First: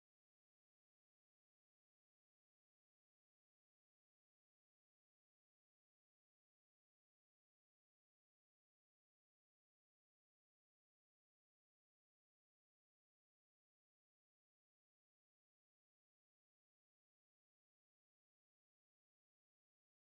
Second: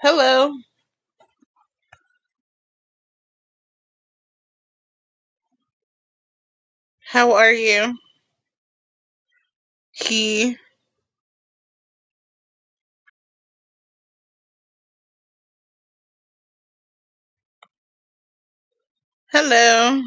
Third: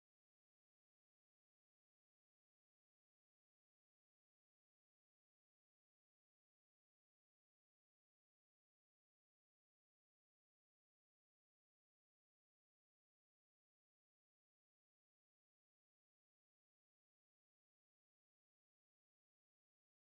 Hello. How are you? He. Hello.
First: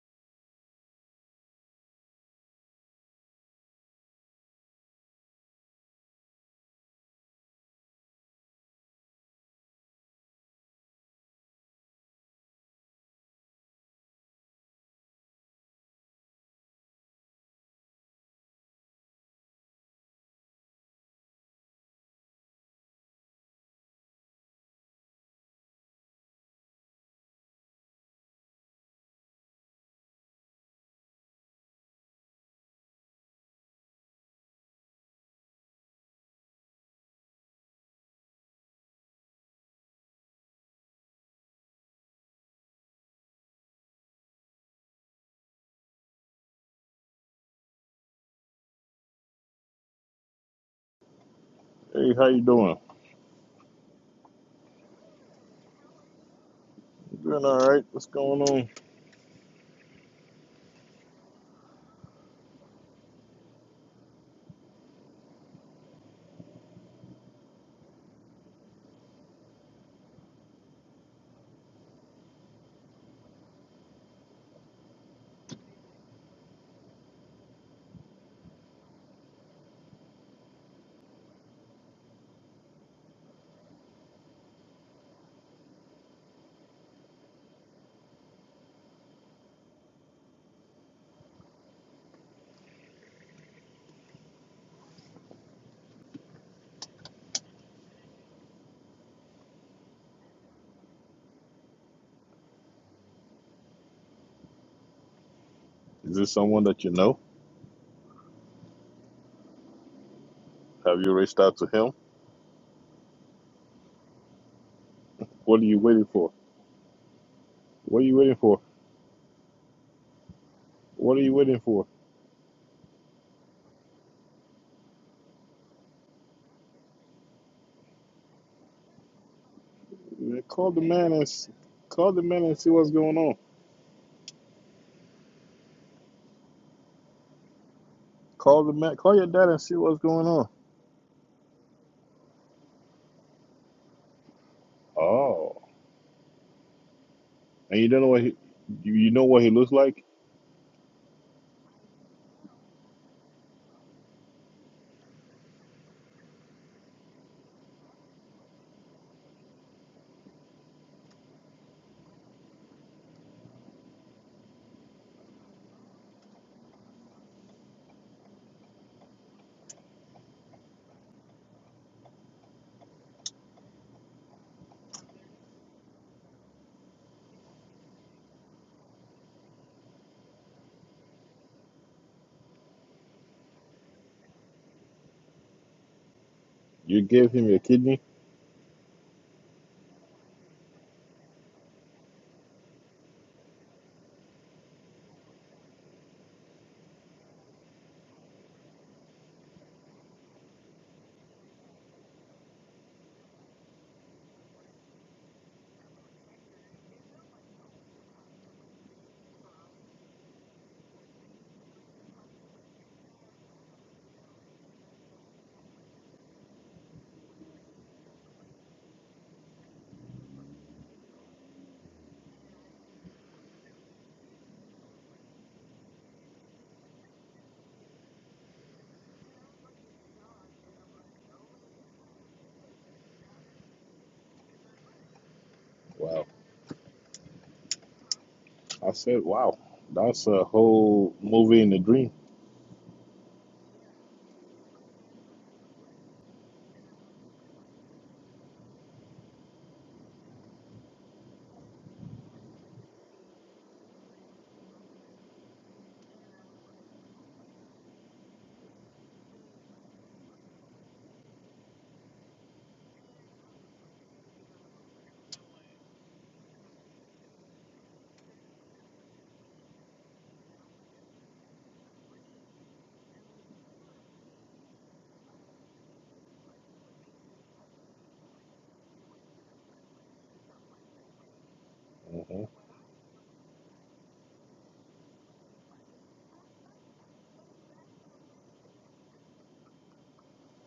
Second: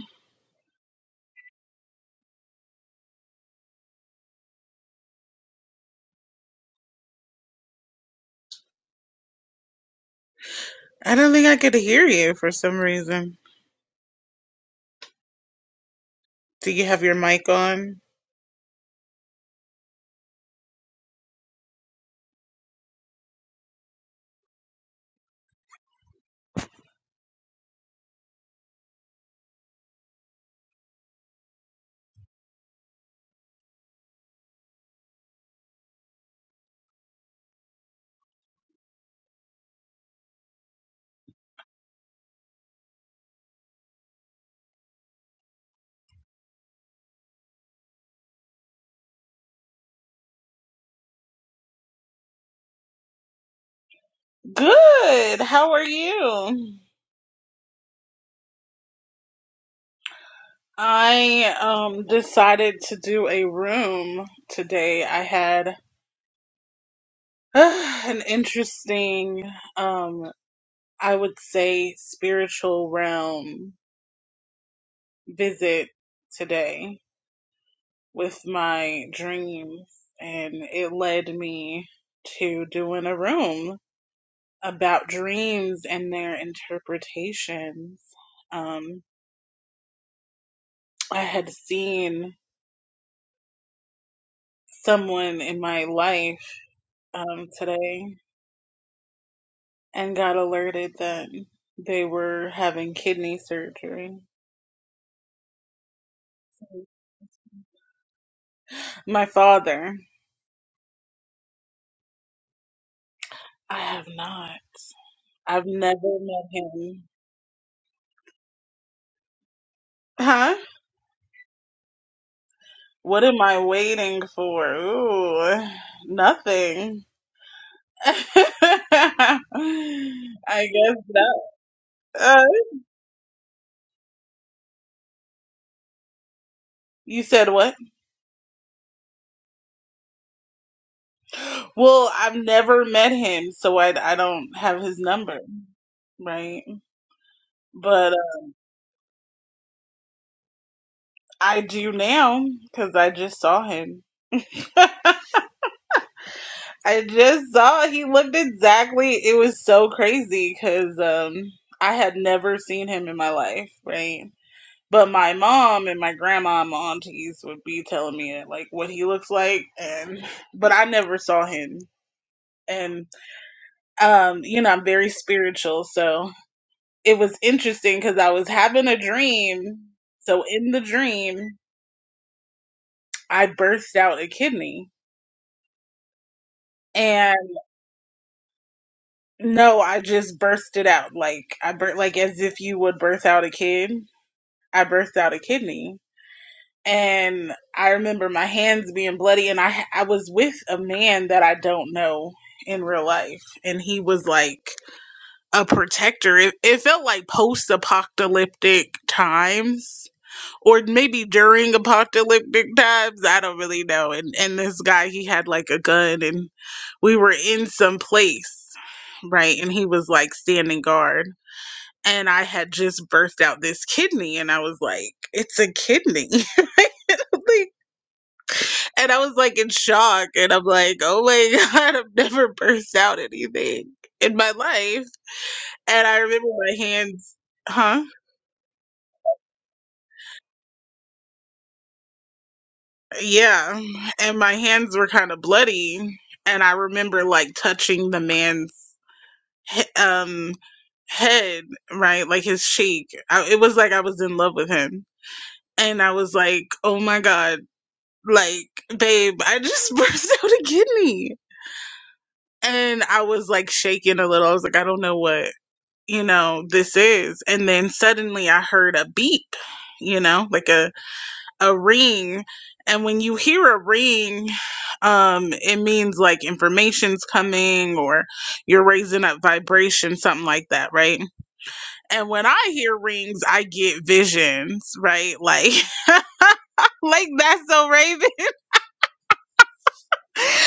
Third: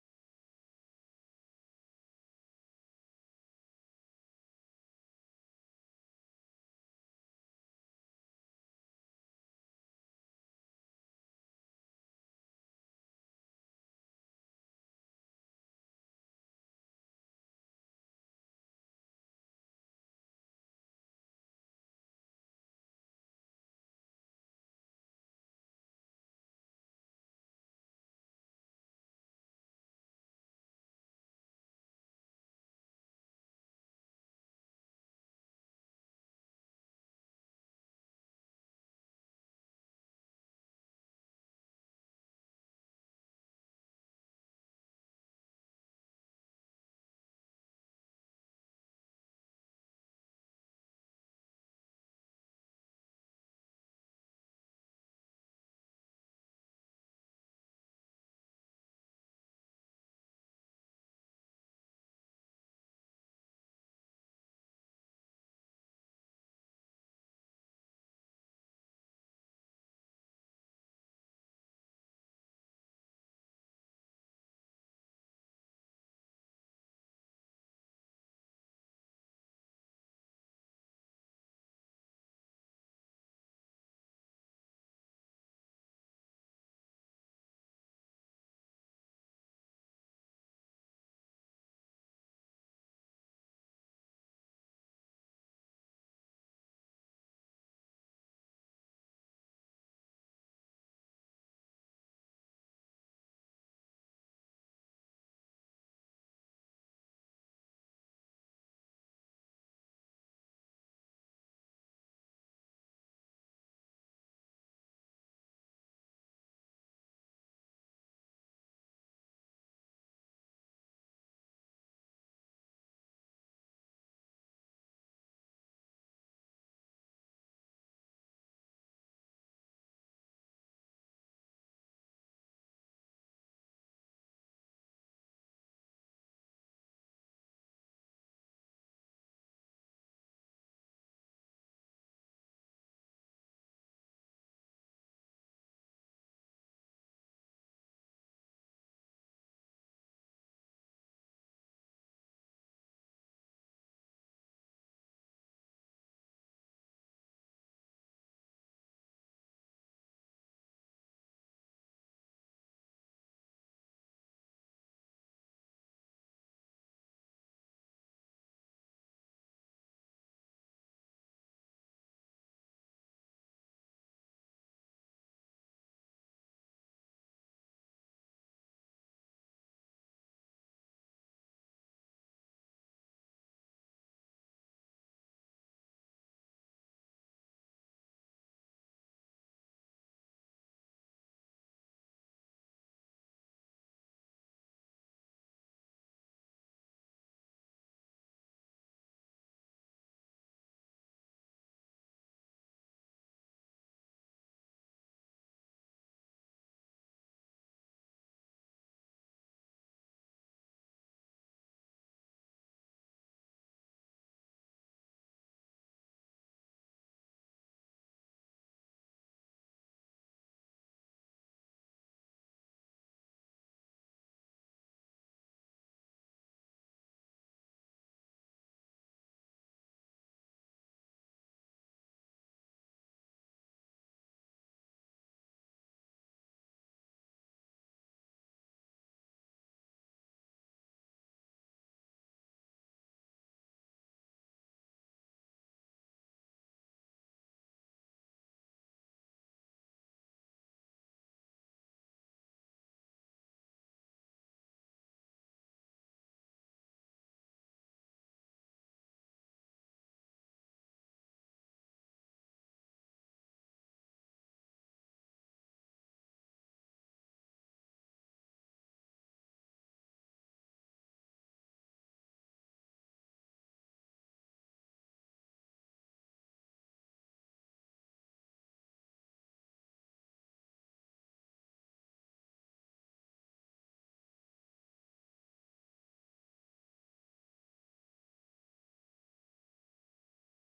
I don't think I could hear you for some reason. Do you have your mic on? Hey, how you doing? Good. How are you? Doing all right. What's going on? I um decided to do a room today. I had uh, an interesting um I would say spiritual realm visit today with my dreams and it led me to doing a room about dreams and their interpretations. Um, I had seen someone in my life um, today and got alerted that they were having kidney surgery. Is this someone that you know? My father, Have you reached out to him? I have not. What are I've you waiting never for? met him. What are you waiting for? Huh? What are you waiting for? What am I waiting for? Ooh, nothing. I Yeah, Call the guess man and that. s- call the Uh, man and see what's going on. you said what? Call the man. Call your dad and see what's going on. Well, I've never met him, so I, I don't have his number, Oh, right? and you don't know But uh, what he, you, you know what he looks like? I do now because I just saw him. I just saw he looked exactly. It was so crazy because um, I had never seen him in my life, right? But my mom and my grandma and my aunties would be telling me like what he looks like, and but I never saw him. And um, you know, I'm very spiritual, so it was interesting because I was having a dream. So in the dream, I burst out a kidney. You gave And him your kidney? no, I just burst it out like I bur- like as if you would birth out a kid. I burst out a kidney. And I remember my hands being bloody and I I was with a man that I don't know in real life and he was like a protector. It, it felt like post apocalyptic times or maybe during apocalyptic times. I don't really know. And and this guy, he had like a gun, and we were in some place, right? And he was like standing guard. And I had just burst out this kidney, and I was like, "It's a kidney." Like, and I was like in shock, and I'm like, "Oh my god, I've never burst out anything in my life." And I Wow. remember my hands, huh? I said, wow. That's a whole movie in a dream. Yeah, and my hands were kind of bloody, and I remember like touching the man's he- um head, right, like his cheek. I, it was like I was in love with him, and I was like, "Oh my god, like babe, I just burst out a kidney," and I was like shaking a little. I was like, "I don't know what you know this is," and then suddenly I heard a beep, you know, like a ring and when you hear a ring um it means like information's coming or you're raising up vibration something like that right and hmm when i hear rings i get visions right like like that's so raven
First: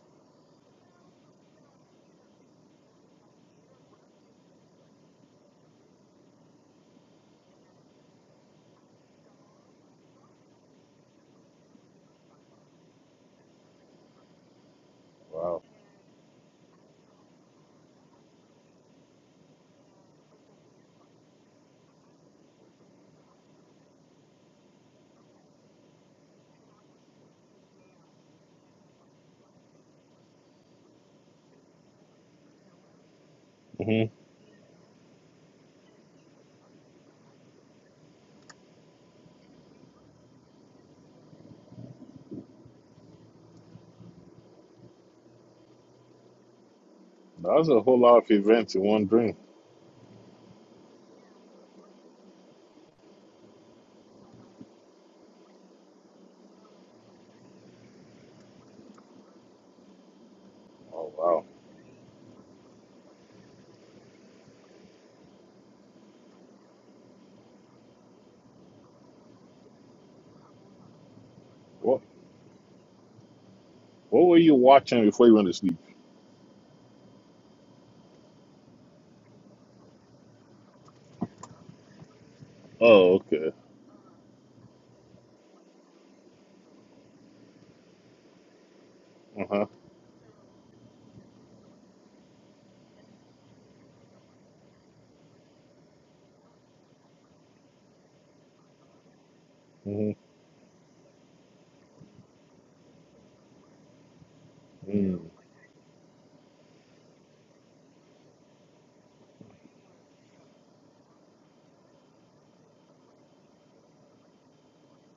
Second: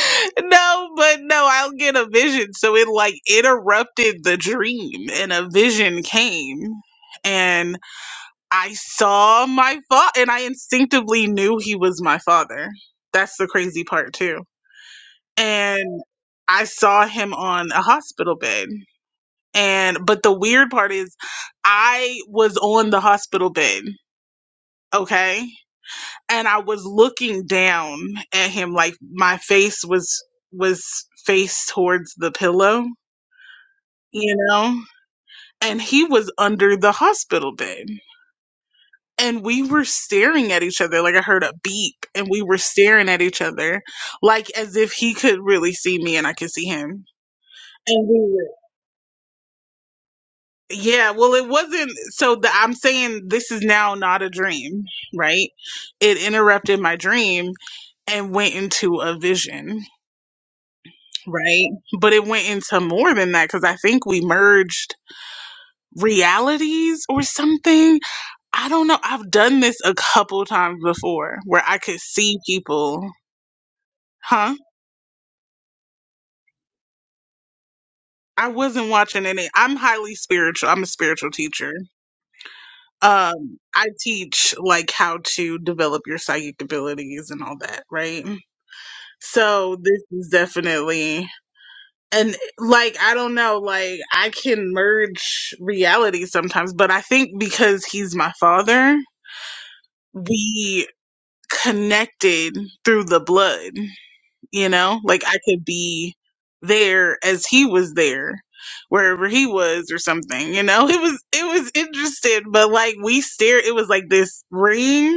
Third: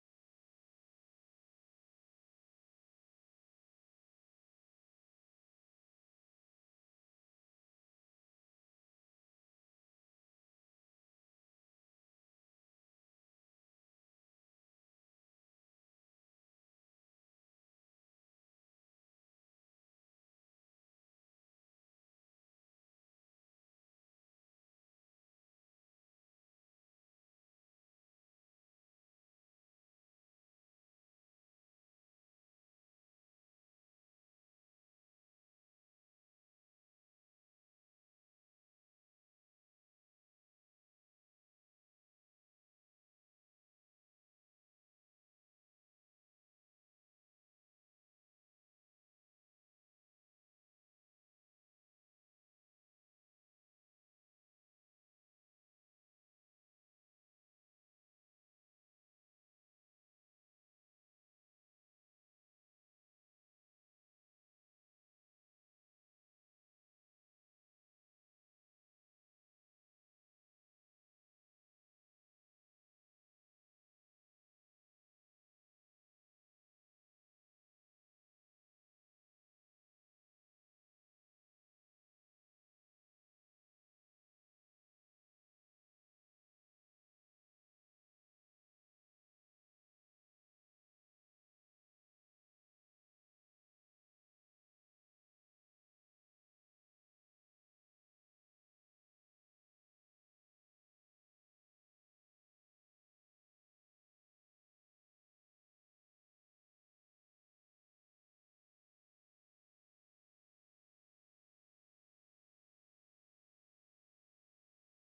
no but no i'll get a vision so it like interrupted the dream and a vision came and i saw my father and i instinctively knew he was my father that's the crazy part too Wow. and I saw him on a hospital bed. And but the weird part is I was on the hospital bed, okay? And I was looking down at him like my face was was face towards the pillow, hmm you know? And he was under the hospital bed. And we were staring at each other like I heard a beep and we were staring at each other like as if he could really see me and I could see him That's a whole And lot we of were events in one dream. Yeah, well, it wasn't. So the, I'm saying this is now not a dream, right? It interrupted my dream and went into a vision, Oh wow. right? But it went into more than that because I think we merged realities or something. I don't know. I've done this a couple times before where I What? could see people, What were you huh? watching before you went to sleep? I wasn't watching any. I'm highly spiritual. I'm a spiritual teacher. Oh, okay. um i teach like how to develop your psychic abilities and all that right Uh huh. so this is definitely and like i don't know like i can merge reality sometimes but i think because he's my father hmm we connected through the blood you know like i could be there as he was there wherever he was or something you know it was it was interesting but like we stared it was like this ring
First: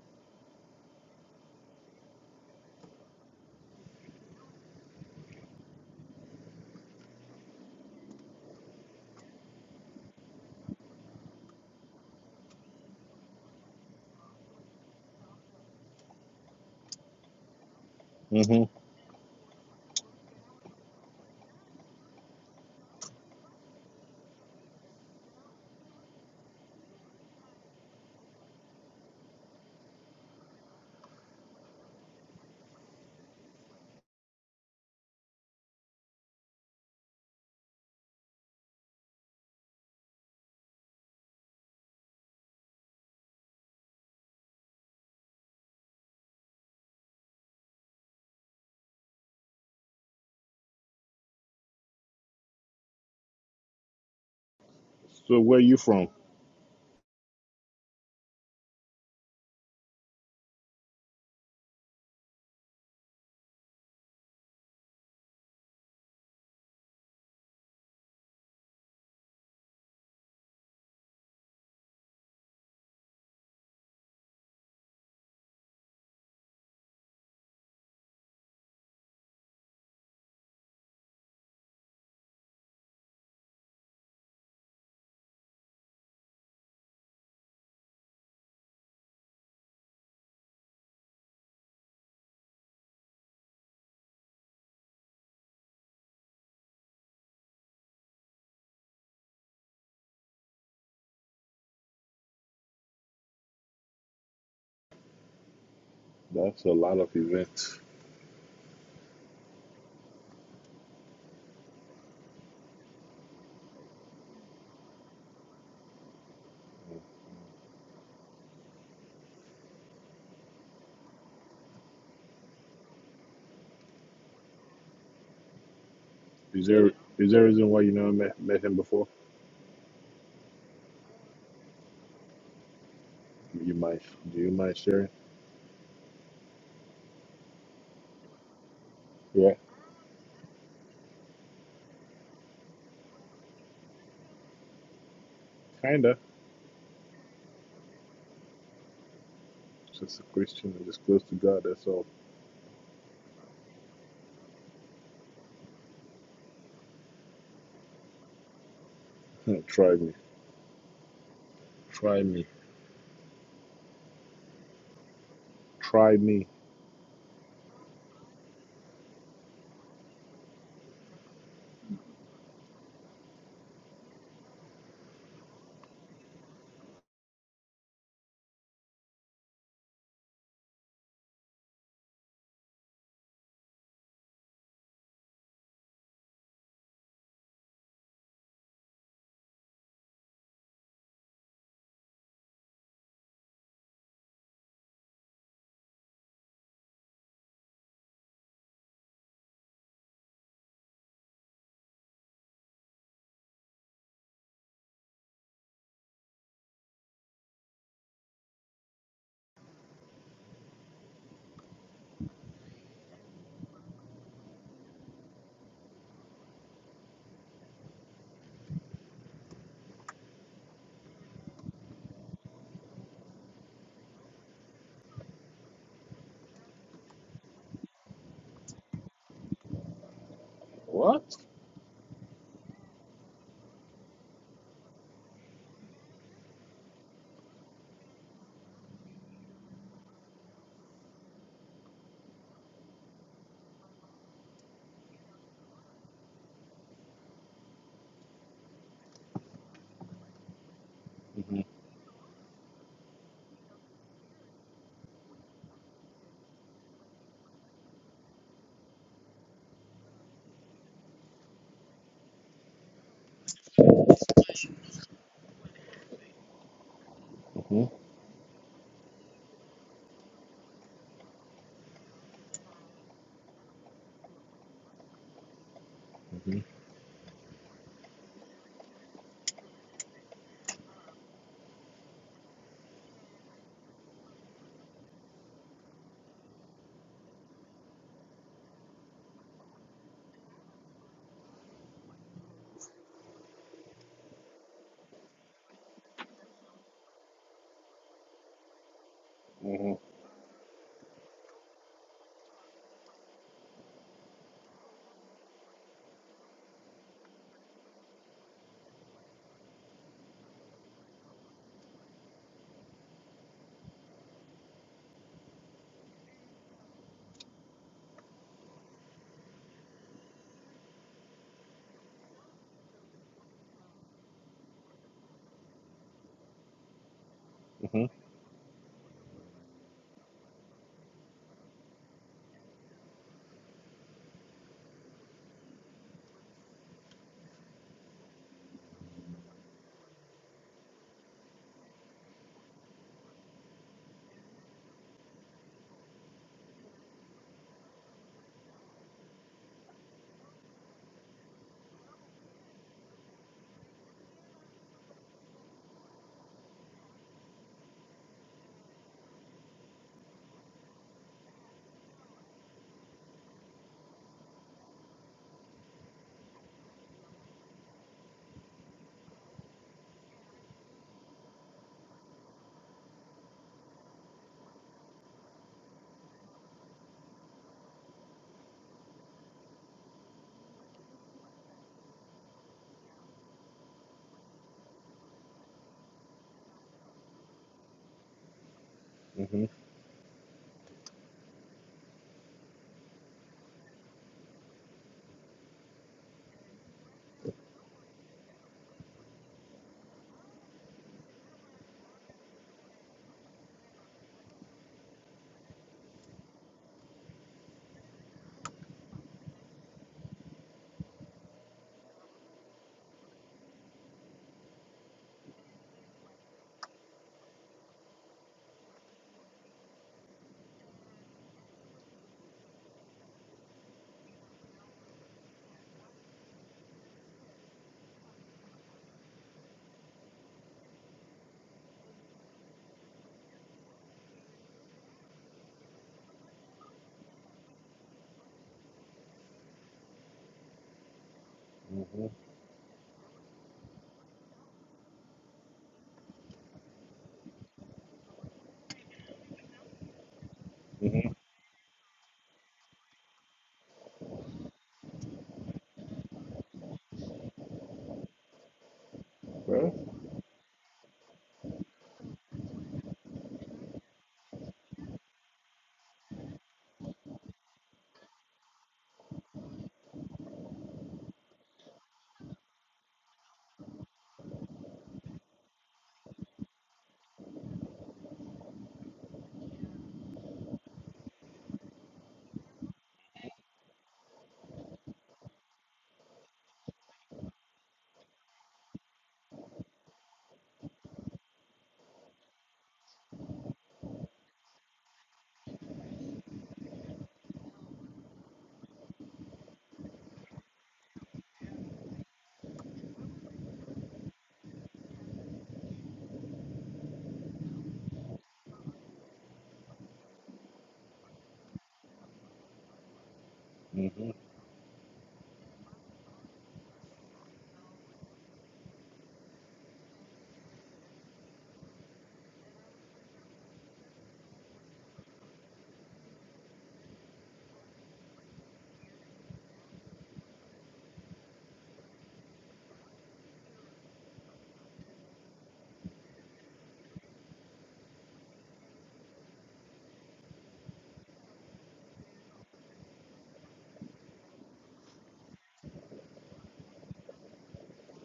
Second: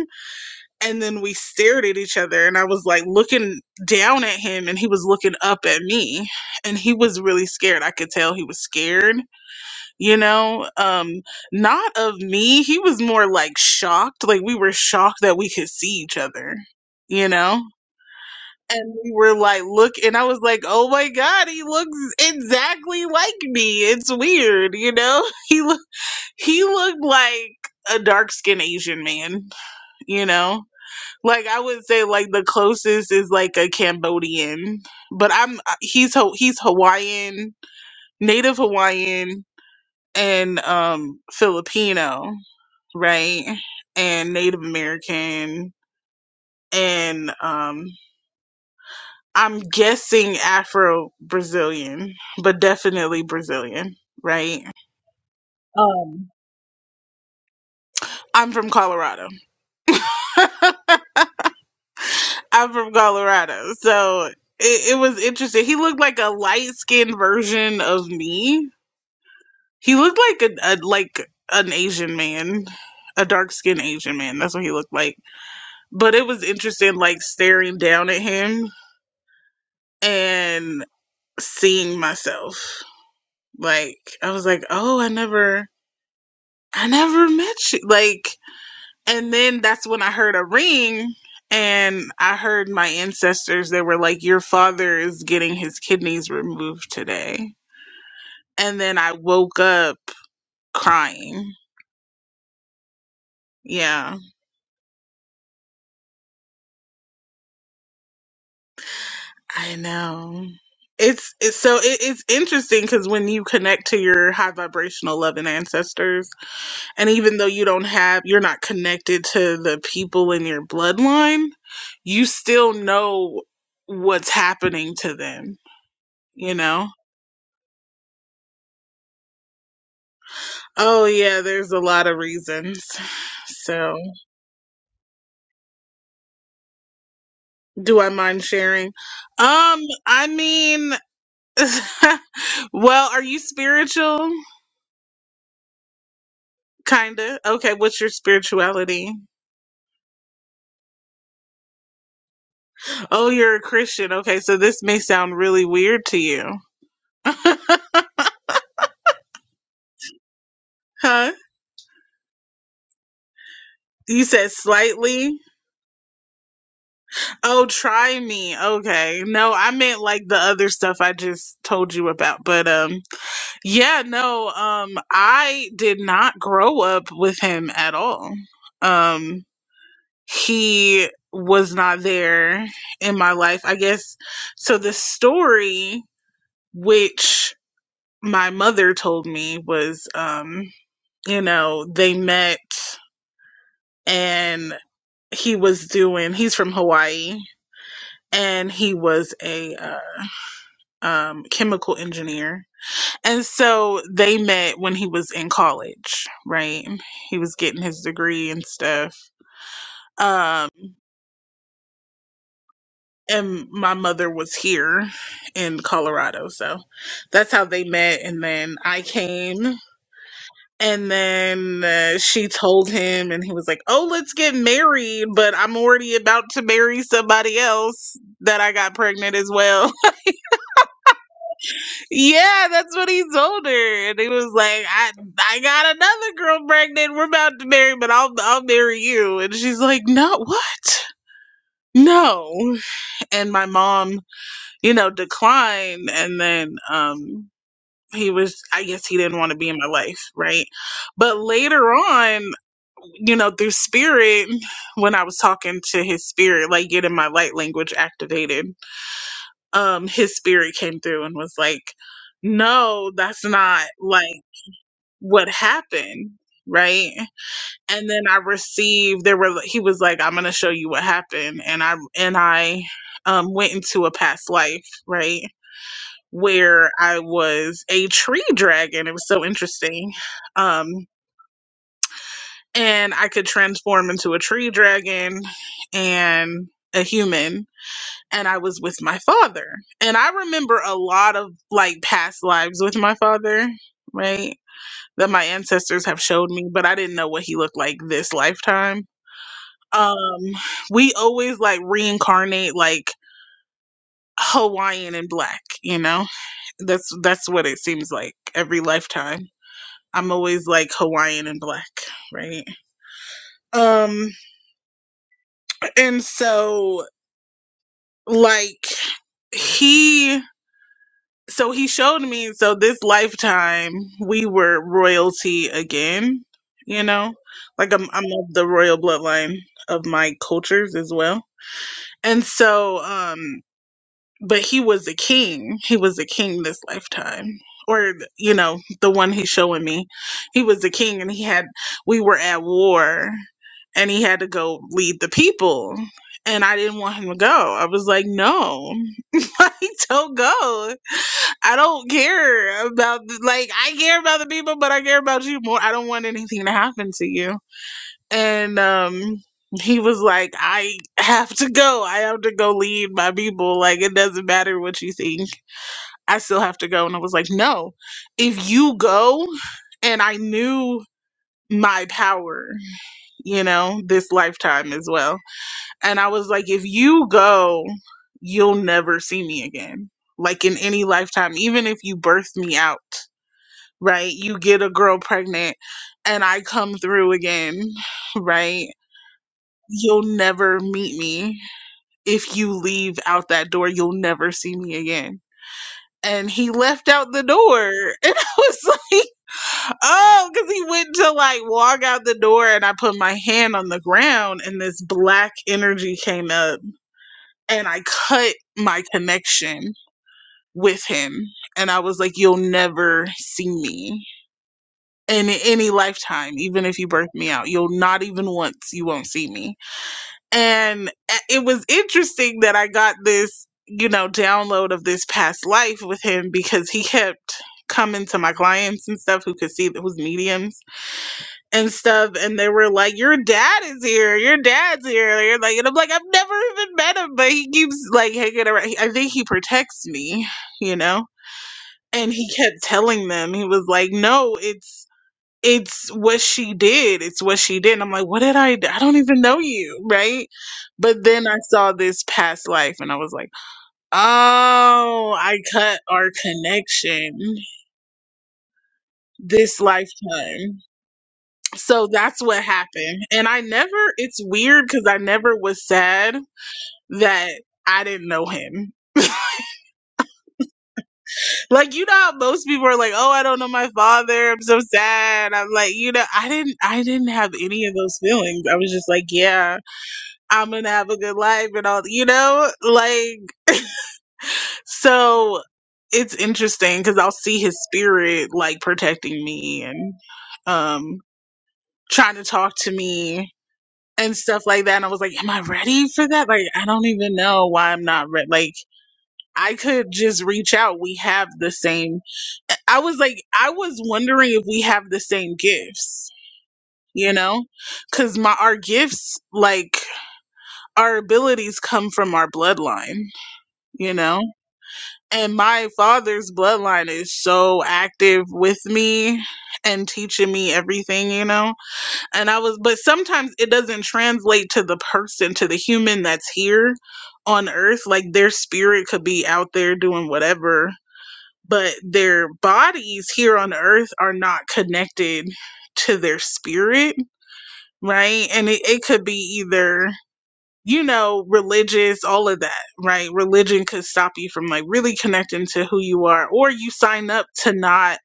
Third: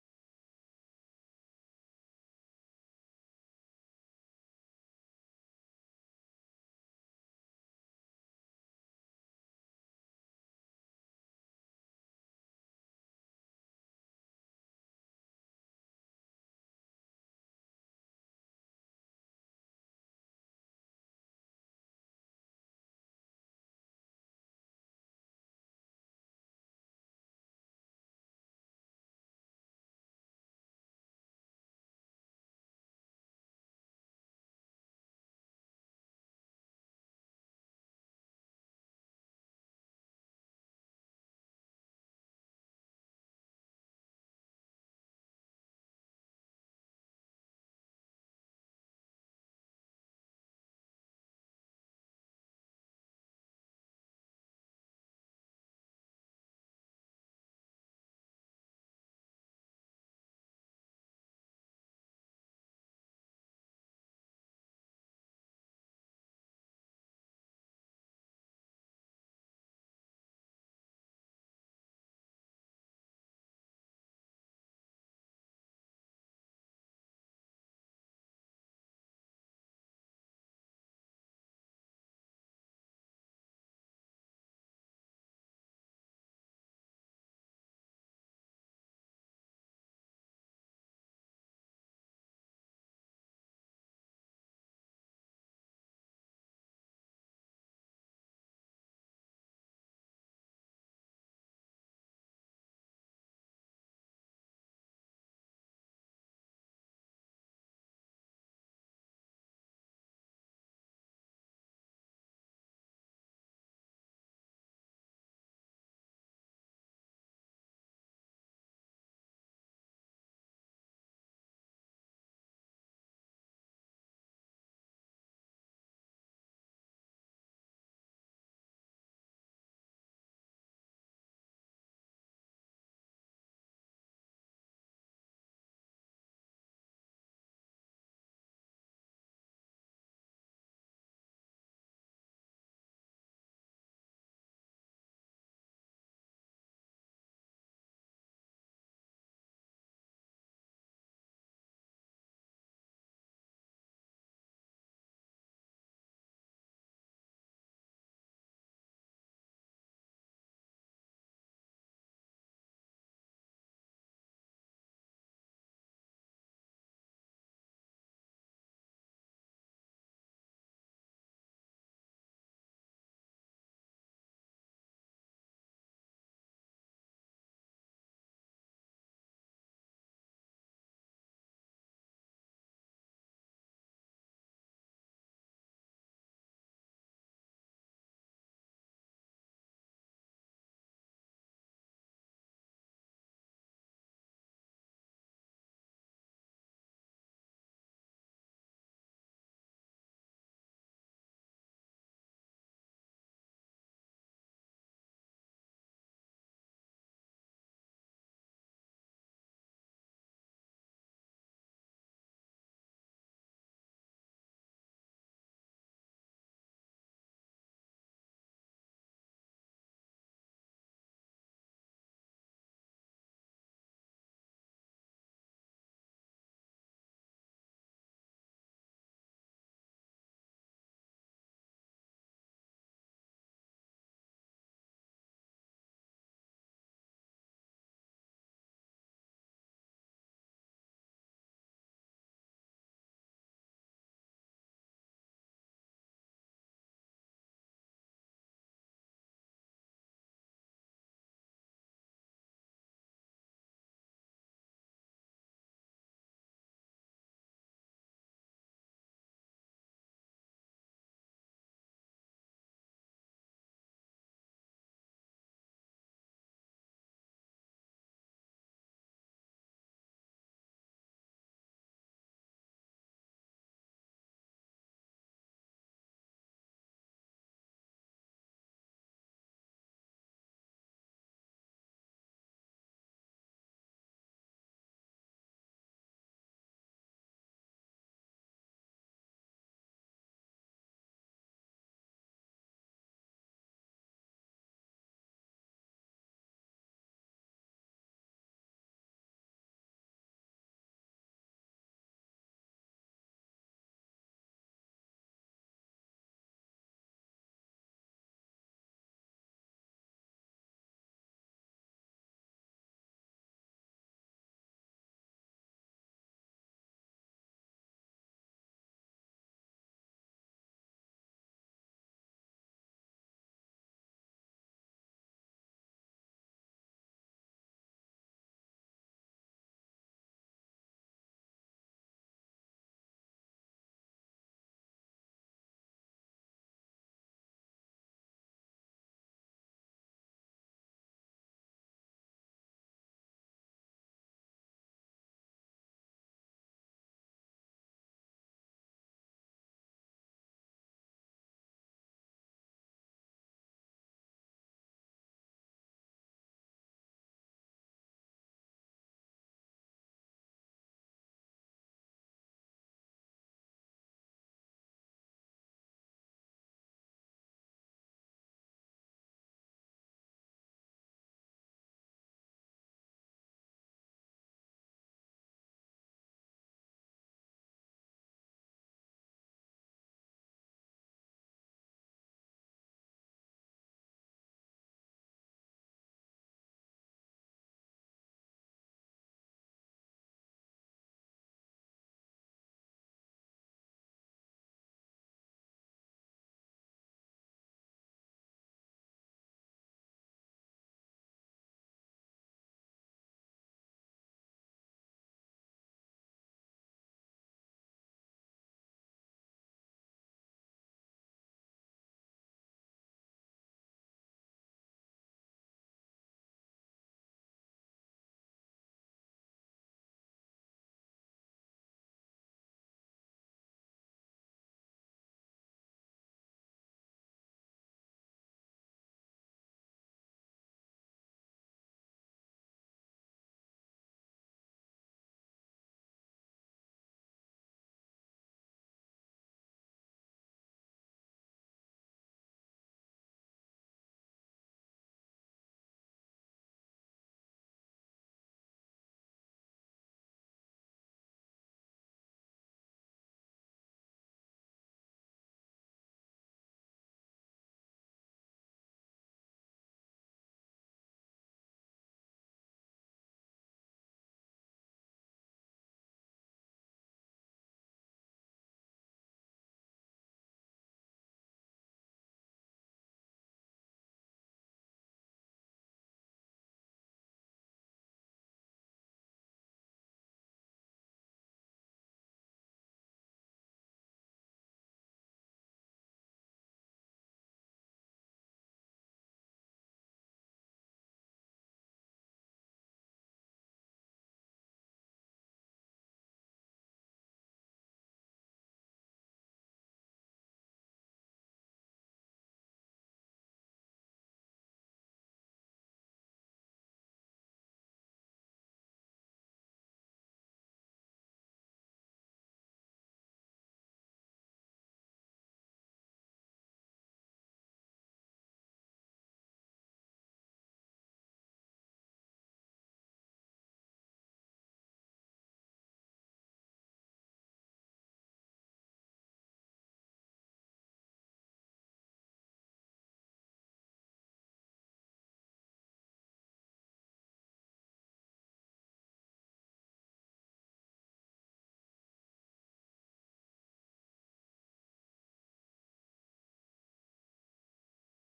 And then we stared at each other, and I was like looking down at him, and he was looking up at me. And he was really scared. I could tell he was scared, you know, um, not of me. He was more like shocked. Like we were shocked that we could see each other, you know? Mm-hmm. And we were like, look, and I was like, oh my God, he looks exactly like me. It's weird, you know? He, looked, he looked like a dark skinned Asian man, you know? Like I would say, like the closest is like a Cambodian, but I'm uh, he's Ha- he's Hawaiian, Native Hawaiian, and um Filipino, right? And Native American, and um I'm guessing Afro Brazilian, but definitely Brazilian, right? So where you from? Um, I'm from Colorado. I'm from Colorado, so it, it was interesting. He looked like a light skinned version of me He looked like a, a like an Asian man, a dark skinned Asian man. That's what he looked like. But it was interesting, like staring down at him and seeing myself. Like I was like, oh, I never, I never met you. Like, and then that's when I heard a ring. And I heard my ancestors, they were like, Your father is getting his kidneys removed today. And then I woke up crying. Yeah That's a lot of events. I know. It's, it's so it, it's interesting because when you connect to your high vibrational loving ancestors, and even though you don't have, you're not connected to the people in your bloodline, you still know what's happening to them, you Is know? there is there a reason why you never met, met him before? Oh, yeah, there's a lot of reasons. Do you So, mind? Do you mind sharing? do I mind sharing? Yeah, Um, I mean, well, are you spiritual? kinda. Kinda. Okay, what's your spirituality? It's Just a Christian and just close to God. That's all. Oh, you're a Christian. Okay, so this may sound really weird to you. Try me. Huh? Try me. You said slightly? Try me. Oh, try me. Okay. No, I meant like the other stuff I just told you about. But um yeah, no, um I did not grow up with him at all. Um he was not there in my life. I guess so the story which my mother told me was um you know, they met and he was doing, he's from Hawaii and he was a uh, um, chemical engineer. And so they met when he was in college, right? He was getting his degree and stuff. Um, and my mother was here in Colorado. So that's how they met. And then I came. And then uh, she told him, and he was like, Oh, let's get married, but I'm already about to marry somebody else that I got pregnant as well. What? yeah, that's what he told her. And he was like, I, I got another girl pregnant. We're about to marry, but I'll, I'll marry you. And she's like, No, what? No. And my mom, you know, declined. And then, um, he was, I guess he didn't want to be in my life, right? But Mm-hmm. later on, you know, through spirit, when I was talking to his spirit, like getting my light language activated, um, his spirit came through and was like, No, that's not like what happened, right? hmm And then I received there were he was like, I'm gonna show you what happened and I and I um went into a past life, right? hmm Where I was a tree dragon. It was so interesting. Um and I could transform into a tree dragon and a human. And I was with my father. And I remember a lot of like past lives with my father, right? That my ancestors have showed me, but I didn't know what he looked like this lifetime. hmm Um, we always like reincarnate like Hawaiian and black, you know? That's that's what it seems like every lifetime. I'm always like Hawaiian and black, right? Um, and so like he so he showed me so this lifetime we were royalty again you know like hmm i'm i'm of the royal bloodline of my cultures as well and so um but he was a king. He was a king this lifetime. Or, you know, the one he's showing me. He was a king and he had, we were at war and he had to go lead the people. And I didn't want him to go. I was like, no, like, don't go. I don't care about, like, I care about the people, but I care about you more. I don't want anything to happen to you and um he was like i have to go i have to go lead my people like it doesn't matter what you think i still have to go and i was like no if you go and i knew my power you know this lifetime as well and i was like if you go you'll never see me again like in any lifetime even if you birth me out right you get a girl pregnant and i come through again right hmm You'll never meet me. If you leave out that door, you'll never see me again. And he left out the door. And I was like, oh, because he went to like walk out the door and I put my hand on the ground and this black energy came up and I cut my connection with him. And I was like, you'll never see me in any lifetime, even if you birth me out. You'll not even once, you won't see me and it was interesting that I got this, you know, download of this past life with him because he kept coming to my clients and stuff who could see who's mediums and stuff and they were like your dad is here your dad's here You're like and I'm like I've never even met him but he keeps like hanging around He- I think he protects me you know hmm and he kept telling them he was like no it's it's what she did. It's what she did. And I'm like, what did I do? I don't even know you, right? But then I saw this past life and I was like, oh, I cut our connection this Well. lifetime. So that's what happened. And I never, it's weird because I never was sad that I didn't know him. Like, you know, how most people are like, oh, I don't know my father. I'm so sad. I'm like, you know, I didn't, I didn't have any of those feelings. I was just like, yeah. I'm gonna have a good life and all, you know, like so. It's interesting because I'll see his spirit like protecting me and um trying to talk to me and stuff like that. And I was like, am I ready for that? Like, I don't even know why I'm not ready. Like, I could just reach out. We have the same. I was like, I was wondering if we have the same gifts, you know, because my our gifts, like our abilities, come from our bloodline hmm you know and my father's bloodline is so active with me and teaching me everything you know and i was but sometimes it doesn't translate to the person to the human that's here on earth like their spirit could be out there doing whatever but their bodies here on earth are not connected to their spirit right and it, it could be either you know, religious, all of that, right? Religion could stop you from like really connecting to who you are, or you sign up to not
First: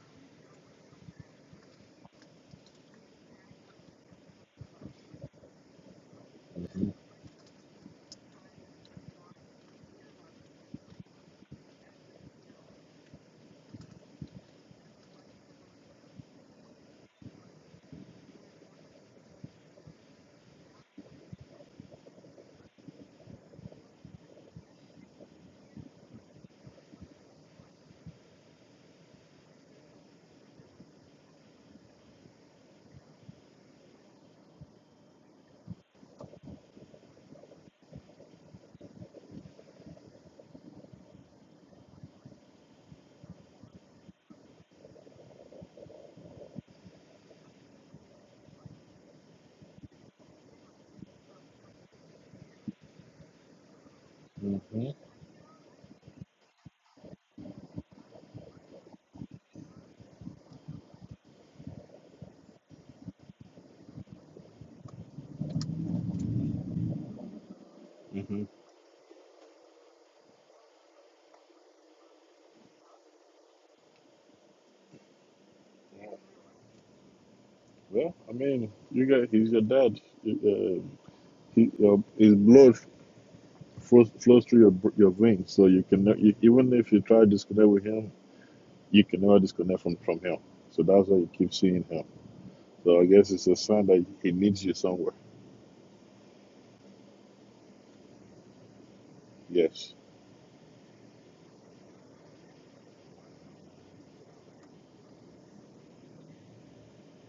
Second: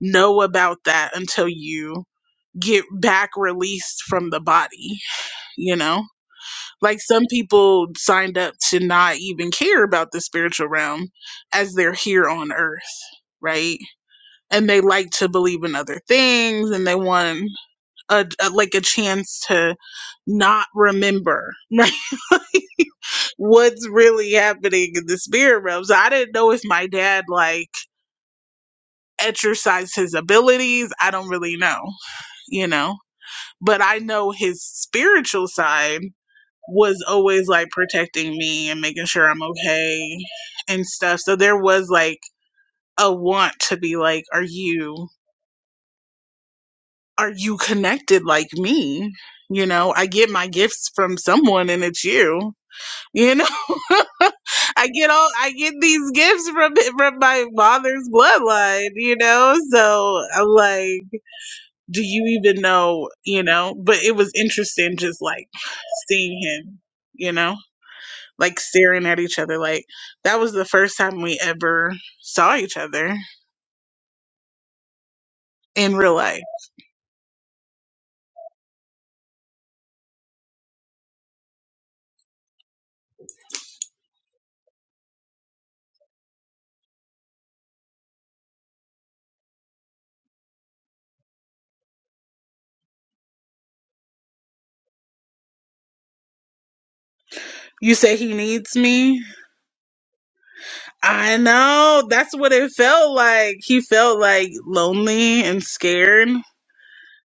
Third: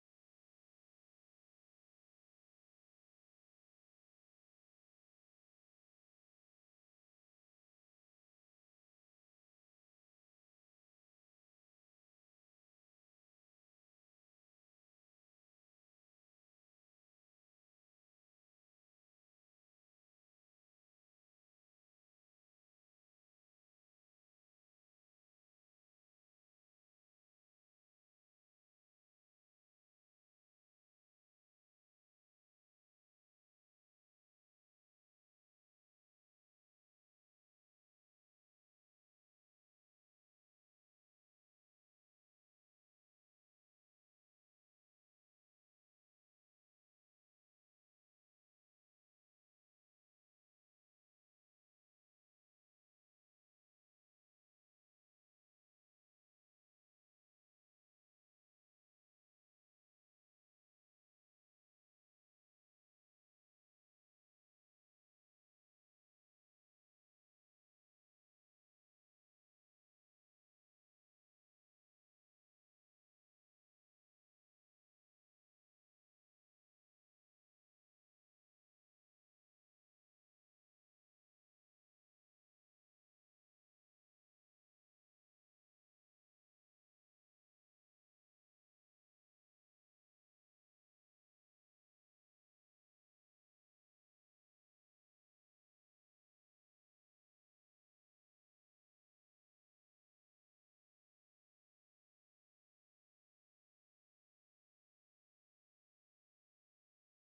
know about that until you get back released from the body, you know? Like some people signed up to not even care about the spiritual realm as they're here on earth, right? And they like to believe in other things and they want a, a like a chance to not remember, right? what's really happening in the spirit realm. So I didn't know if my dad like exercised his abilities. I don't really know, you know. But I know his spiritual side was always like protecting me and making sure I'm okay and stuff. So there was like a want to be like, are you are you connected like me? You know, I get my gifts from someone and it's you You know, hmm I get all I get these gifts from from my father's bloodline, you know? So I'm like, do you even know, you know? But it was interesting just like seeing him, you know, hmm like staring at each other. Like that was the first time we ever saw each other in real life. Well, I mean, you got he's your dad. Uh, He, your, his blood flows, flows through your your veins, so you can you, even if you try to disconnect with him, you can never disconnect from from him. So that's why you keep seeing him. So I guess it's a sign that he needs you somewhere. You say he needs me. Yes, I know. That's what it felt like. He felt like lonely and scared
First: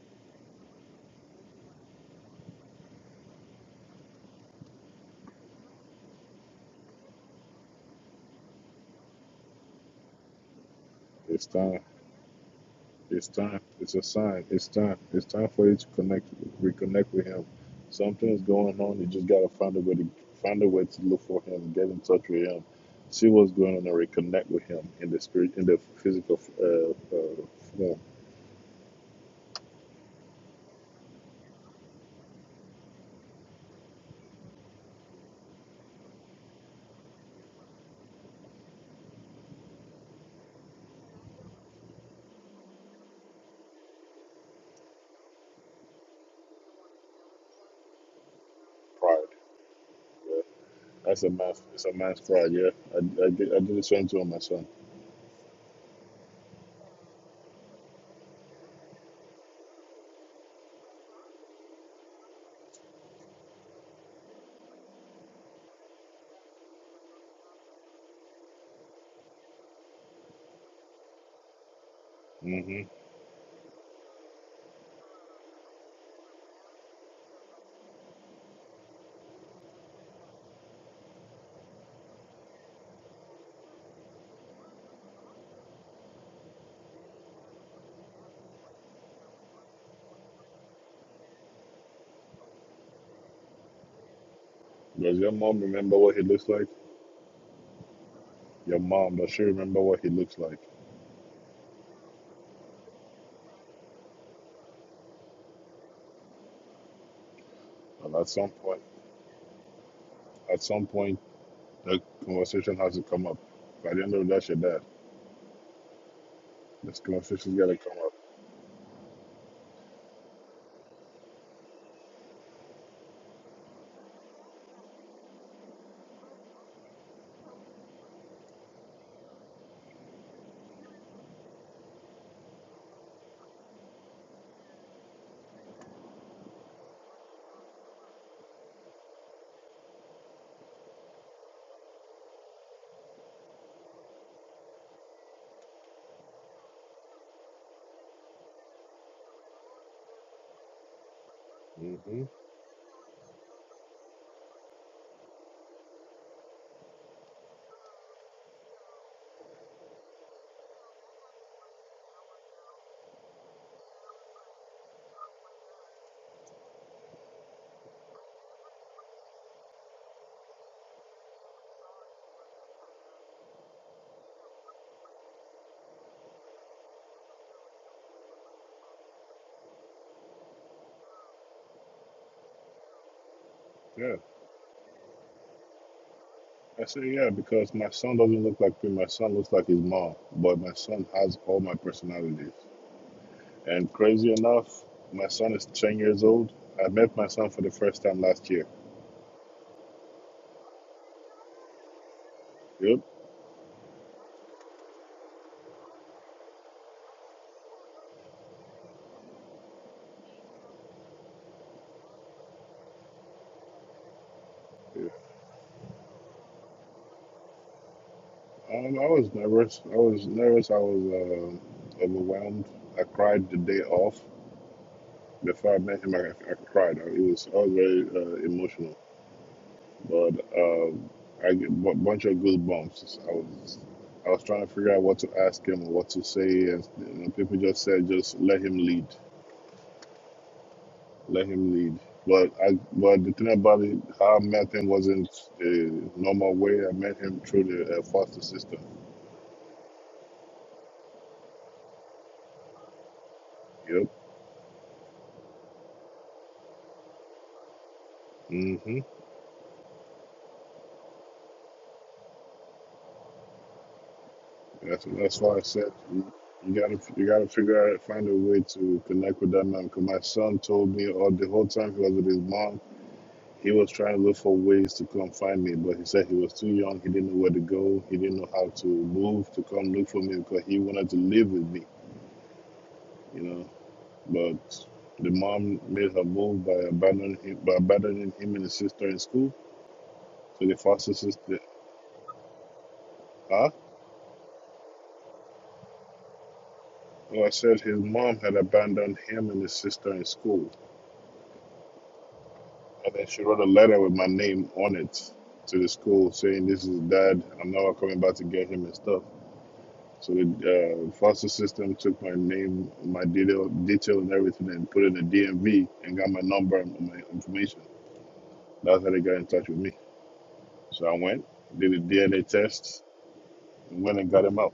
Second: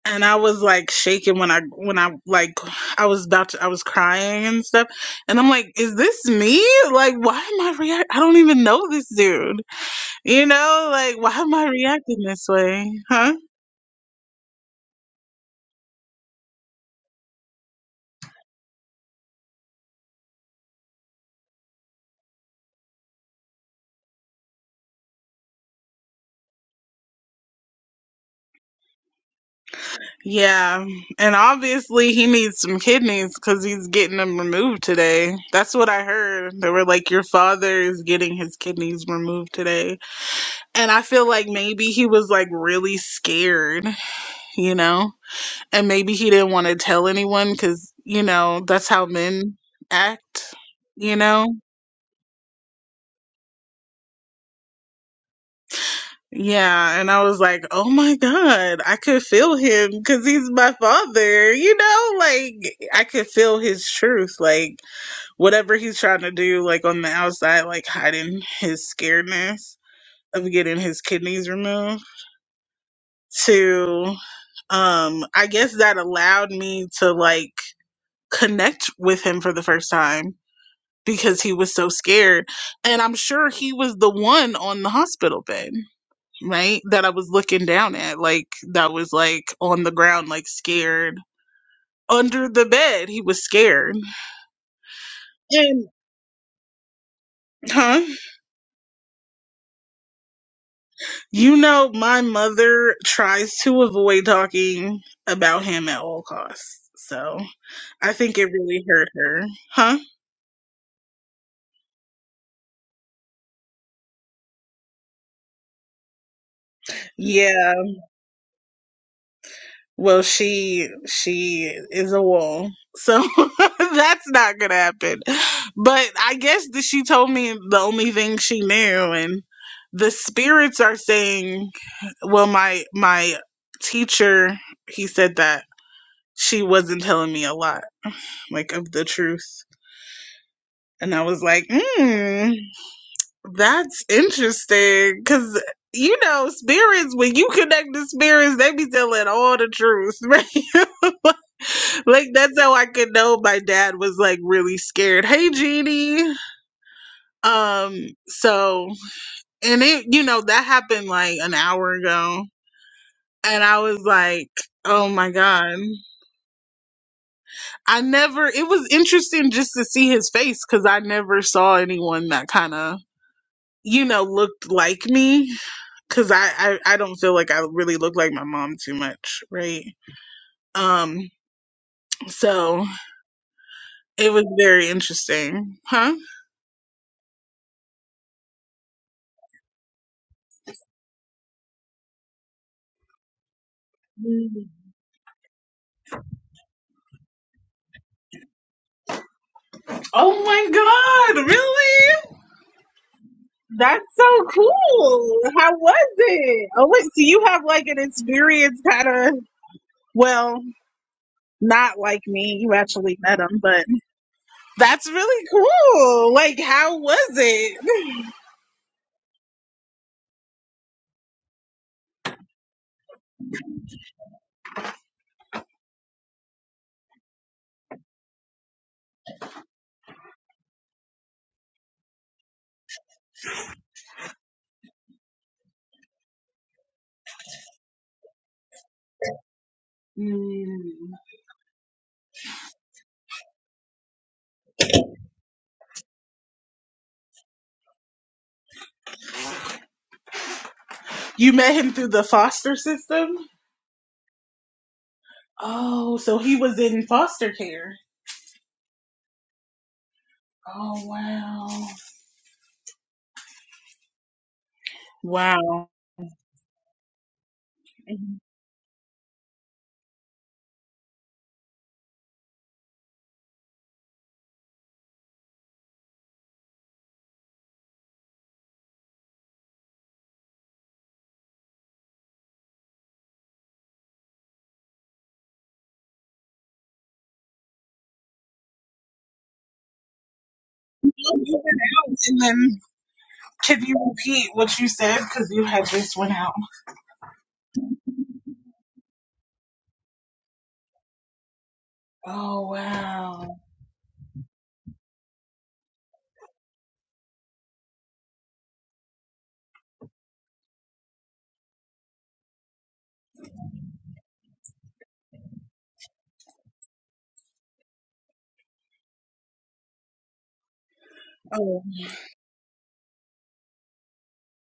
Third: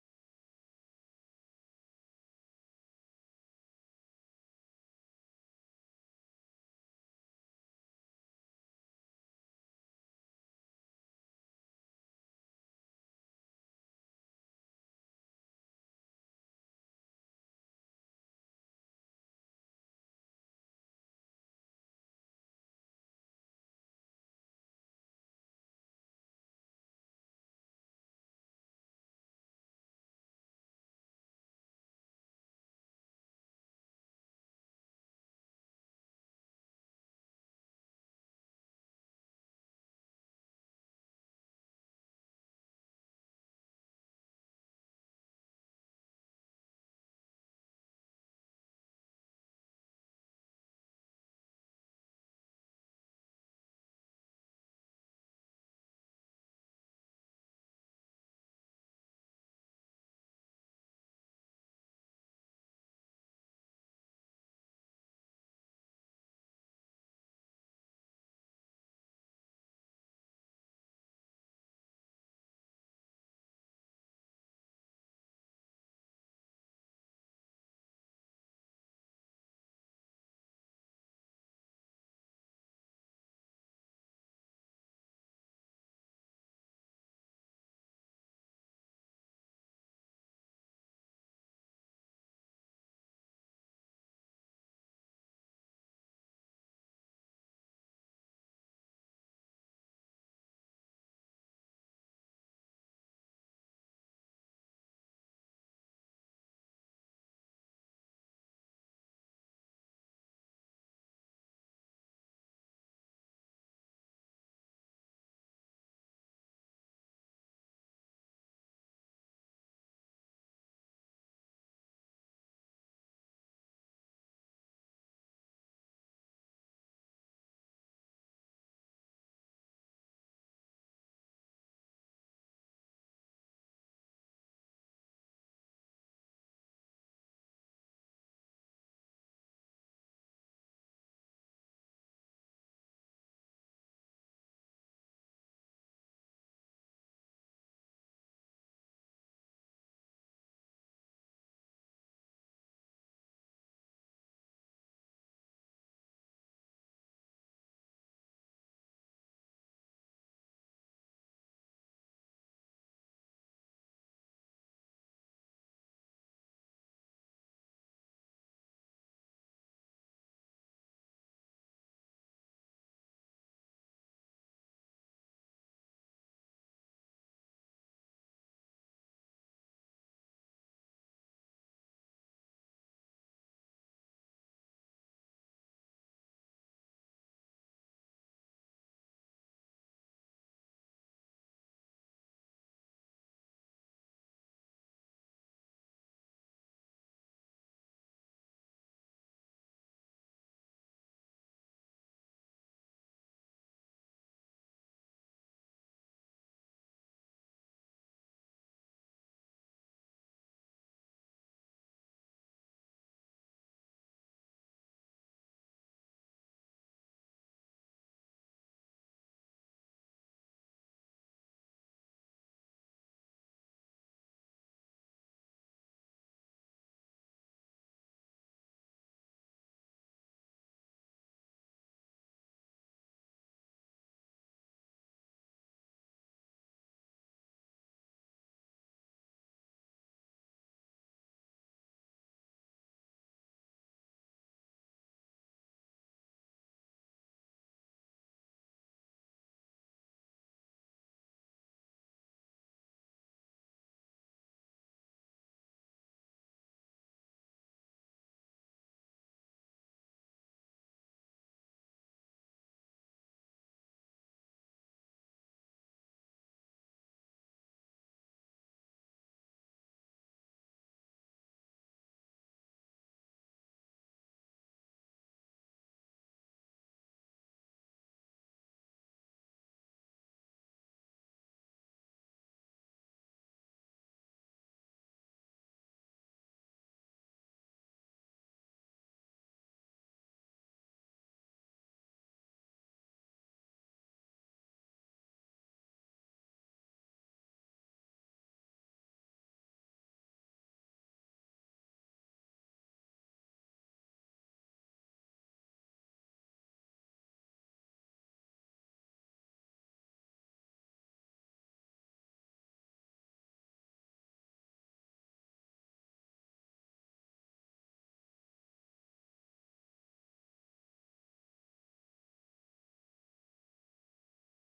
and I was like shaking when I when I like I was about to I was crying and stuff, and I'm like, is this me? Like, why am I react? I don't even know this dude. You know, like why it's am I time. reacting this way? It's Huh? time. It's a sign. It's time. It's time for you to connect, reconnect with him. Something is going on. You just gotta find a way to find a way to look for him, get in touch with him, see what's going on, and reconnect with him in the spirit, in the physical uh, uh, form. Yeah, and obviously he needs some kidneys because he's getting them removed today. That's what I heard. They were like, your father is getting his kidneys removed today, and I feel like maybe he was like really scared. You know. and maybe he didn't want to tell anyone because you know that's how Pride. men act you That's a know math. It's a math fraud. Yeah, I, I did. I did the same to my son. yeah and i was like oh my god i could feel him because he's my father you know like i could feel his truth like whatever he's trying to do like on the outside like hiding his scaredness of getting his kidneys removed hmm to um i guess that allowed me to like connect with him for the first time because he was so scared. And I'm sure he was the one on the hospital bed, right? That I was looking down at, like, that was like on the ground, like scared. Under the bed, he was scared. Does your mom And, remember what he looks like? huh? Your mom does she remember what he looks like? You know, my mother tries to avoid talking about him at all costs. So I And at think it some point, really hurt her. Huh? at some point, that conversation has to come up. By the end of that, your dad. This conversation's got Yeah. to come up. Well, she she is a wall, so that's not gonna happen. But I guess that she told me the only thing she knew, and the spirits are saying, well, my my teacher, he said that she wasn't telling me a lot, like of the truth, and I was like, hmm, that's interesting, because. You know, spirits, when you connect to spirits, they be telling all the truth, right? hmm like that's how I could know my dad was like really scared. Hey Jeannie. Um so and it you know that happened like an hour ago and I was like oh my god. I never it was interesting just to see his face cuz I never saw anyone that kind of you know looked like me cuz I, I I don't feel like I really look like my mom too much, right? Um so Yeah. it was very interesting. Huh? I say yeah because my son doesn't look like me. My son looks like his mom, but my son has all my personalities. And crazy enough, my son is ten years old. I met my son for the first time last year. Oh my god, really? Yep. That's so cool. How was it? Oh wait, so you have like an experience kind of well, not like me. You actually met him, but that's really cool. Like how was it? Um, I was nervous. I was nervous. I was uh, overwhelmed. I cried the day off. Before I met him, I, I cried. I, it was I was very uh, emotional, but um, I get a bunch of goosebumps. I was I was trying to figure out what to ask him or what to say, and you know, people just said, "Just let him lead, Mm. let him lead." But I but the thing about it, how I met him wasn't a normal way. I met him through the uh, foster system. You met him through the foster system? Yep. Oh, so he was in foster care. Mhm. Oh wow. That's that's why I Wow. said you you gotta you gotta figure out find a Mhm. way to connect with that man. Because my son told me all the whole time he was with his mom, he was trying to look for ways to come find me, but he said he was too young. He didn't know where to go. He didn't know how to move to come look for me because he wanted to live with me, you know. But the mom made her move by abandoning him, by abandoning him and his sister in school. So the foster You sister, went out and then huh? can you repeat what you said? Because you had just went out. Well, I said his mom had abandoned him and his sister in school. Oh And then she wow. wrote a letter with my name on it to the school saying, This is dad, I'm now coming back to get him and stuff. So the uh, foster system took my name, my detail, detail and everything and put it in the DMV and got my number and my information. That's how they got in touch with me. So I went, Oh, did a DNA test, and went and got him out.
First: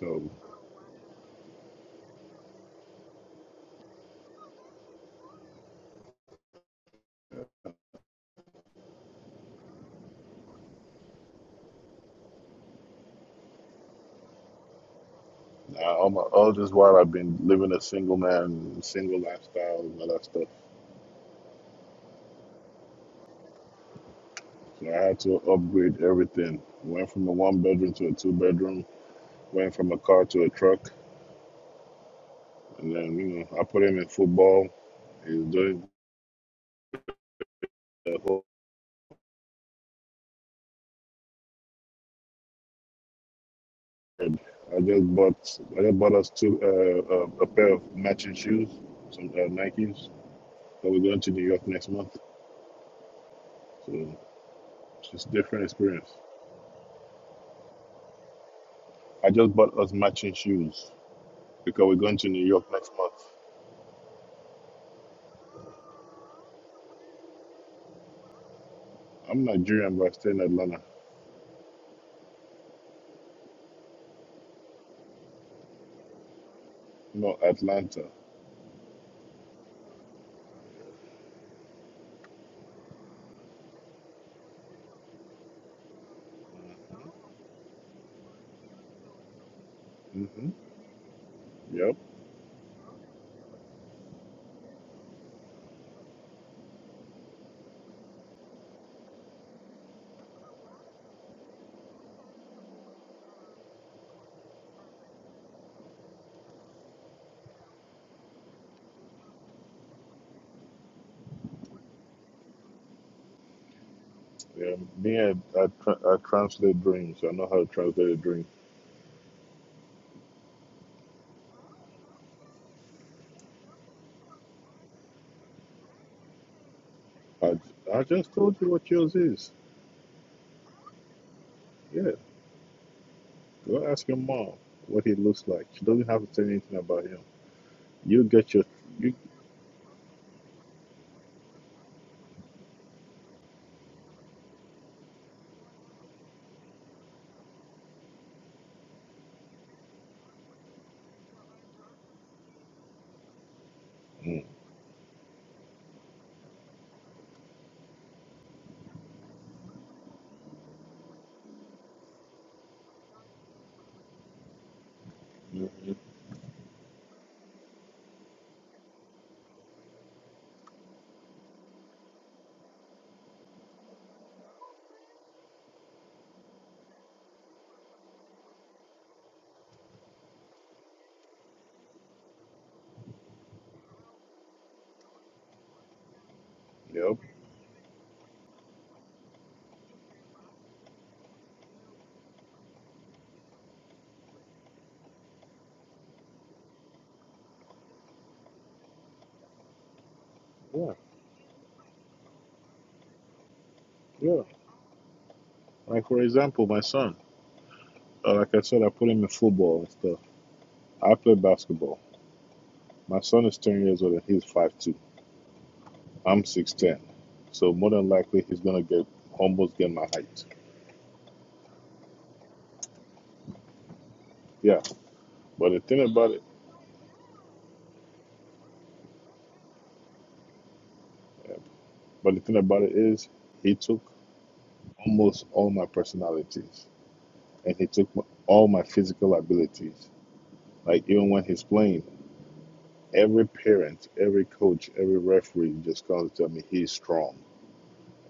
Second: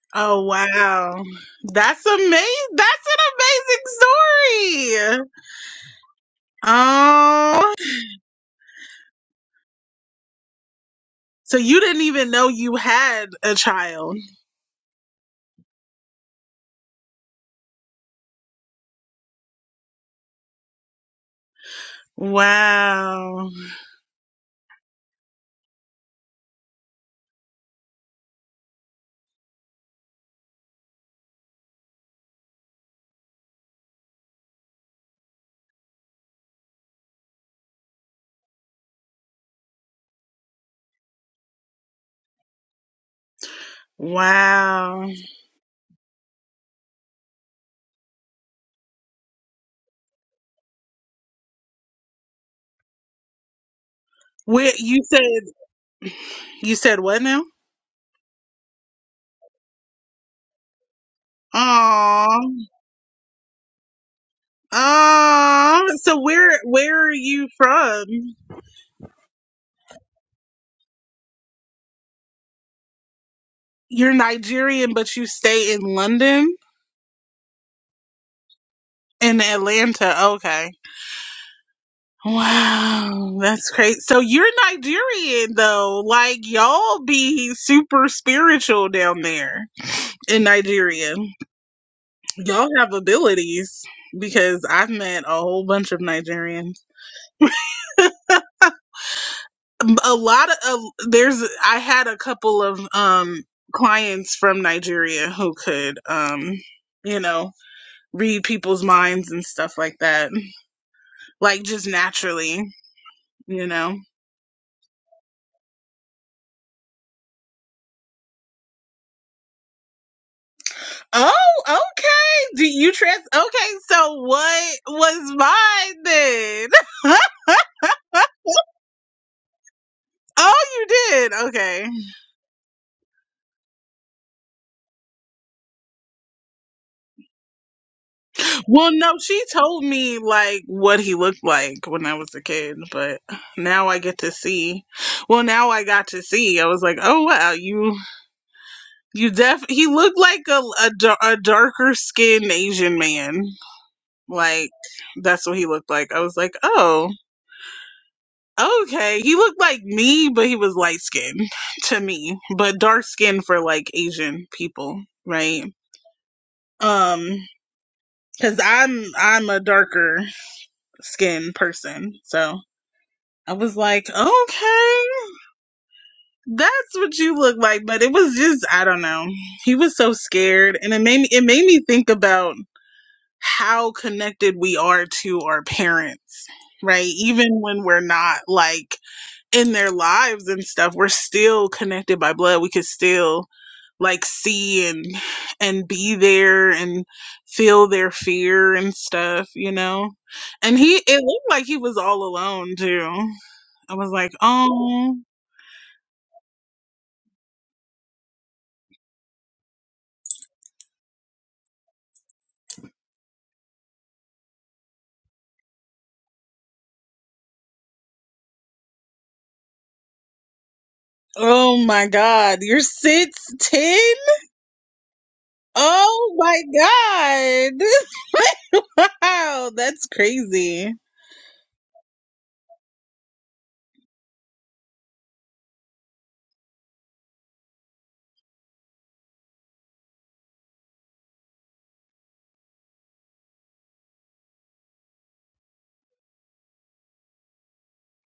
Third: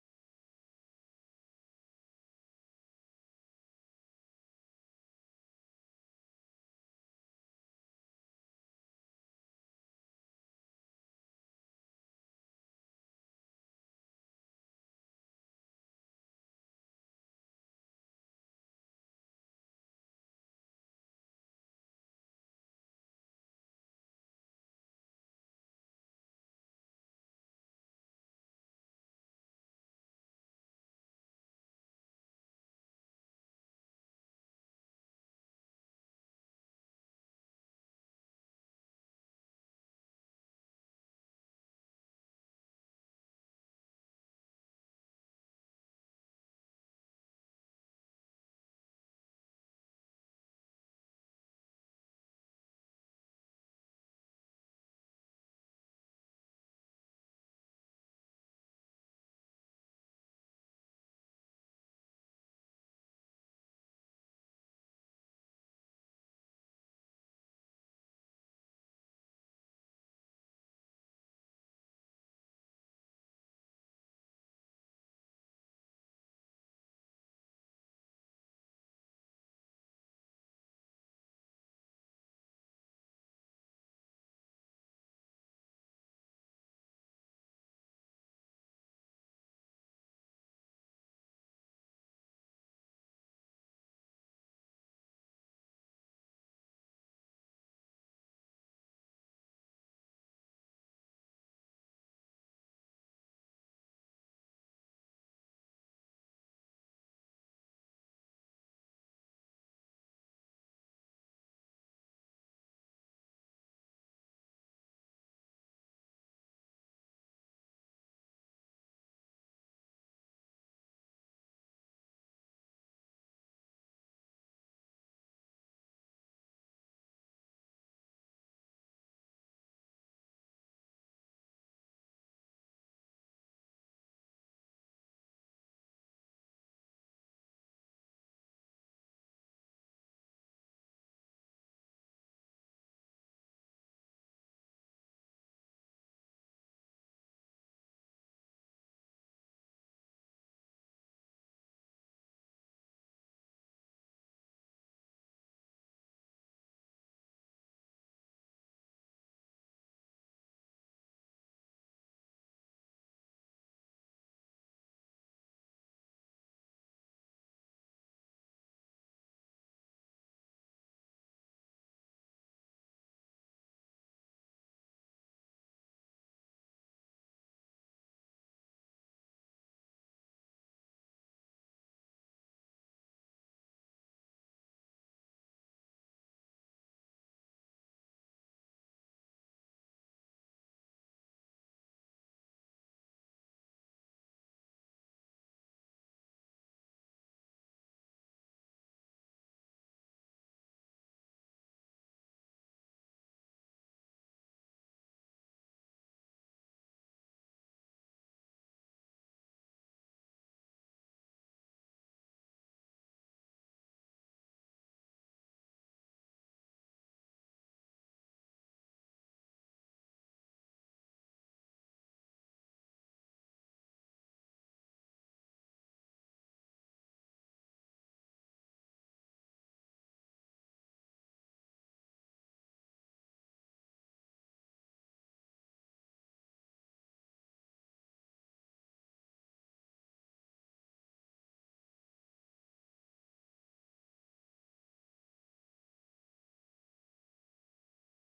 So oh wow. That's amazing. That's an amazing story. Oh. So you didn't even know you had a child. uh, all, my, all this while I've been living a single man, single lifestyle and all that stuff. Wow. So I had to upgrade everything. Went from a one bedroom to a two bedroom Went from a car to a truck, and then you know I put him in football. He's doing the whole. I just Wow. bought I just bought us two uh, a, a pair of matching shoes, some uh, Nikes. But we're going to New York next month, so Where you it's said just a different experience. you said what now? I just bought us matching shoes because we're going to New Oh. York next month. Oh. So where where are you from? I'm Nigerian, but I stay in Atlanta. You're Nigerian but you stay in London No, Atlanta. and Atlanta. Okay. Wow, that's crazy. So you're Nigerian though. Like y'all be super spiritual down there in hmm Nigeria. Yep. Y'all have abilities because I've met a whole bunch of Nigerians. a lot of uh, there's I had a couple of um clients from Nigeria who could um you know read people's minds and stuff like that. Like just naturally, you know. Yeah. Me, I, I, tra- I translate dreams. I know how to translate dreams. Oh, okay. Do you trans? Okay, so what was mine then? I, I just told you what yours is. oh, you did. Okay. Yeah, go ask your mom what he looks like. She doesn't have to tell anything about him. You get your Well, no, you. she told me like what he looked like when I was a kid, but now I get to see. Well, now I got to see. I was like, oh wow, you you def. He looked like a a, da- a darker skinned Asian man. Mm, Like that's what he looked like. I was like, oh. Okay, he looked like me, but he was light skinned to me, but dark skinned for like Asian people, right? mm, mm. Um, cause I'm I'm a darker skinned person, so I was like, okay, that's what you look like. But it was just I don't know. He was so scared, and it made me it made me think about how connected we are to our parents, right? yep. Even when we're not like in their lives and stuff we're still connected by blood we could still like see and and be there and feel their fear and stuff you know and Yeah. he it looked like he was all alone too i was like Yeah. oh Like for example, my son. Uh, like I said, I put him in football and stuff. I play basketball. My son is ten years old and he's five two. I'm six ten. So more than likely he's gonna get almost get my height. oh my god you're six ten. Yeah. But the thing Oh about it, my god wow that's crazy but the thing about it is, he took almost all my personalities. and he took m- all my physical abilities. Like even when he's playing, every parent, every coach, every referee just comes to tell me he's strong,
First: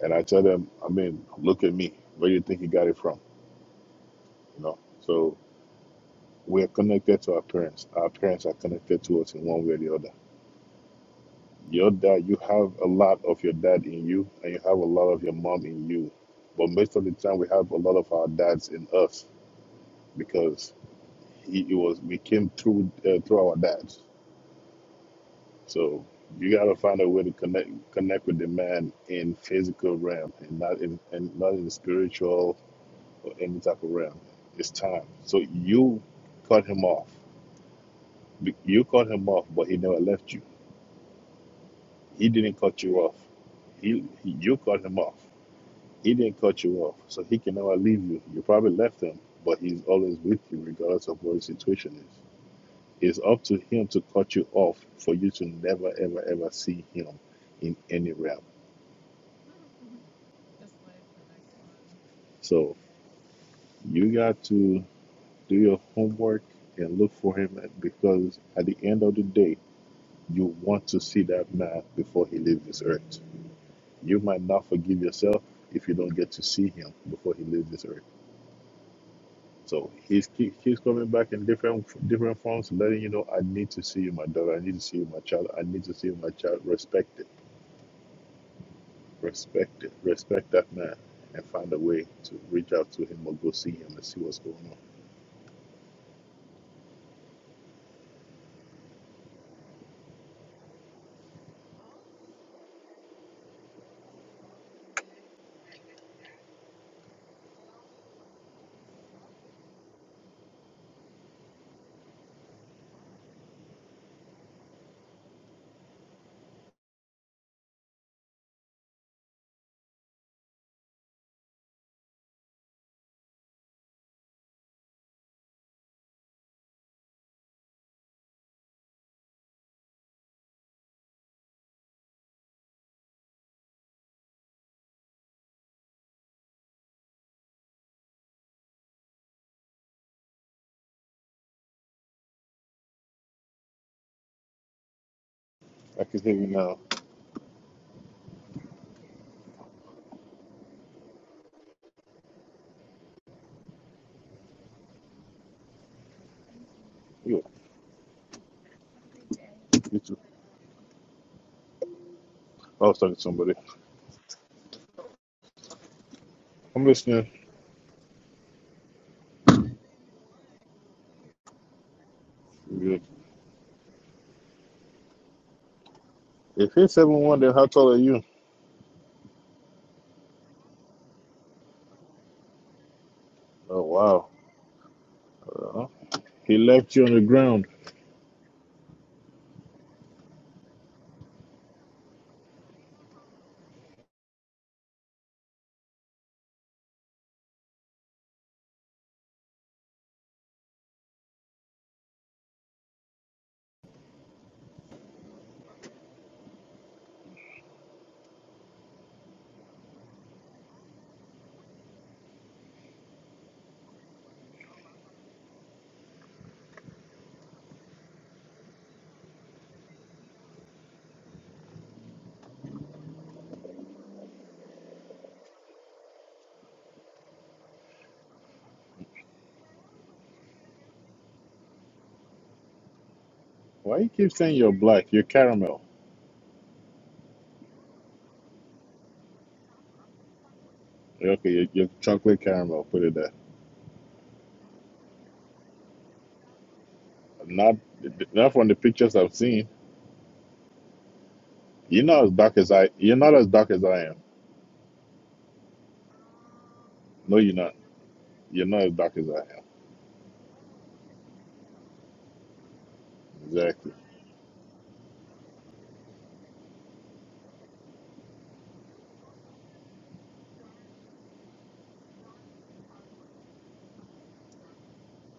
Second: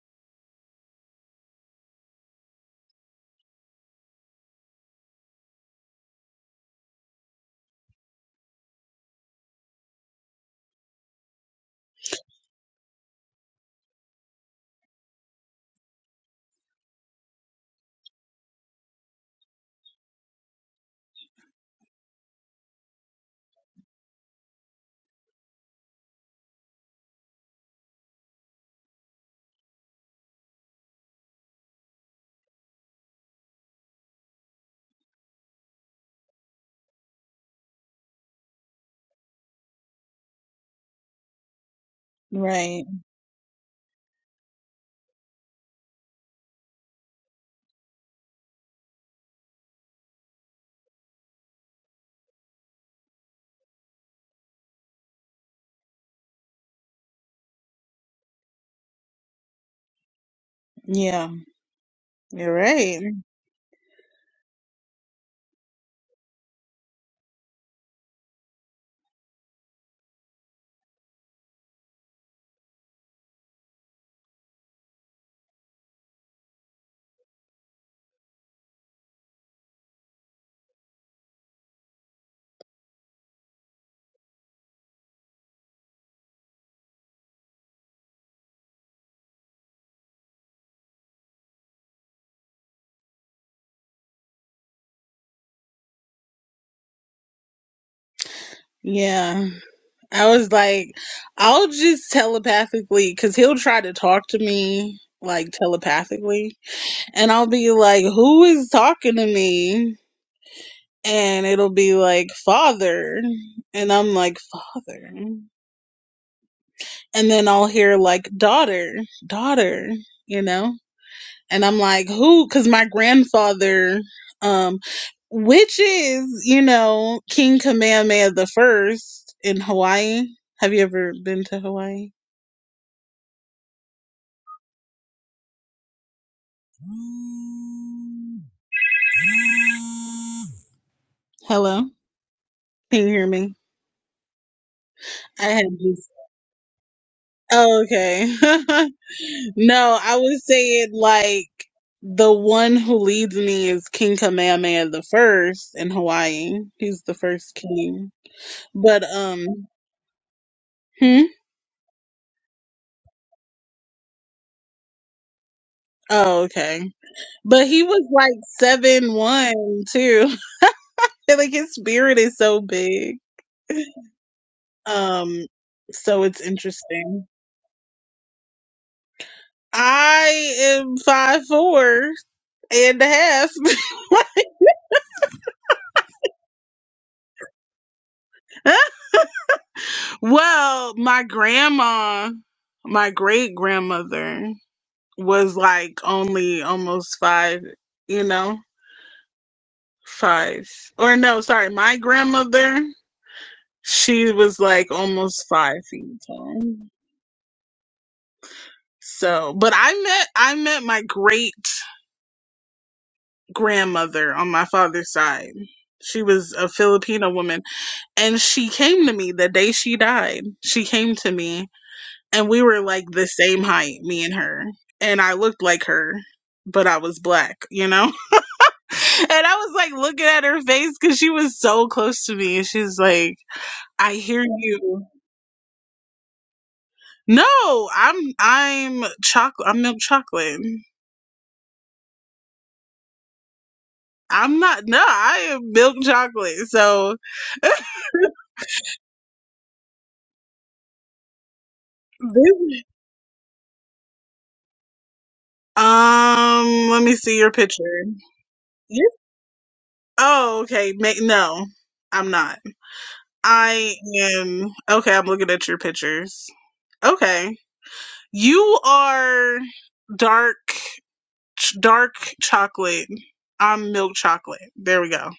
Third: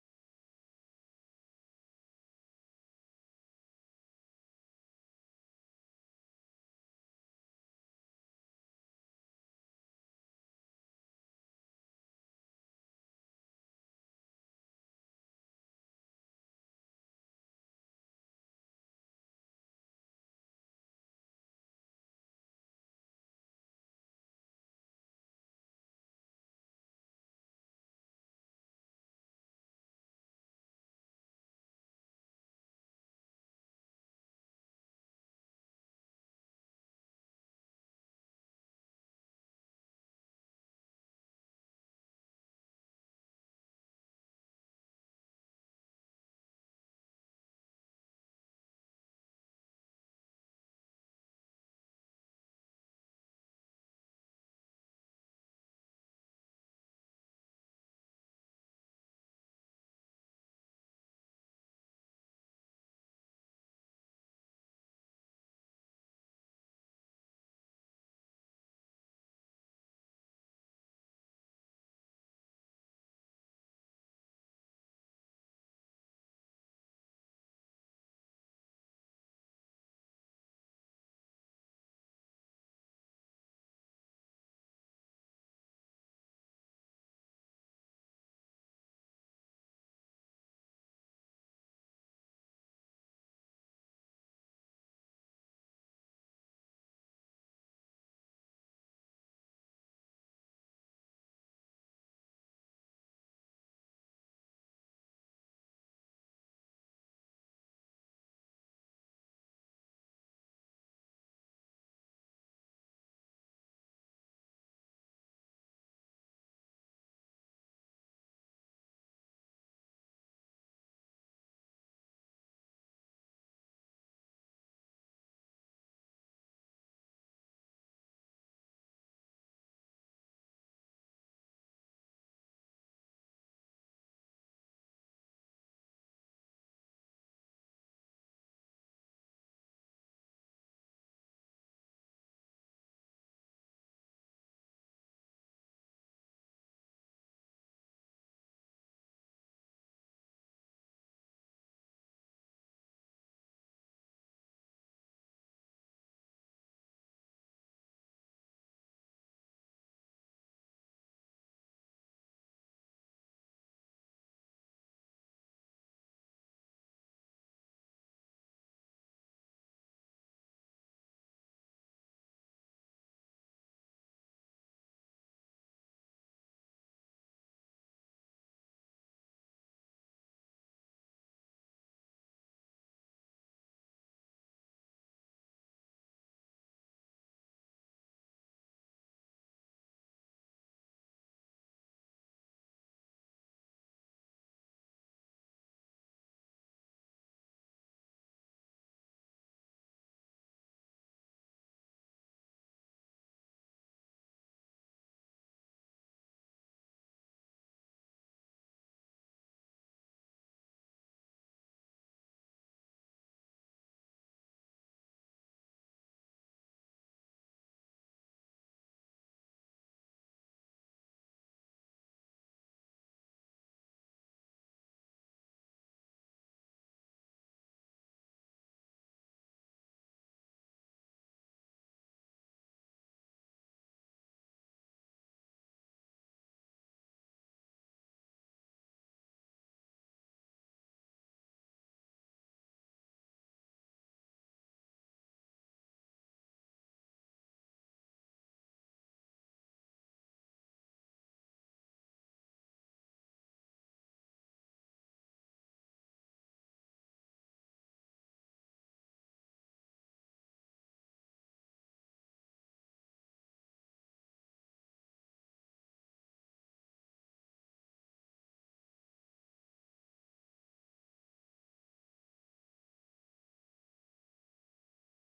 and I tell them, I mean, look at me. Where do you think he got it from? You know. So we are connected to our parents. Our parents are connected to us in one way or the other. Your dad, you have a lot of your dad in you, and you have a lot of your mom in you. But most of the time, we have a lot of our dads in us because he, it was we came through uh, through our dads So you got to find a way to connect connect with the man in physical realm and not in and not in the spiritual or any type of realm. It's time. So you cut him off. Be- You cut him off, but he never left you. He didn't cut right you off. He, he you cut him off. He didn't cut you off, so he can never leave you. You probably left him, but he's always with you, regardless of what his situation is. It's up to him to cut you off for you to never, ever, ever see him in any realm. yeah you're So right You got to do your homework and look for him because at the end of the day, you want to see that man before he leaves this earth. You might not forgive yourself if you don't get to see him before he leaves this earth. So he's he keeps coming back in different different forms, letting you know, I need to see you, my daughter. I need to see you, my child. I need to see you, my child. Respect it, respect it, respect that man, and find a way to reach out to him or go see him and see what's going on. yeah I was like, I'll just telepathically, because he'll try to talk to me like telepathically, and I'll be like, Who is talking to me? And it'll be like, Father. And I'm like, Father. And then I'll hear like, Daughter, daughter, you know? And I'm like, Who? Because my grandfather, um, which is, you know, King Kamehameha the First in Hawaii. Have you ever been to Hawaii? Hello, can you hear me? I had I just can hear you now. oh, okay. no, I was saying like the one who leads me is King Kamehameha the First in Hawaii. He's the first king, but um, Yo, hmm. I was talking to somebody. Oh, I'm okay. listening. But he was like seven one too. like his spirit is so Good. big. Um, so it's If he's seven interesting. one, then how tall are you? I am five four and a half. Oh wow. Uh, he left you on the ground. well, my grandma, my great grandmother was like only almost five, you know, five. Or no, sorry, my grandmother, she was like almost five feet tall. So, but I met I met my great grandmother on my father's side. She was a Filipino woman and she came to me the day she died. She came to me and we were like the same height, me and her. And I looked like her, but I was black, you know? and I was like looking at her face cuz she was so close to me and she's like, Why you "I keep hear saying you're you." black? You're caramel. No, I'm I'm chocolate. I'm milk chocolate. Okay, you're, you're chocolate caramel. Put it there. I'm not no, I am milk chocolate. So Not not from the pictures I've seen. You're not as dark as this- I. You're not as dark as I am. um let me No, see your you're not. picture. You're not as You- dark as I am. Oh, okay. Ma- no. I'm not. Exactly. I am okay. I'm looking at your pictures. Okay, you are dark, ch- dark chocolate. I'm milk chocolate. There we go.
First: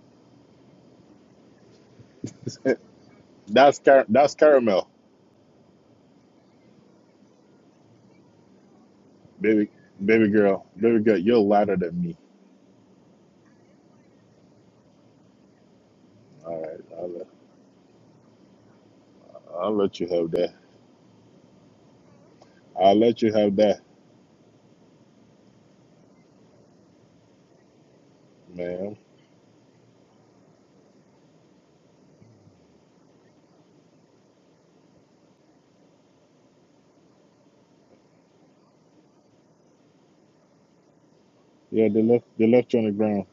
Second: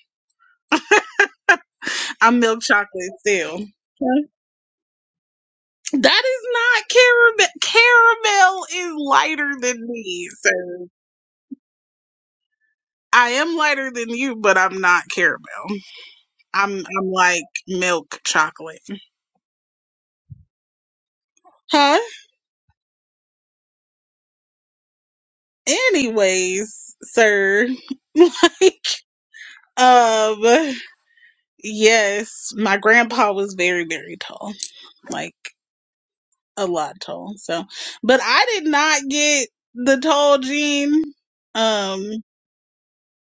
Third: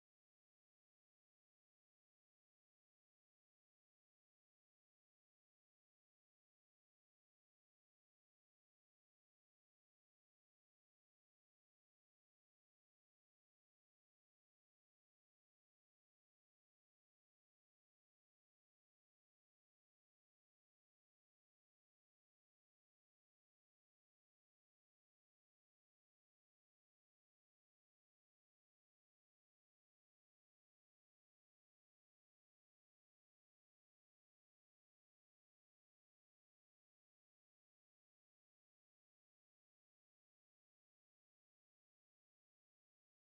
I'm milk chocolate still. that's car. Okay. That's caramel, That is not caramel. Caramel is lighter baby. than Baby me, girl. sir. Baby girl. You're lighter than me. I am lighter than you, but I'm not caramel. All I'm right. I'll I'm let, like milk chocolate. I'll let you have that. Huh? I'll let you have that, Anyways, sir. man. like um Yes, my grandpa was very, very tall, like a lot tall. So, but I did not get the tall gene. Yeah, they Um, left they left you on the ground.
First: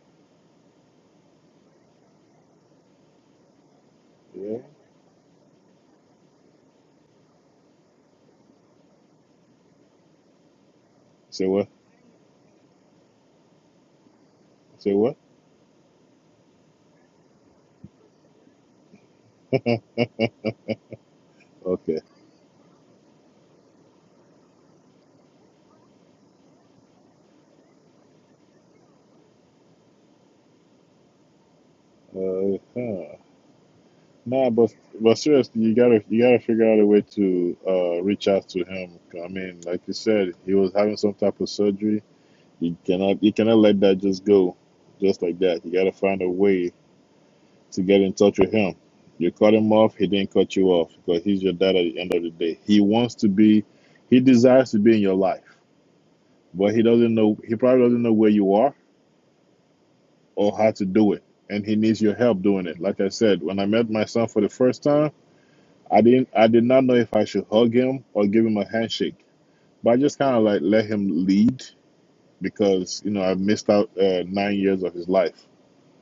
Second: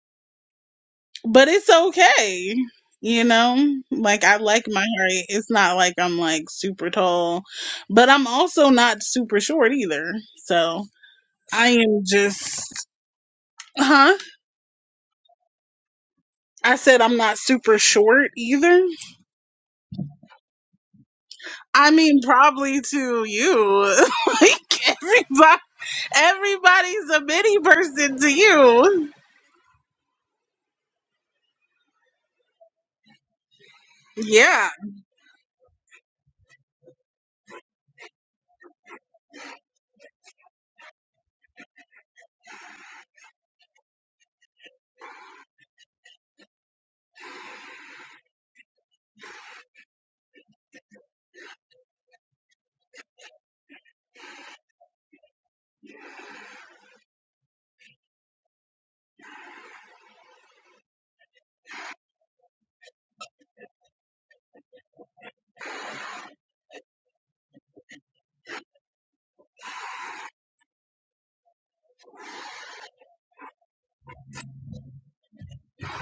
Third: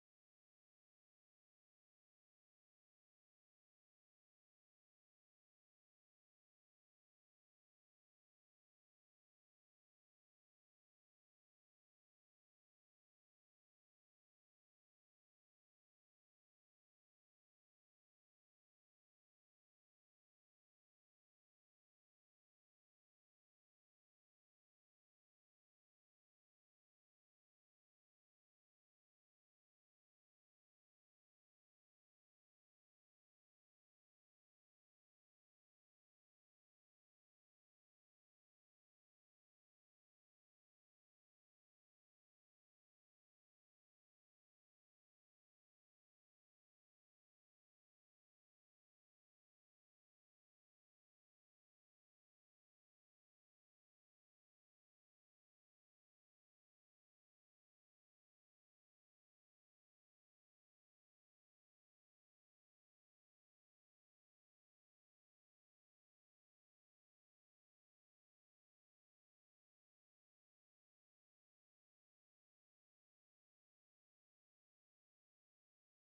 but it's okay, you know. Like I Yeah. like my height. It's not like I'm like super tall, but I'm also not super short either. So Say what? I am just, huh? Say what? I said I'm not super short either. okay. I mean, probably to you, like everybody. Everybody's a mini person to you. Uh, huh. Nah, Yeah. but but seriously, you gotta you gotta figure out a way to uh, reach out to him. I mean, like you said, he was having some type of surgery. You cannot you cannot let that just go, just like that. You gotta find a way to get in touch with him. You cut him off, he didn't cut you off because he's your dad at the end of the day. He wants to be, he desires to be in your life, but he doesn't know. He probably doesn't know where you are or how to do it and he needs your help doing it like i said when i met my son for the first time i didn't i did not know if i should hug him or give him a handshake but i just kind of like let him lead because you know i missed out uh, nine years of his life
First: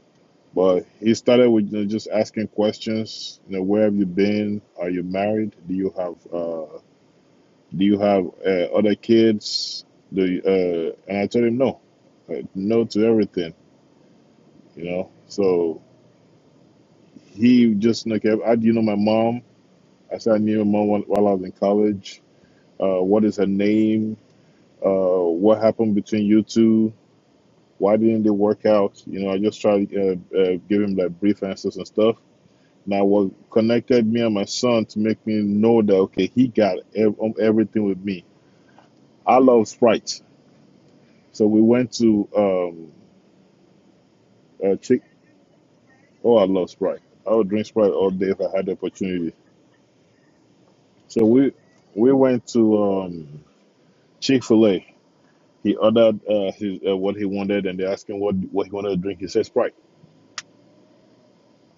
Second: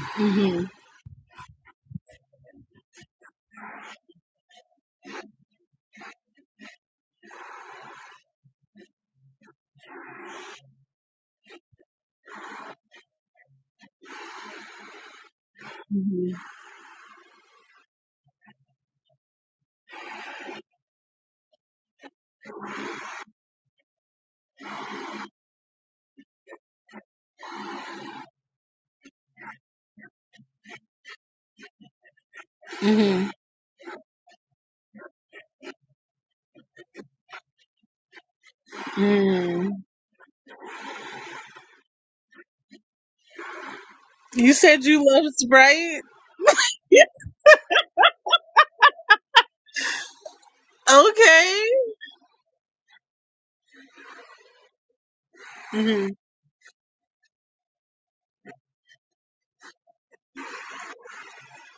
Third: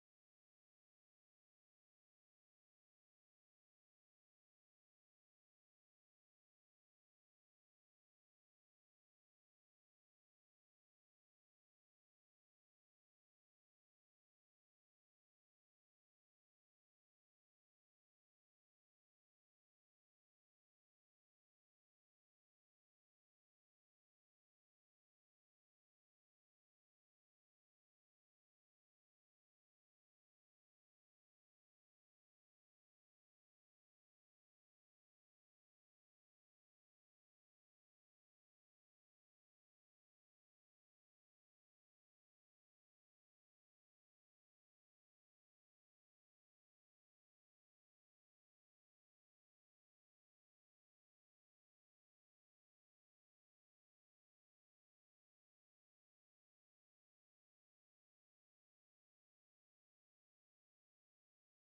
hmm but he started with you know, just asking questions you know where have you been are you married do you have uh do you have uh, other kids do you, uh and i told him no uh, no to everything you know so hmm he just like I, I- you know my mom. I said I knew my mom while while I was in college. Uh, what is her name? Uh, what happened between you two? Why didn't they work out? You know, I just tried to uh, uh, give him like brief answers and stuff. Now hmm what connected me and my son to make me know that okay, he got ev- um, everything with me. I hmm love Sprite, so we went to um, You uh, said Chick. you love Sprite? Oh, I love Sprite. Yeah. I would drink Sprite all day if I had the opportunity. So we Okay. we went to um, Chick Fil A He hmm ordered uh, his, uh, what he wanted, and they asked him what what he wanted to drink. He said Sprite.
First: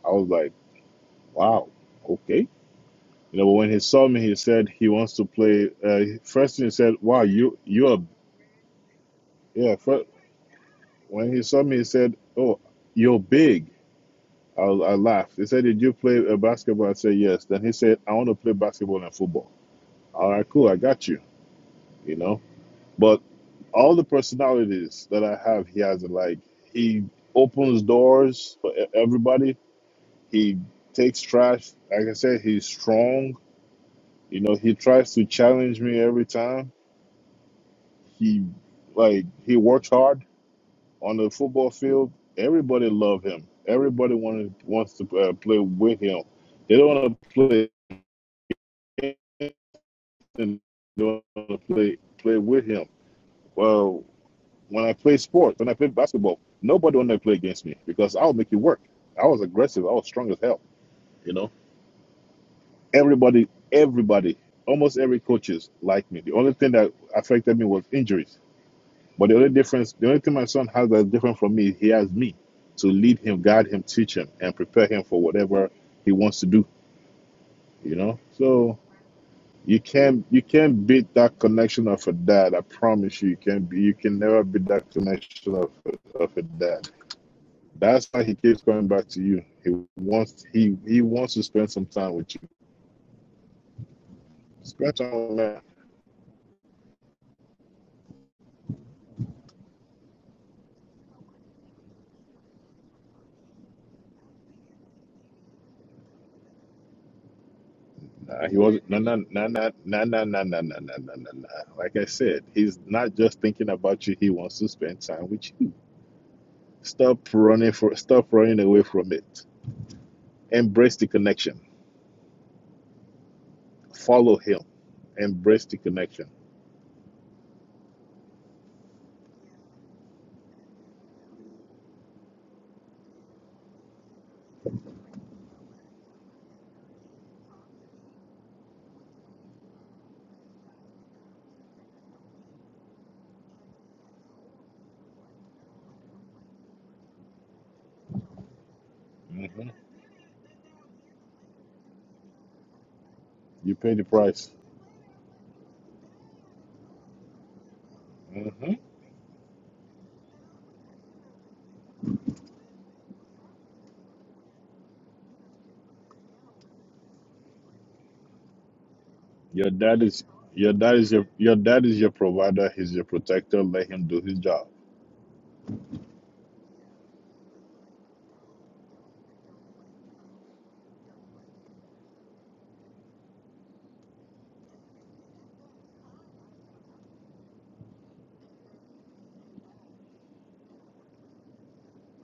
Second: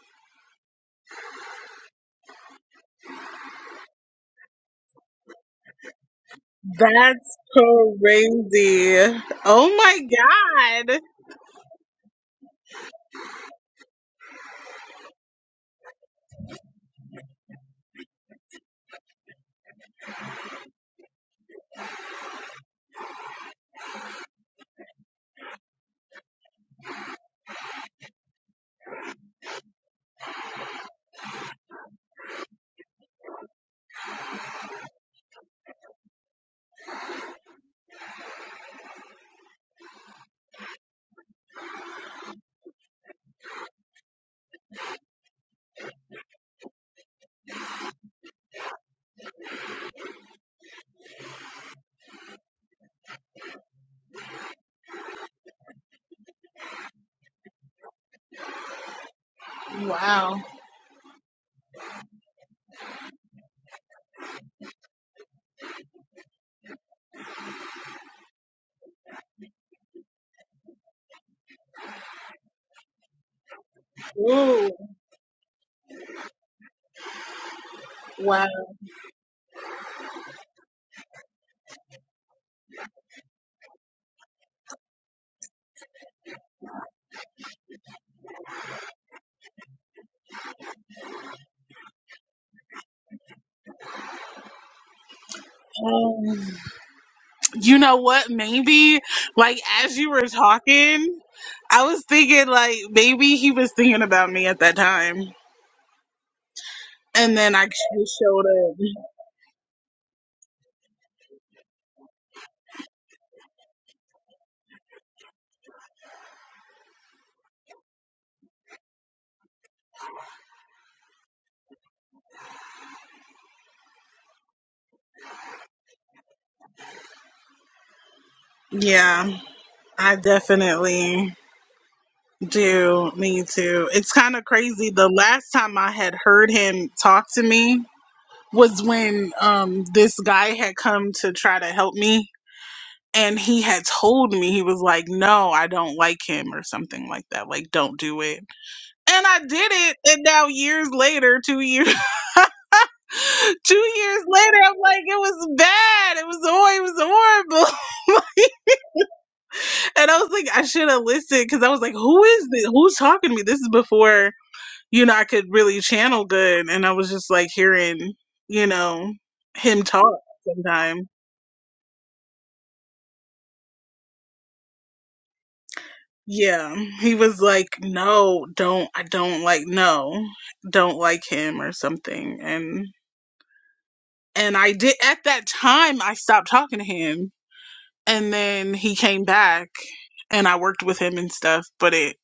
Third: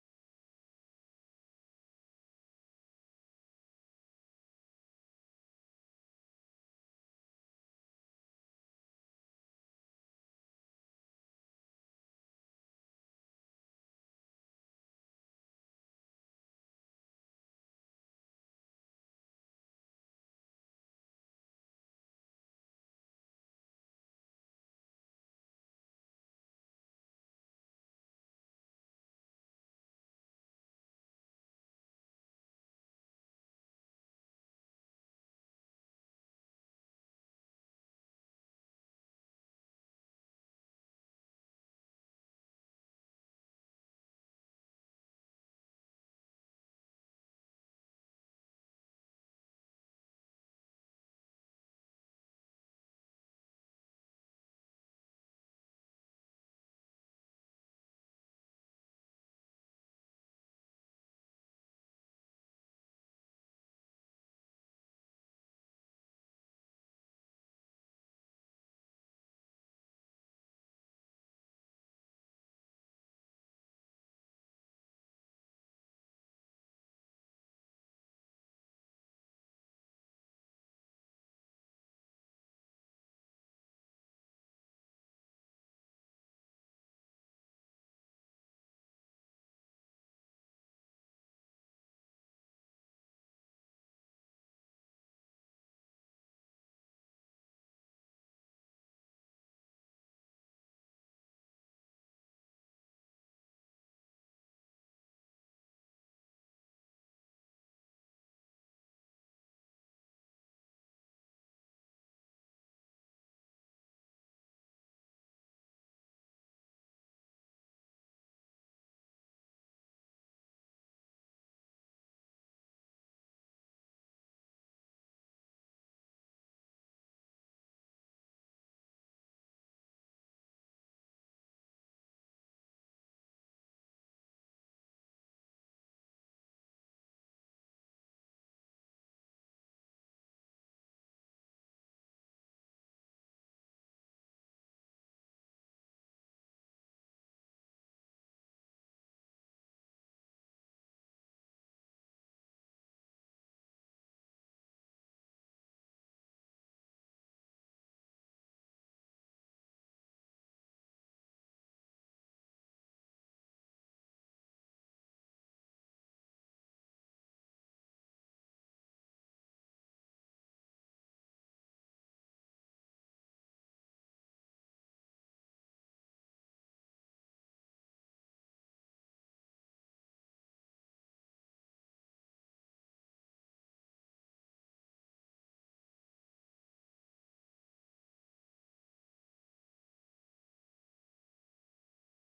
I was like, wow, okay. You know, but when he saw me, he said he wants to play. Uh, first thing he said, wow, That's you you are crazy. Oh yeah. First, my god. when he saw me, he said, oh, you're big. I, I laughed. He said, did you play uh, basketball? I said yes. Then he said, I want to play basketball and football. All right, cool. I got you. You know, but all the personalities that I have, he has like he opens doors for e- everybody He takes trash. Like I said, he's strong. You know, he tries to challenge me every time. He like he works hard on the football field. Everybody love him. Everybody want, wants to uh, play with him. They don't want to play against him. They don't want to play play with him. Well, when I play sports, when I play basketball, nobody want to play against me because I'll make you work. I was aggressive. I was strong as Wow. hell. You know. Everybody, everybody, almost every coaches like me. The only thing that affected me was injuries. But the only difference, the only thing my son has that's different from me, he has me to lead him, guide him, teach him, and Ooh. prepare him for whatever he wants to do. You know, Wow. so you can't you can't beat that connection of a dad. I promise you, you can't be. You can never beat that connection of a- of a dad. That's why he keeps coming back to you. He wants he he wants to spend some time with you. Spend time, man. Um, you know what? Maybe like as you were talking, I was thinking like maybe he was thinking about me at that time. And then I just Nah, he showed up. wasn't. No, no, no, no, no, no, no, no, no, no, no, no. no. Like I said, he's not just thinking about you. He wants to spend time with you. Stop running for. Stop running away from it. Embrace the connection. Follow him. Embrace the connection. Yeah. I definitely do. need to. It's kind of crazy. The last time I had heard him talk to me was when um, this guy had come to try to help me. And he had told me, he was like, no, I don't like him or something like that. Like, don't do it. And I hmm did it. And now, years later, two years. Two You pay the years price. later, I'm like, it was bad. It was, oh, it was horrible. hmm And I was like, I should have listened because I was like, who is this? Who's talking to me? This is before, you know, I could really channel good. And I was just like hearing, you know, Your him dad talk is your dad sometime. is your your dad is your provider. He's your protector. Let him do his job. Yeah. He was like, no, don't, I don't like, no, don't like him or something. And, and I did, at that time, I stopped talking to him. And then he came back and I worked with him and stuff, but it,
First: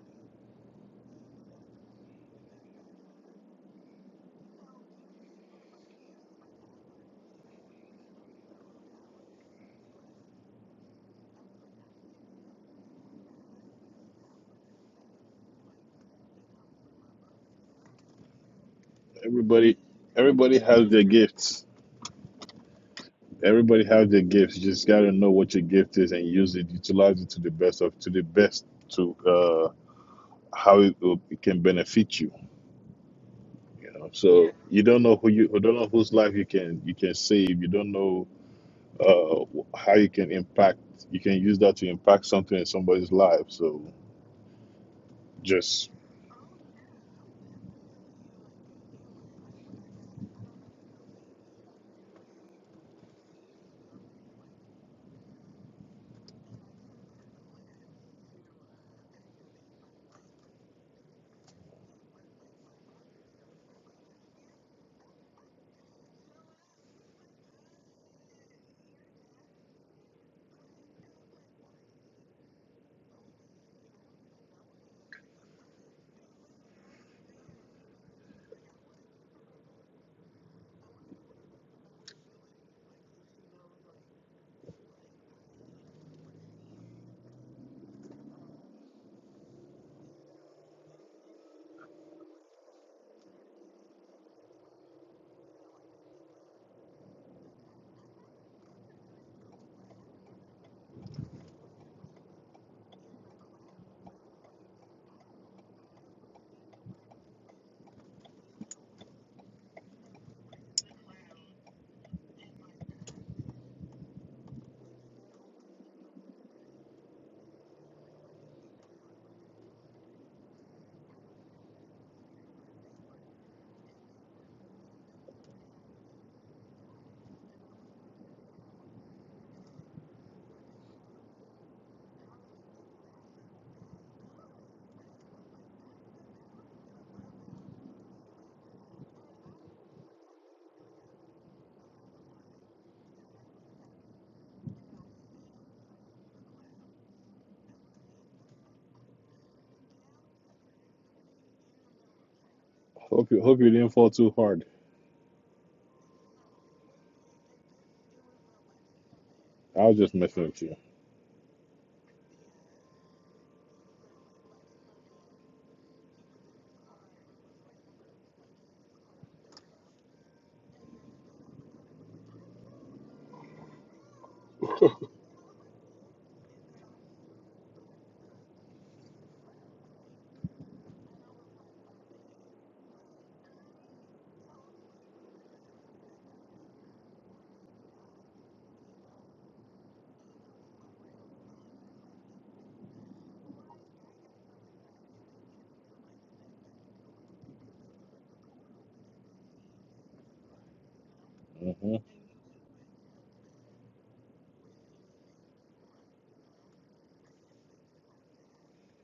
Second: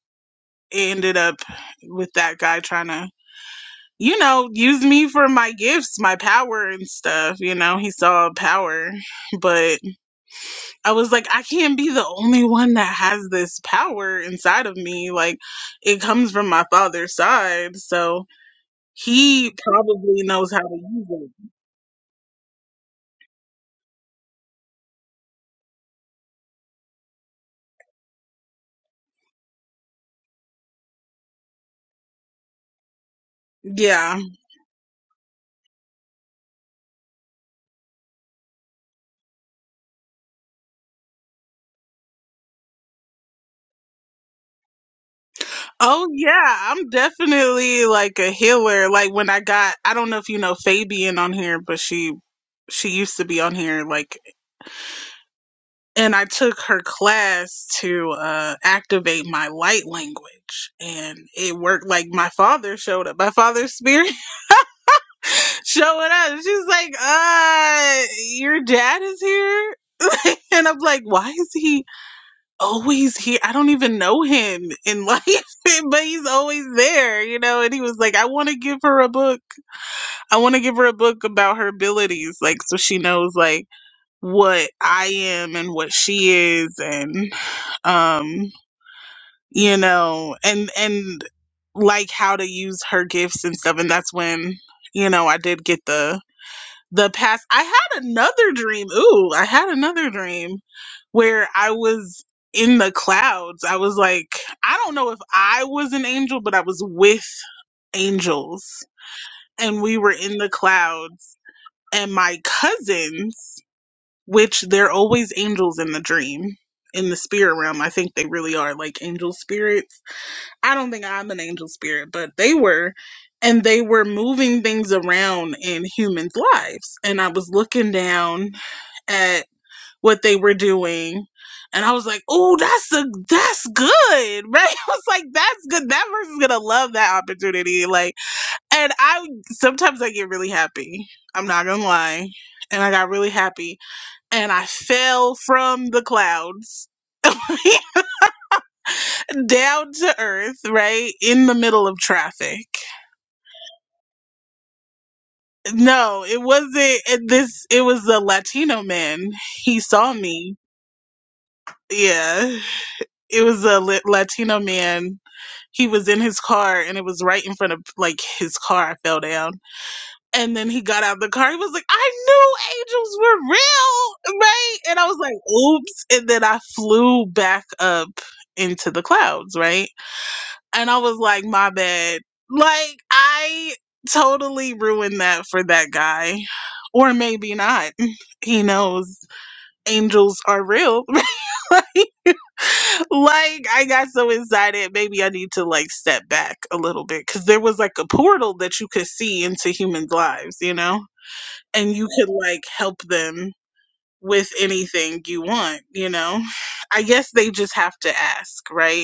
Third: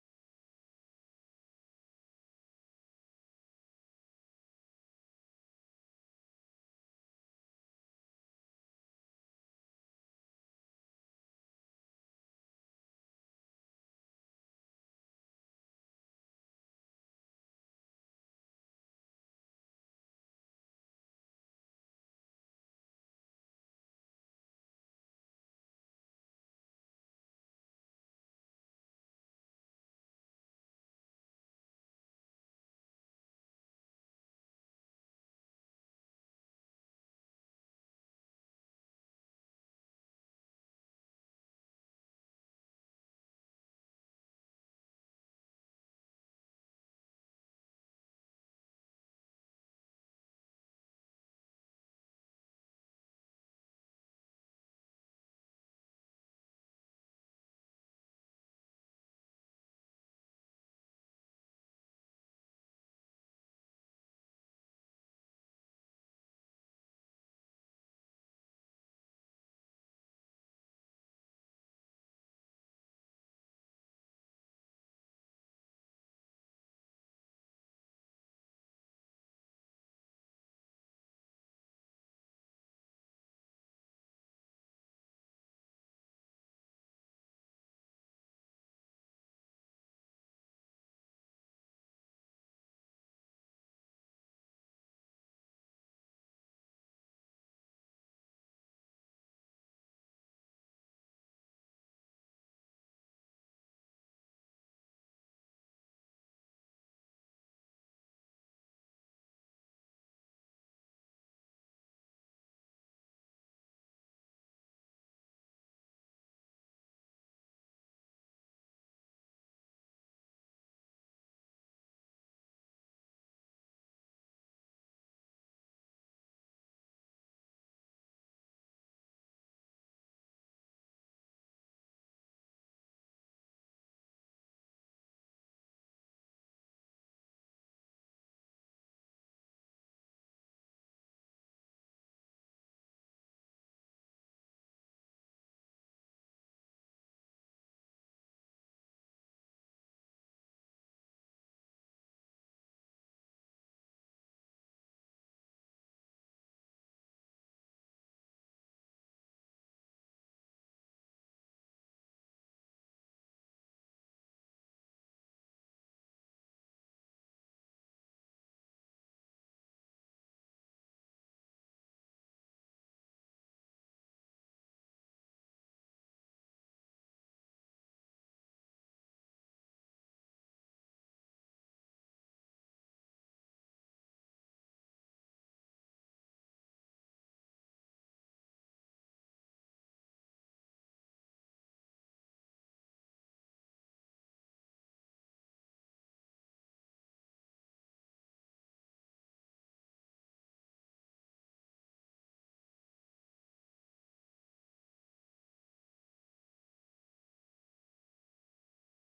it ended up with that guy trying to you know, use me for my gifts, my power and stuff. You know, he saw power, but I was like, I can't be the only one that has this power inside of me. Like, it comes from my father's side. So he Everybody, probably knows everybody how to has their use it. gifts. Everybody have their gifts. You just gotta know what your gift is and use it, utilize it to the best of to the best to uh, how it, will- it can benefit you. You know, Yeah. so you don't know who you, you don't know whose life you can you can save. You don't know uh, wh- how you can impact. You can use that to impact something in somebody's life. So just Oh, yeah. I'm definitely like a healer. Like, when I got, I don't know if you know Fabian on here, but she. She used to be on here like and I took her class to uh, activate my light language, and it worked. Like my father showed up, my father's spirit showing up. She's like, "Uh, your dad is here," and I'm like, "Why is he always here? I don't even know him in life, but he's always there, you know." And he was like, "I want to give her a book. I want to give her a book about her abilities, like so she knows like." what I am and what she is and um you know and and like how to use her gifts and stuff and that's when you know I did get the the pass I had another dream ooh I had another dream where I was in the clouds I was like I don't know if I was an angel but I was with angels and we were in the clouds and my cousins which they're always angels in the dream. In the spirit realm, I think they really are like angel spirits. I don't think I'm an angel spirit, but they were. And they were moving things around in humans' lives. And I was looking down at what they were doing. And I was like, oh, that's a that's good. Right? I was like, that's good. That person's gonna love that opportunity. Like, and I sometimes I get really happy. I'm not gonna lie. And I got really happy and I fell from the clouds down to earth, right in the middle of traffic. hope you hope you didn't fall too hard. No, it wasn't this. It was a Latino man. He I was just saw messing me. with you. Yeah, it was a Latino man. He was in his car, and it was right in front of like his car. I fell down, and then he got out of the car. He was like, "I knew angels were real, right?" And I was like, "Oops!" And then I flew back up into the clouds, right? and I was like, my bad. Like, I totally ruined that for that guy. Or maybe not. He knows angels are real. like, I got so excited. Maybe I need to, like, step back a little bit. Cause there was, like, a portal that you could see into humans' lives, you know? And hmm you could, like, help them with anything you want, you know? I guess they just have to ask, right?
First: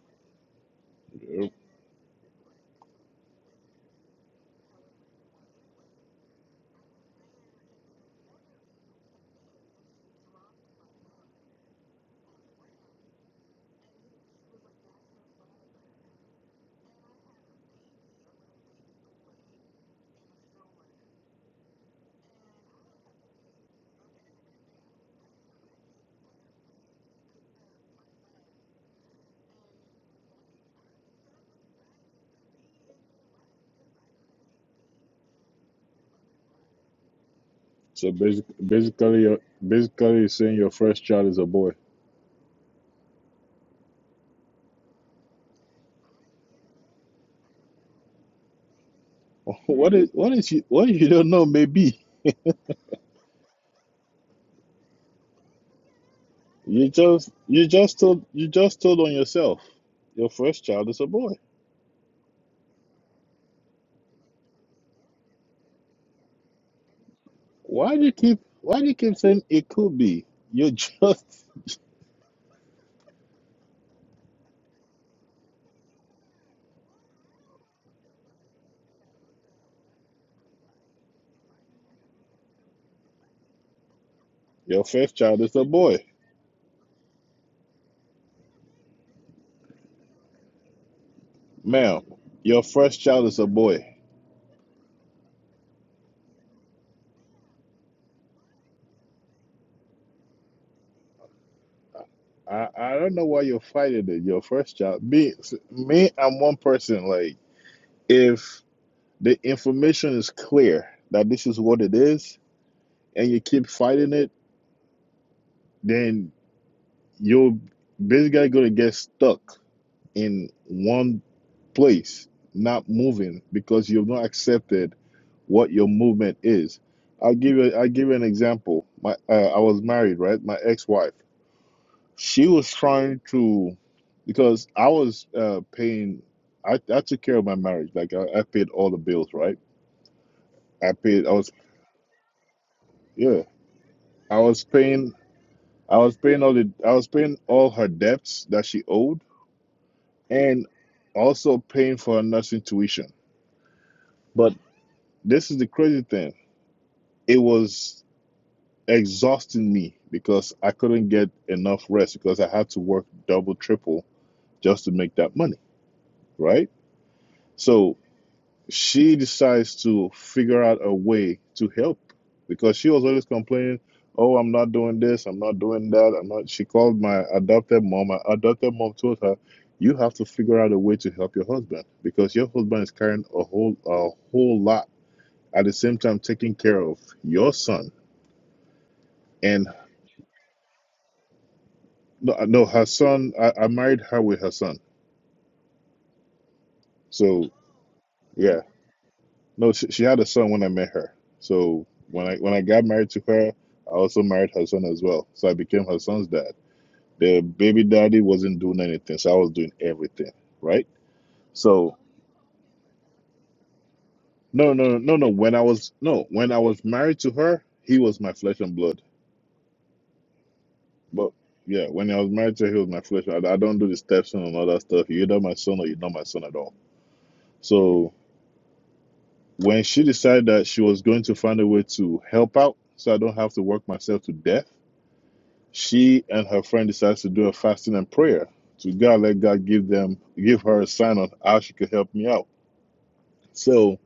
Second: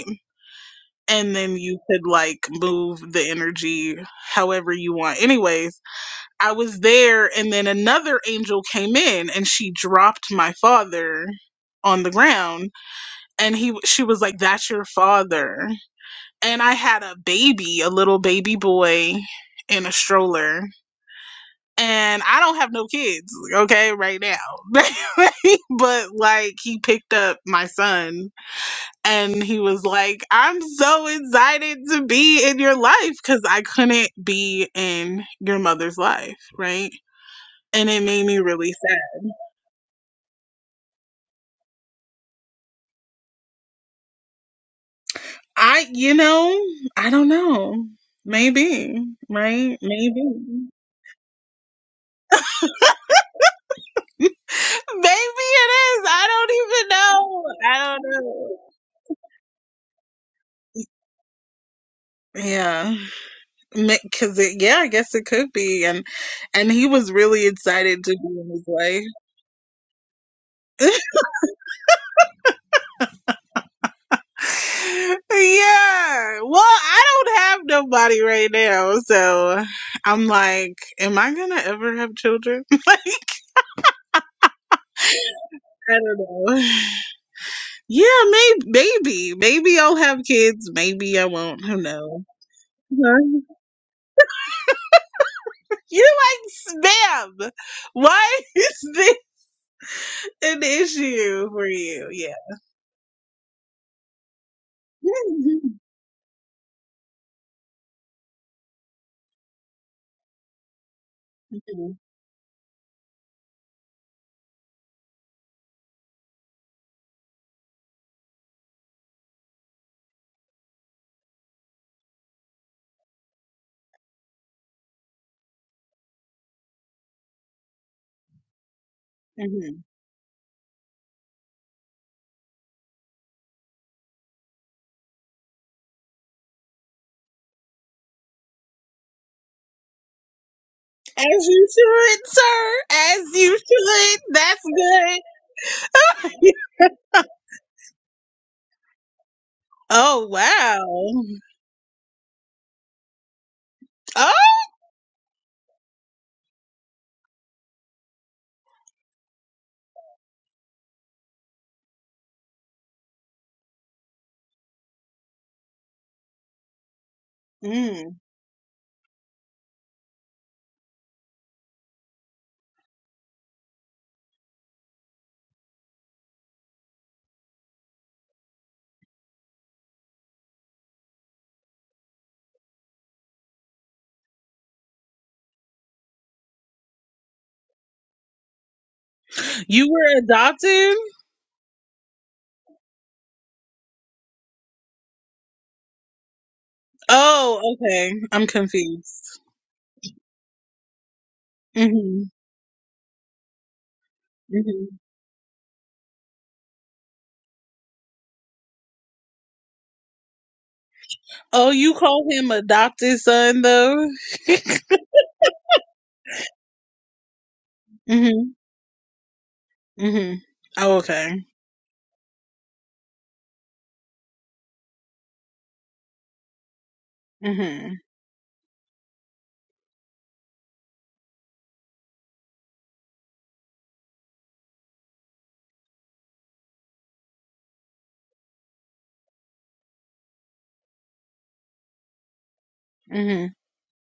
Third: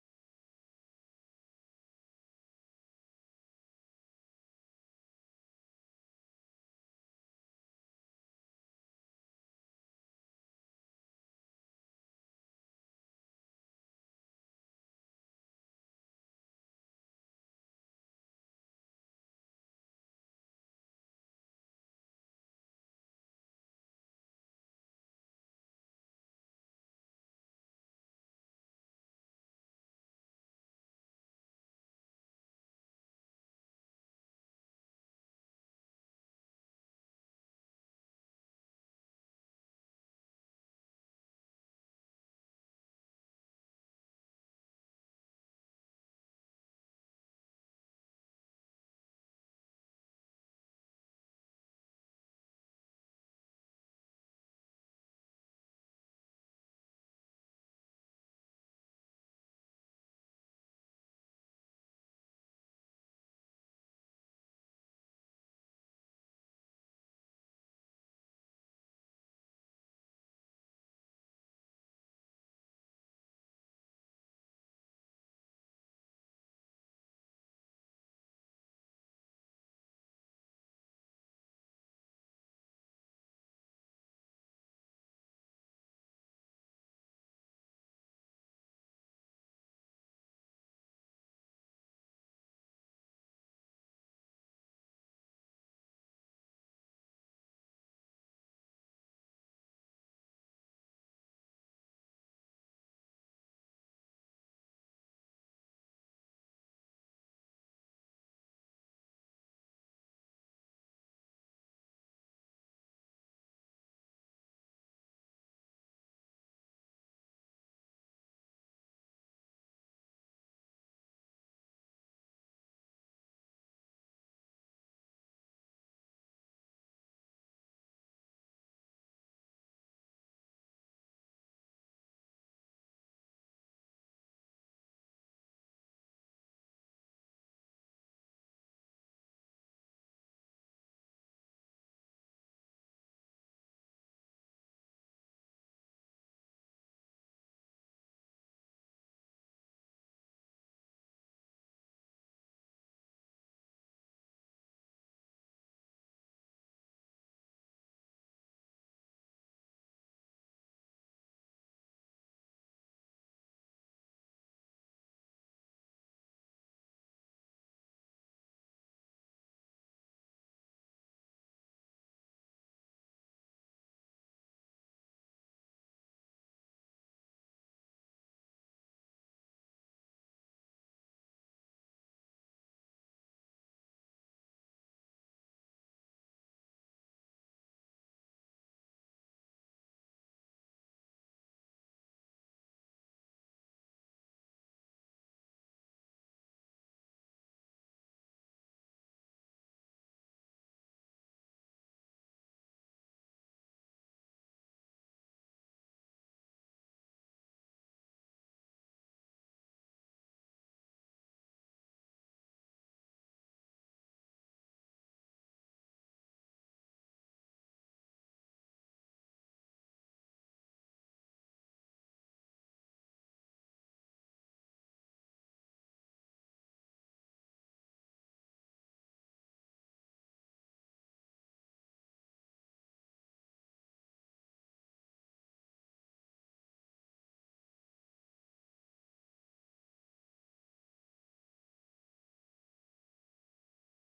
and then you could like move the energy however you want. Anyways, I was there, and then another angel came in and she dropped my father on the ground and he she was like that's your father and i had a baby a little baby boy in a stroller and i don't have no kids okay right now but like he picked up my son and he was like, I'm so excited to be in your life because I couldn't be in your mother's life, right? And it So made me basic, really sad. basically, you basically, you're saying your first child is a boy. I, you know, I don't know. Maybe, right? What is Maybe. what is you what you don't know maybe Maybe it is. I don't you even just know. you I just don't told you know. just told on yourself your first child is a boy. Yeah, because it, yeah, I guess it could be, and and he was really Why do excited to you keep be in his why do you keep life. saying it could be? You just Yeah. Well, I don't have nobody right now, so I'm like, am I gonna ever have children? like, your first child is a I boy, don't know. Yeah, maybe, maybe, maybe I'll have kids. Maybe I won't. Who ma'am. knows? Your first child is Huh? a boy. You like spam. Why is this an issue for you? Yeah. I, I don't know why you're fighting it. Your first child, me, Mhm. me, I'm one person. Like if the information is clear that this is what it is, and you keep fighting it, then. you're basically going to get stuck in one place, not moving because you've not accepted what your movement is. I'll give you. I'll give you an example. My uh, I was Mhm. married, right? My ex-wife. She was trying to, because I was uh, paying. I, I took care of my marriage. Like I, I paid all the bills, right? I As paid. I was you should, sir. As yeah. you should. I That's was paying. good. I was paying all the. I was paying all her debts that she owed Oh and wow. also paying for a nursing tuition. Oh, But this is the crazy thing. It was exhausting me because I couldn't get enough rest because I had to work double, triple just to make that money, right? So Mm. she decides to figure out a way to help because she was always complaining, "Oh, I'm not doing this. I'm not doing that. I'm not." She called my adopted mom. My adopted mom told her, "You have to figure out a way to help your husband because your husband is carrying a whole a whole lot at the same time taking care of your son and You were adopted? no, no her son. I, I married her with her son, so." Oh, okay. I'm Yeah, confused. No, she, she had a son when I met her. So hmm when I when I got married to her, I also married her hmm son as well. So I became her son's dad. The baby daddy wasn't doing anything, so I was doing everything, right? Oh, you So call him adopted son though? no, no, no, no. When I was no, when I was married to her, he was my Mhm. flesh and blood. Mhm. Oh, But okay. yeah, when I was married to her, he was my flesh. I, I don't do the steps and all that stuff. You're either my son or you're not my son at all. Mhm. So when she decided that she was going to find a way to help out, so I don't have to work myself to death She and her friend decides to do a fasting and prayer to God. Let God give them give her a sign on how she could help me out. Mhm. So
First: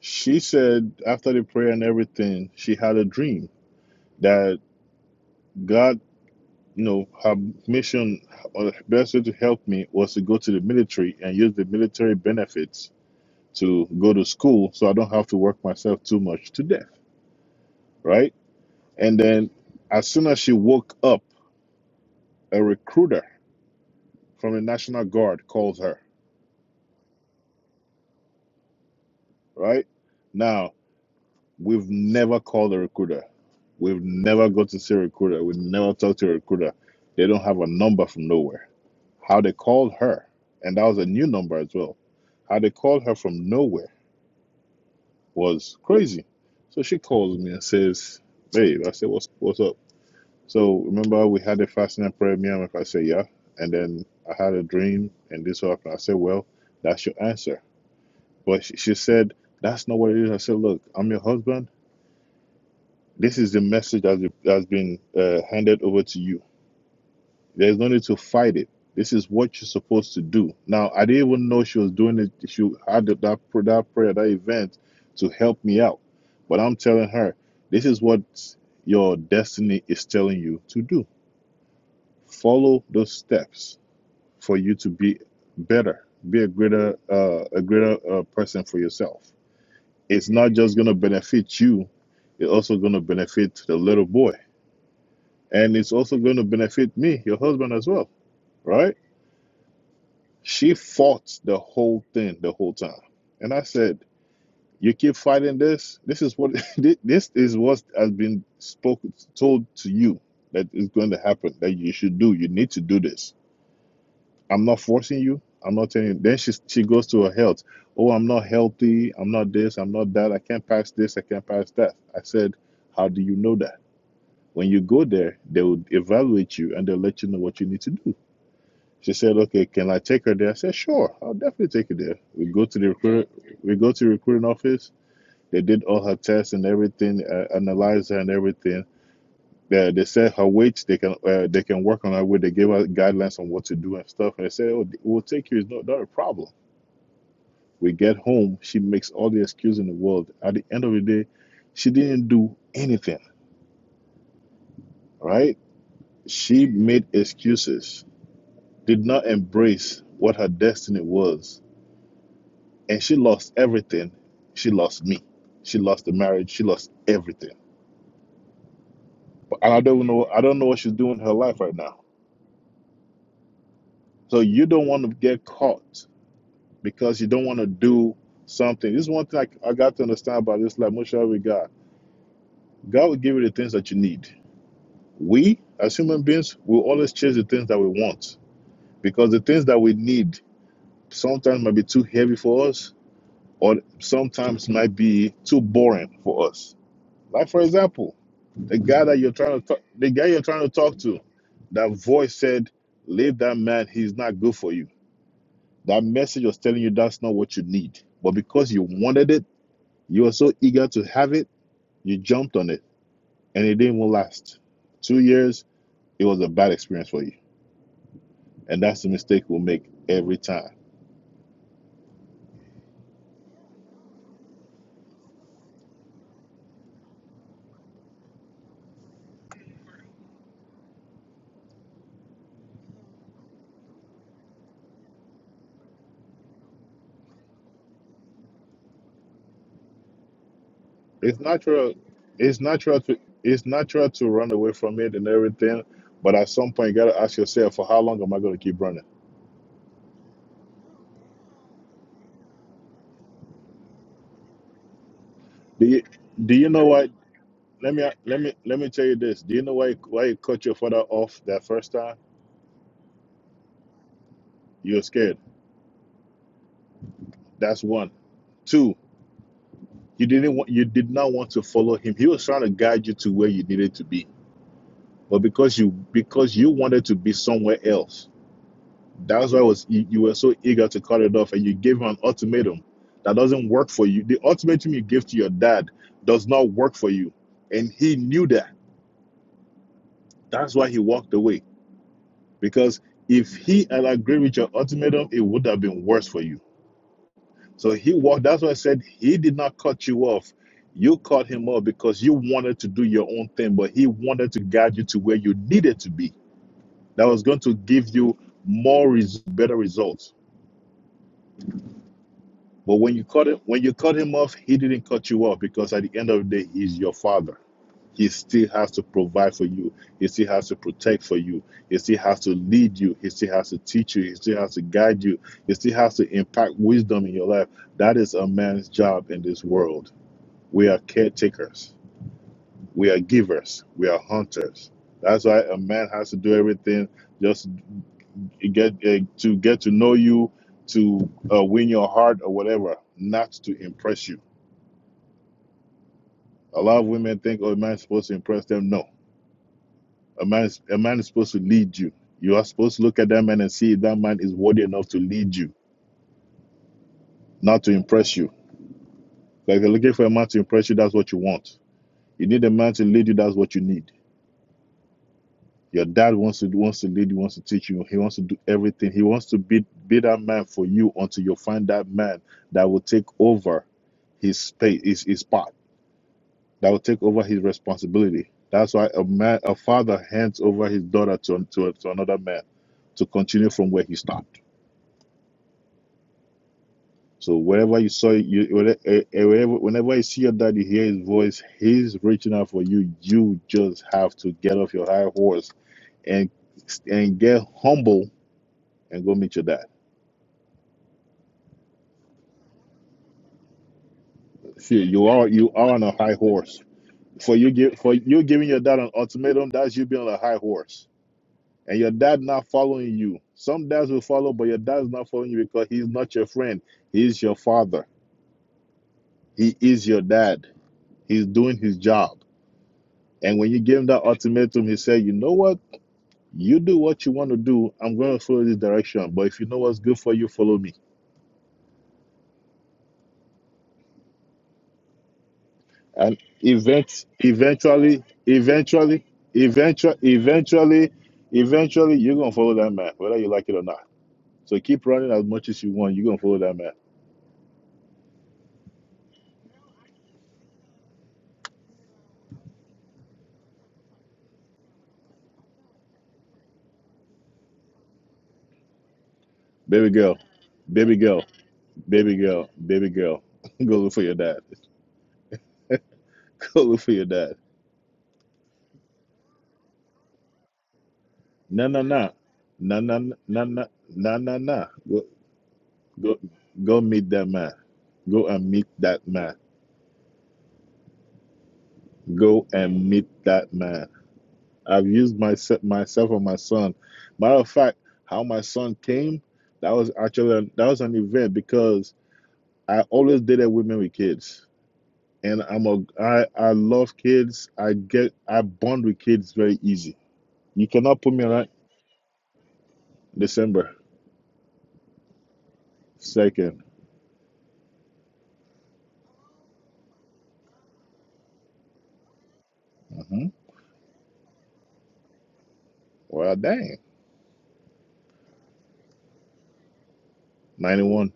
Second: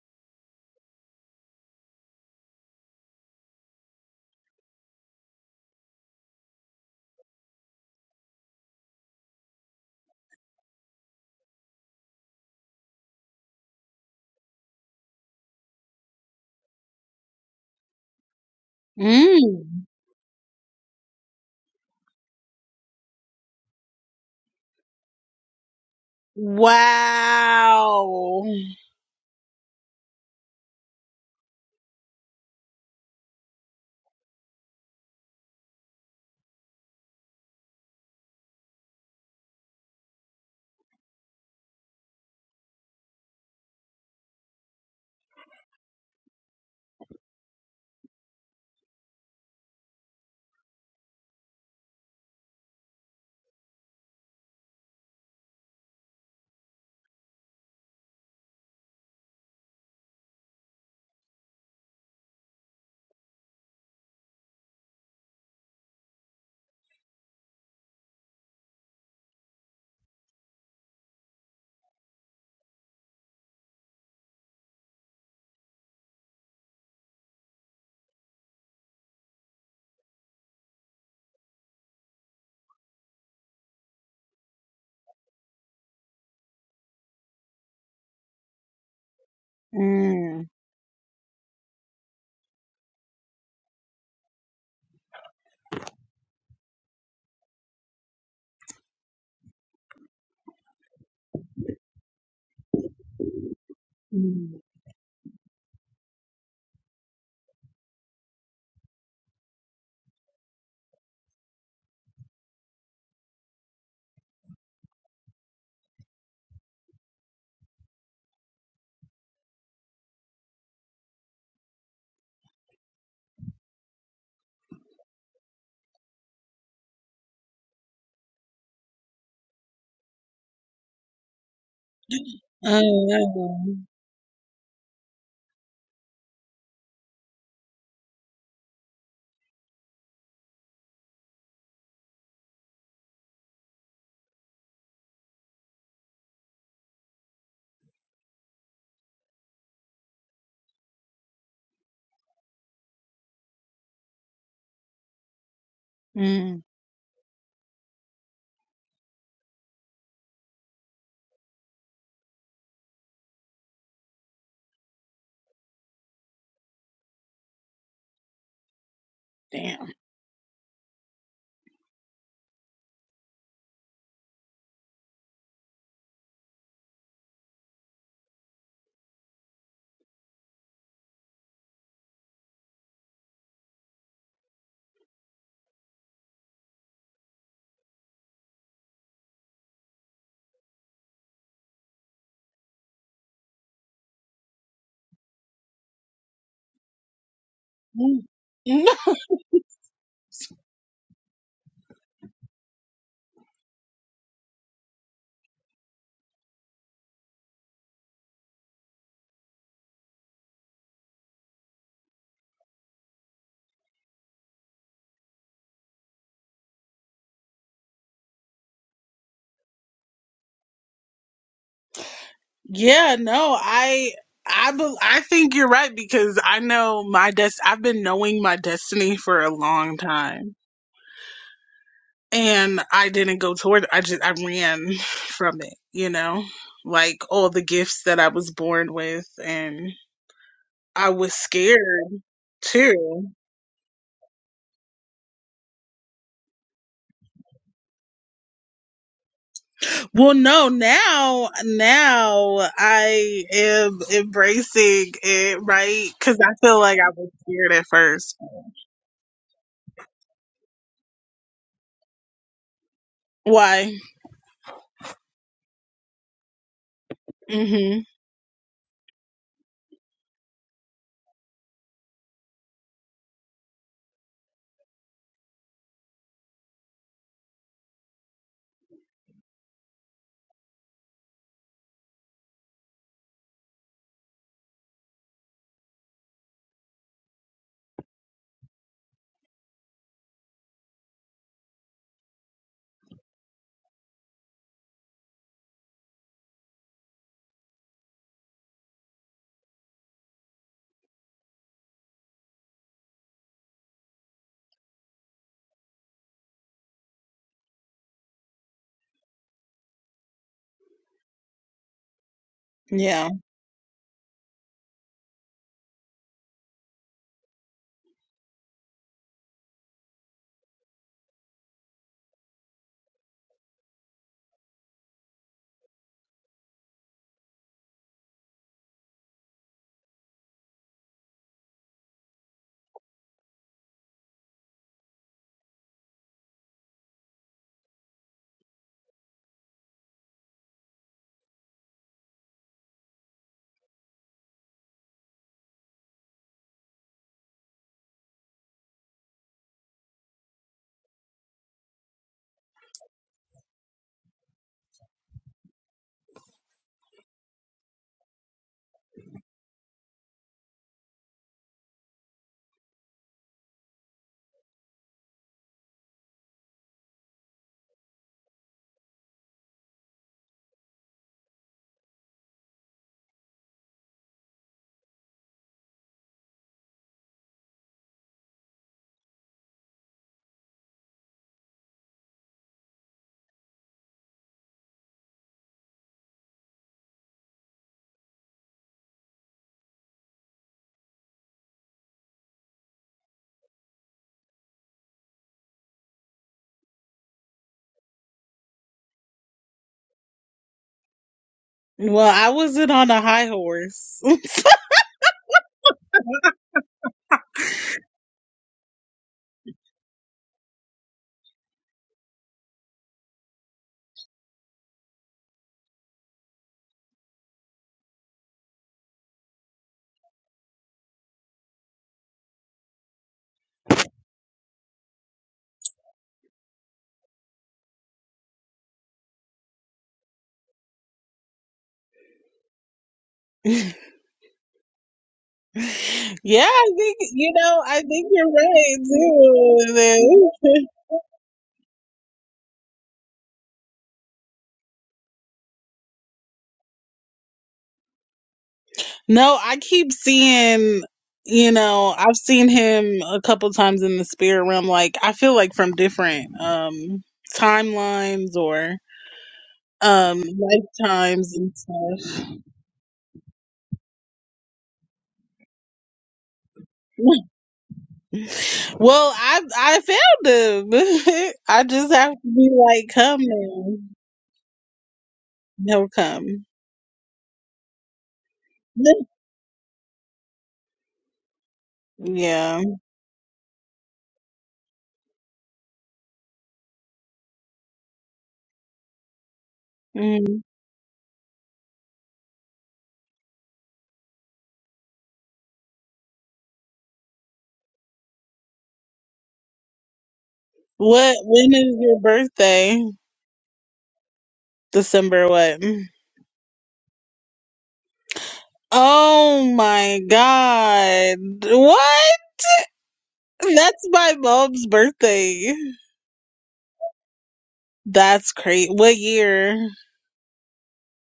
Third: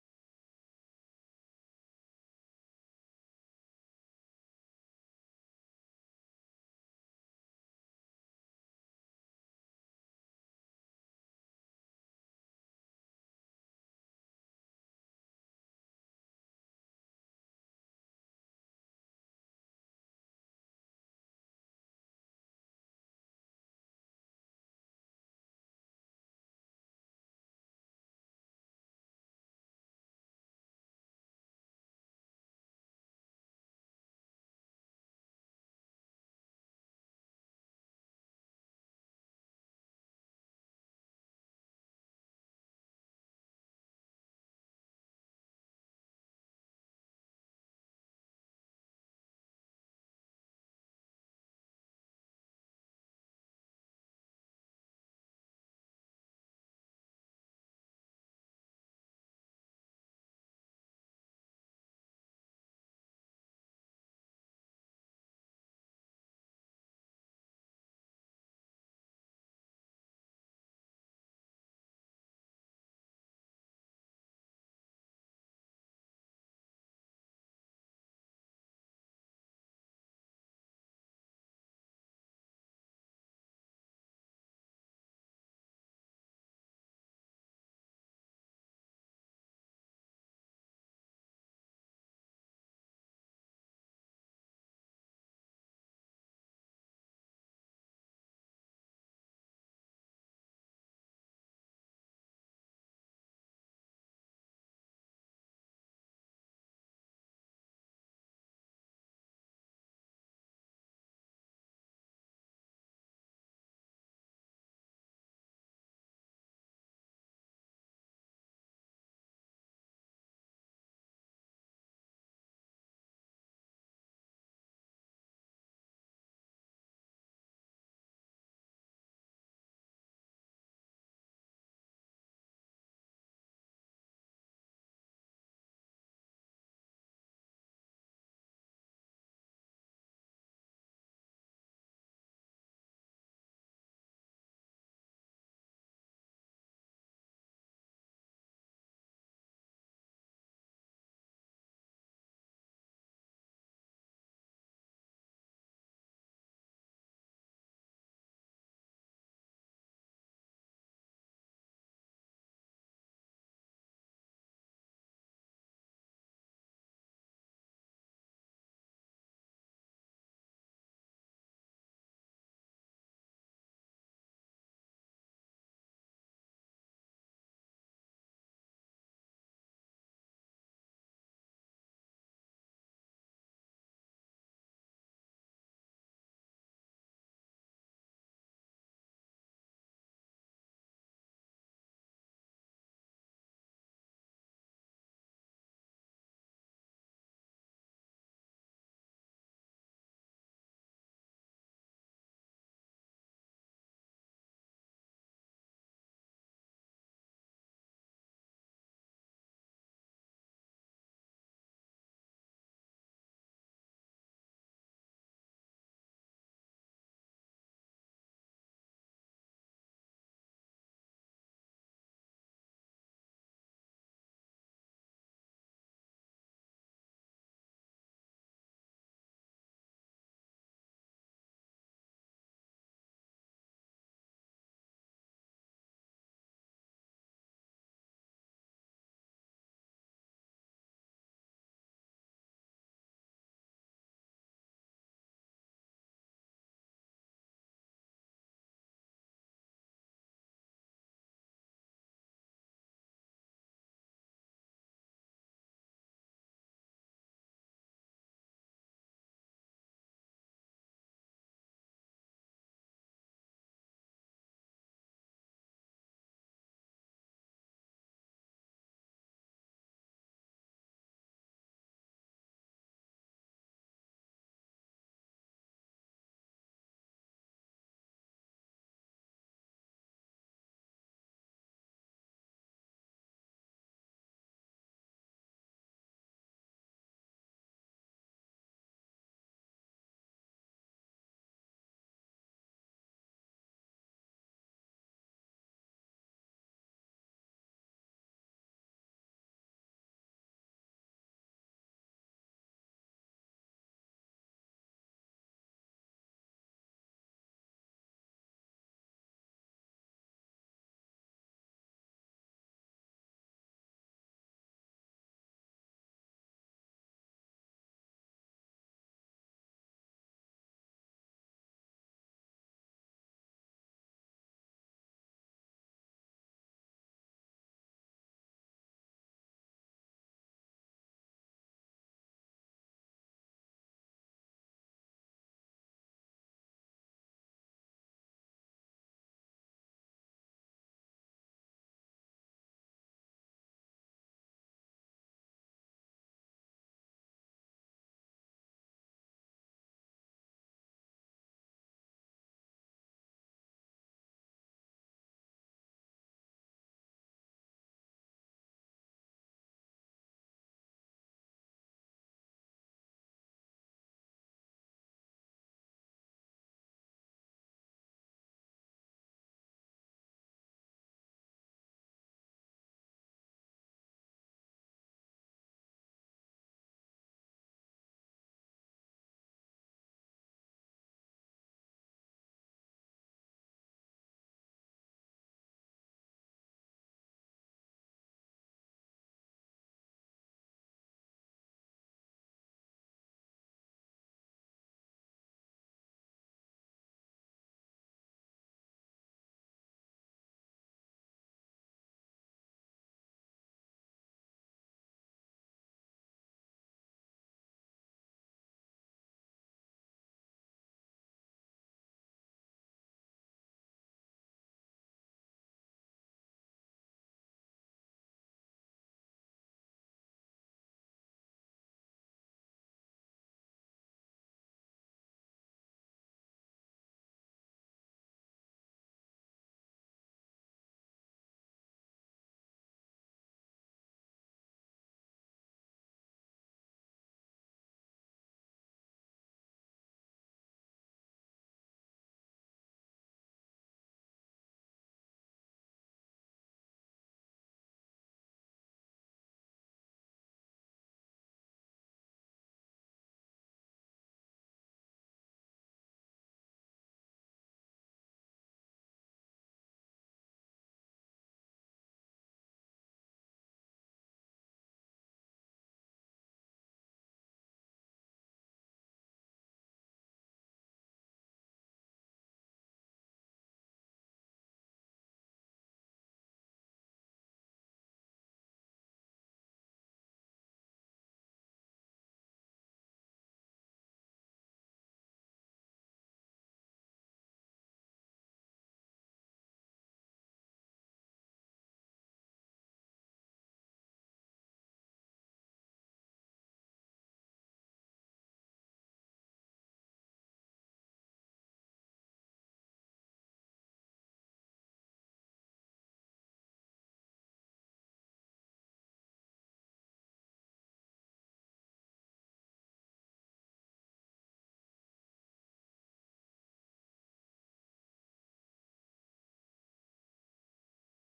she said after the prayer and everything, she had a dream that God, you know, her mission or best way to help me was to go to the military and use the military benefits to go to school so I don't have to work myself too much to death. Right. And then Mm. as soon as she woke up, a recruiter from the National Guard calls her Wow. right? Now, we've never called a recruiter. We've never got to see a recruiter. We've never talked to a recruiter. They don't have a number from nowhere. How they called her, and that was a new number as well. How they called her from nowhere was crazy. So she calls me and says, Babe, I said, What's what's up? So remember we had a fasting and prayer meal if I say yeah. And then I had a dream and this happened. I said, Well, that's your answer. But she, she said, That's not what it is. I said, Look, I'm your husband. This is the message that has has been uh, handed over to you. There's no need to fight it. This is what you're supposed to do. Now, I didn't even know she was doing it. She had that, that prayer, that event to help me out. But I'm telling her, this is what your destiny is telling you to do. Follow those steps for you to be better, be a greater, uh, a greater uh, person for yourself. It's Mm. not just going to benefit you. It's also going to benefit the little boy and it's also going to benefit me, your husband, as well, right? She fought the whole thing the whole time, and I said, Mm. "You keep fighting this. This is what this is what has been spoken told to you that is going to happen. That you should do. You need to do this. I'm not forcing you. I'm not telling." You. Then she she goes to her health. Oh, I'm not healthy. I'm not this. I'm not that. I can't pass this. I can't pass that. I said, "How do you know that?" When you go there, they will evaluate you and they'll let you know what you need to do She said, "Okay, can I take her there?" I said, "Sure, I'll definitely take her there." We go to Oh. the recruit, We wow. go to the recruiting office. They did all her tests and everything, uh, analyzed her and everything. They, they said her weight. They can uh, they can work on her weight. They gave her guidelines on what to do and stuff. And they said, "Oh, we'll take you. It's not, not a problem." We get home. She makes all the excuses in the world. At the end of the day, she didn't do anything. Right? Mm. She made excuses. Did not embrace what her destiny was and she lost everything. She lost me. She lost the marriage. She lost everything. But and I Damn. don't know. I don't know what she's doing in her life right now. So you don't want to get caught because you don't want to do something. This is one thing I, I got to understand about this life. Much we got God will give you the things that you need. We as human beings will always chase the things that we want because the things that we need sometimes might be too heavy for us or sometimes might be too boring for us. Like for example. Mm. The guy that you're trying to talk, the guy you're trying to talk to, that voice said, "Leave that man. He's not good for you." That message was telling you that's not what you need. But because you wanted it, you were so eager to have it, you jumped on it, and it didn't even last. Two years, it was a bad experience for you, and that's the mistake we will make every time. Yeah, no, I I bel I think you're right because I know my des I've been knowing my destiny for a long time. And I didn't go toward it. I just I ran from it, you know? Like all the gifts that I was born with and I was It's scared natural. It's natural to. too. It's natural to run away from it and everything, but at some point, you gotta ask yourself, for how long am I gonna keep running? Well, no, now now I am embracing it, Do you, right? Cuz I do you feel know like why I was scared at Let me first. let me let me tell you this. Do you know why why you cut your father off that first time? Why? You were scared. That's Mhm. one. Two. You didn't want you did not want to follow him. He was trying to guide you to where you needed to be. But because you because you wanted to be somewhere else, that's why it was you, you were so eager to cut it off, and you gave him an ultimatum that doesn't work for you. The ultimatum you give to your dad does not work for you, and he knew that. That's why he walked away because if he had agreed with your ultimatum, it would have been worse for you So he walked. That's why I said he did not cut you off. You cut him off because you wanted to do your own thing, but he wanted to guide you to where you needed to be. That was going to give you more res- better results. But when Yeah. you cut it, when you cut him off, he didn't cut you off because at the end of the day, he's your father. He still has to provide for you. He still has to protect for you. He still has to lead you. He still has to teach you. He still has to guide you. He still has to impact wisdom in your life. That is a man's job in this world We are caretakers. We are givers. We are hunters. That's why a man has to do everything just to get uh, to get to know you, to uh, win your heart or whatever, not to impress you. A lot of women think, oh, a man's supposed to impress them. No, a man's a man is supposed to lead you. You are supposed to look at that man and see if that man is worthy enough to lead you, not to impress you. Like you're looking for a man to impress you, that's what you want. You need a man to lead you. That's what you need. Your dad wants to wants to lead you, wants to teach you. He wants to do everything. He wants to be be that man for you until you find that man that will take over his space, his, his part, that will take over his responsibility. That's why a man, a father hands over his daughter to to, to another man to continue from where he stopped. So wherever you saw you, where- eh, eh, wherever, whenever you see your dad, you hear his voice. He's reaching out for you. You just have to get off your high horse and and get humble and go meet your dad Well, I wasn't on a high horse. yeah, Shit, you are you are on a high horse. For you give for you giving your dad an ultimatum, that's you being on a high horse. And your dad not following you. Some dads will follow, but your dad's not following you because he's not your friend. He's your father. He is your dad. He's doing his job. And when you give him that ultimatum, he said, You know what? You do what you want to do. I'm gonna follow this direction. But if you know what's good for you, follow me. and I think event you know, I eventually think you're right eventually too. eventually Liz. eventually eventually you're gonna follow that man whether you like it or not so keep running as much as you want you're gonna follow that man no, I keep seeing you know, I've seen him a couple times in the spirit realm, like I feel like from different um timelines or baby girl um baby girl lifetimes and stuff. baby girl baby girl go look for your dad go look for your dad Well, I I failed him. I no no just no have to be no like, no no come no now. no no no go He'll go come. go meet that man go and meet that man go Yeah. and meet that man I've used myself, myself and my son. Matter of fact, how my son came, that was actually Mm. that was an event because I always dated women with kids, and I'm a I I love kids. I get I bond with kids very easy. You cannot put What? me right When is your birthday? December December what? 2nd Oh my God. What? Mm-hmm. That's my mom's birthday. Well, dang, That's crazy. What year? ninety one.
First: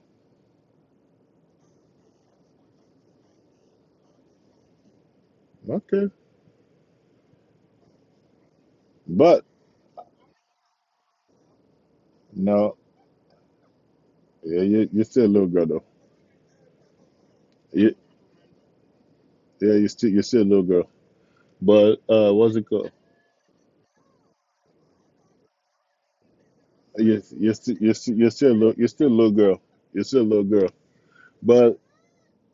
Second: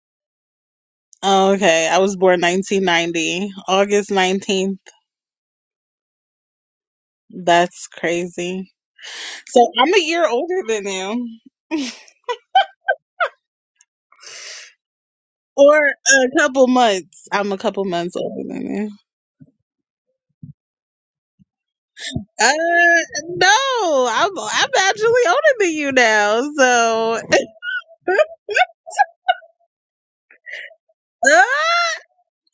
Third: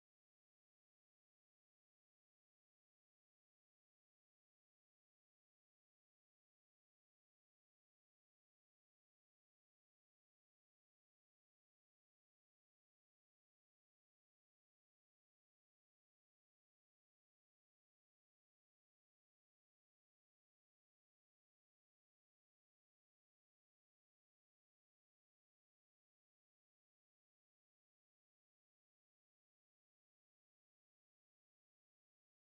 Oh, okay. I was born 1990, August 19th. Okay, That's crazy. but So I'm a year older than you. no, yeah, you, you're still a little girl though. Or a couple months. I'm a couple You, months older than you. yeah, you're still you're still a little girl. But uh, what's it called? Uh, no, I'm I'm actually older than you now. you're, So, you're, st- you're, st- you're still a little, you're still a little girl. You're still a little girl. ah! But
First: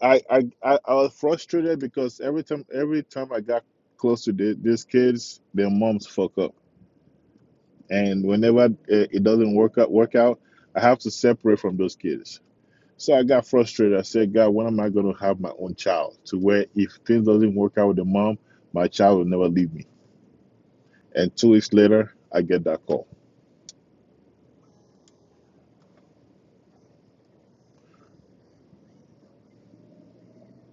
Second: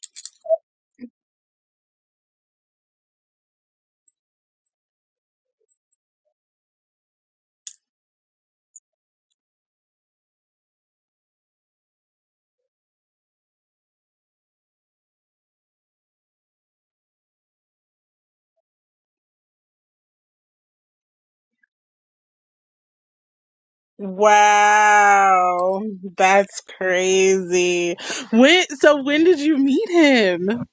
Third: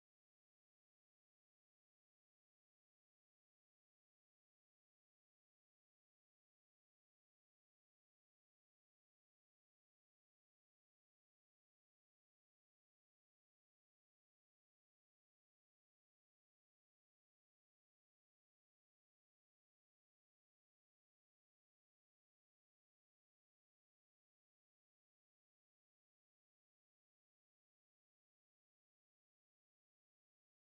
I, I, I, I was frustrated because every time every time I got close to the, these kids, their moms fuck up, and whenever it, it doesn't work out, work out, I have to separate from those kids. So I got frustrated. I said, God, when am I going to have my own child? To where if things doesn't work out with the mom, my child will never leave me. And two weeks later, I get that call. wow, that's crazy. When so when did you meet him?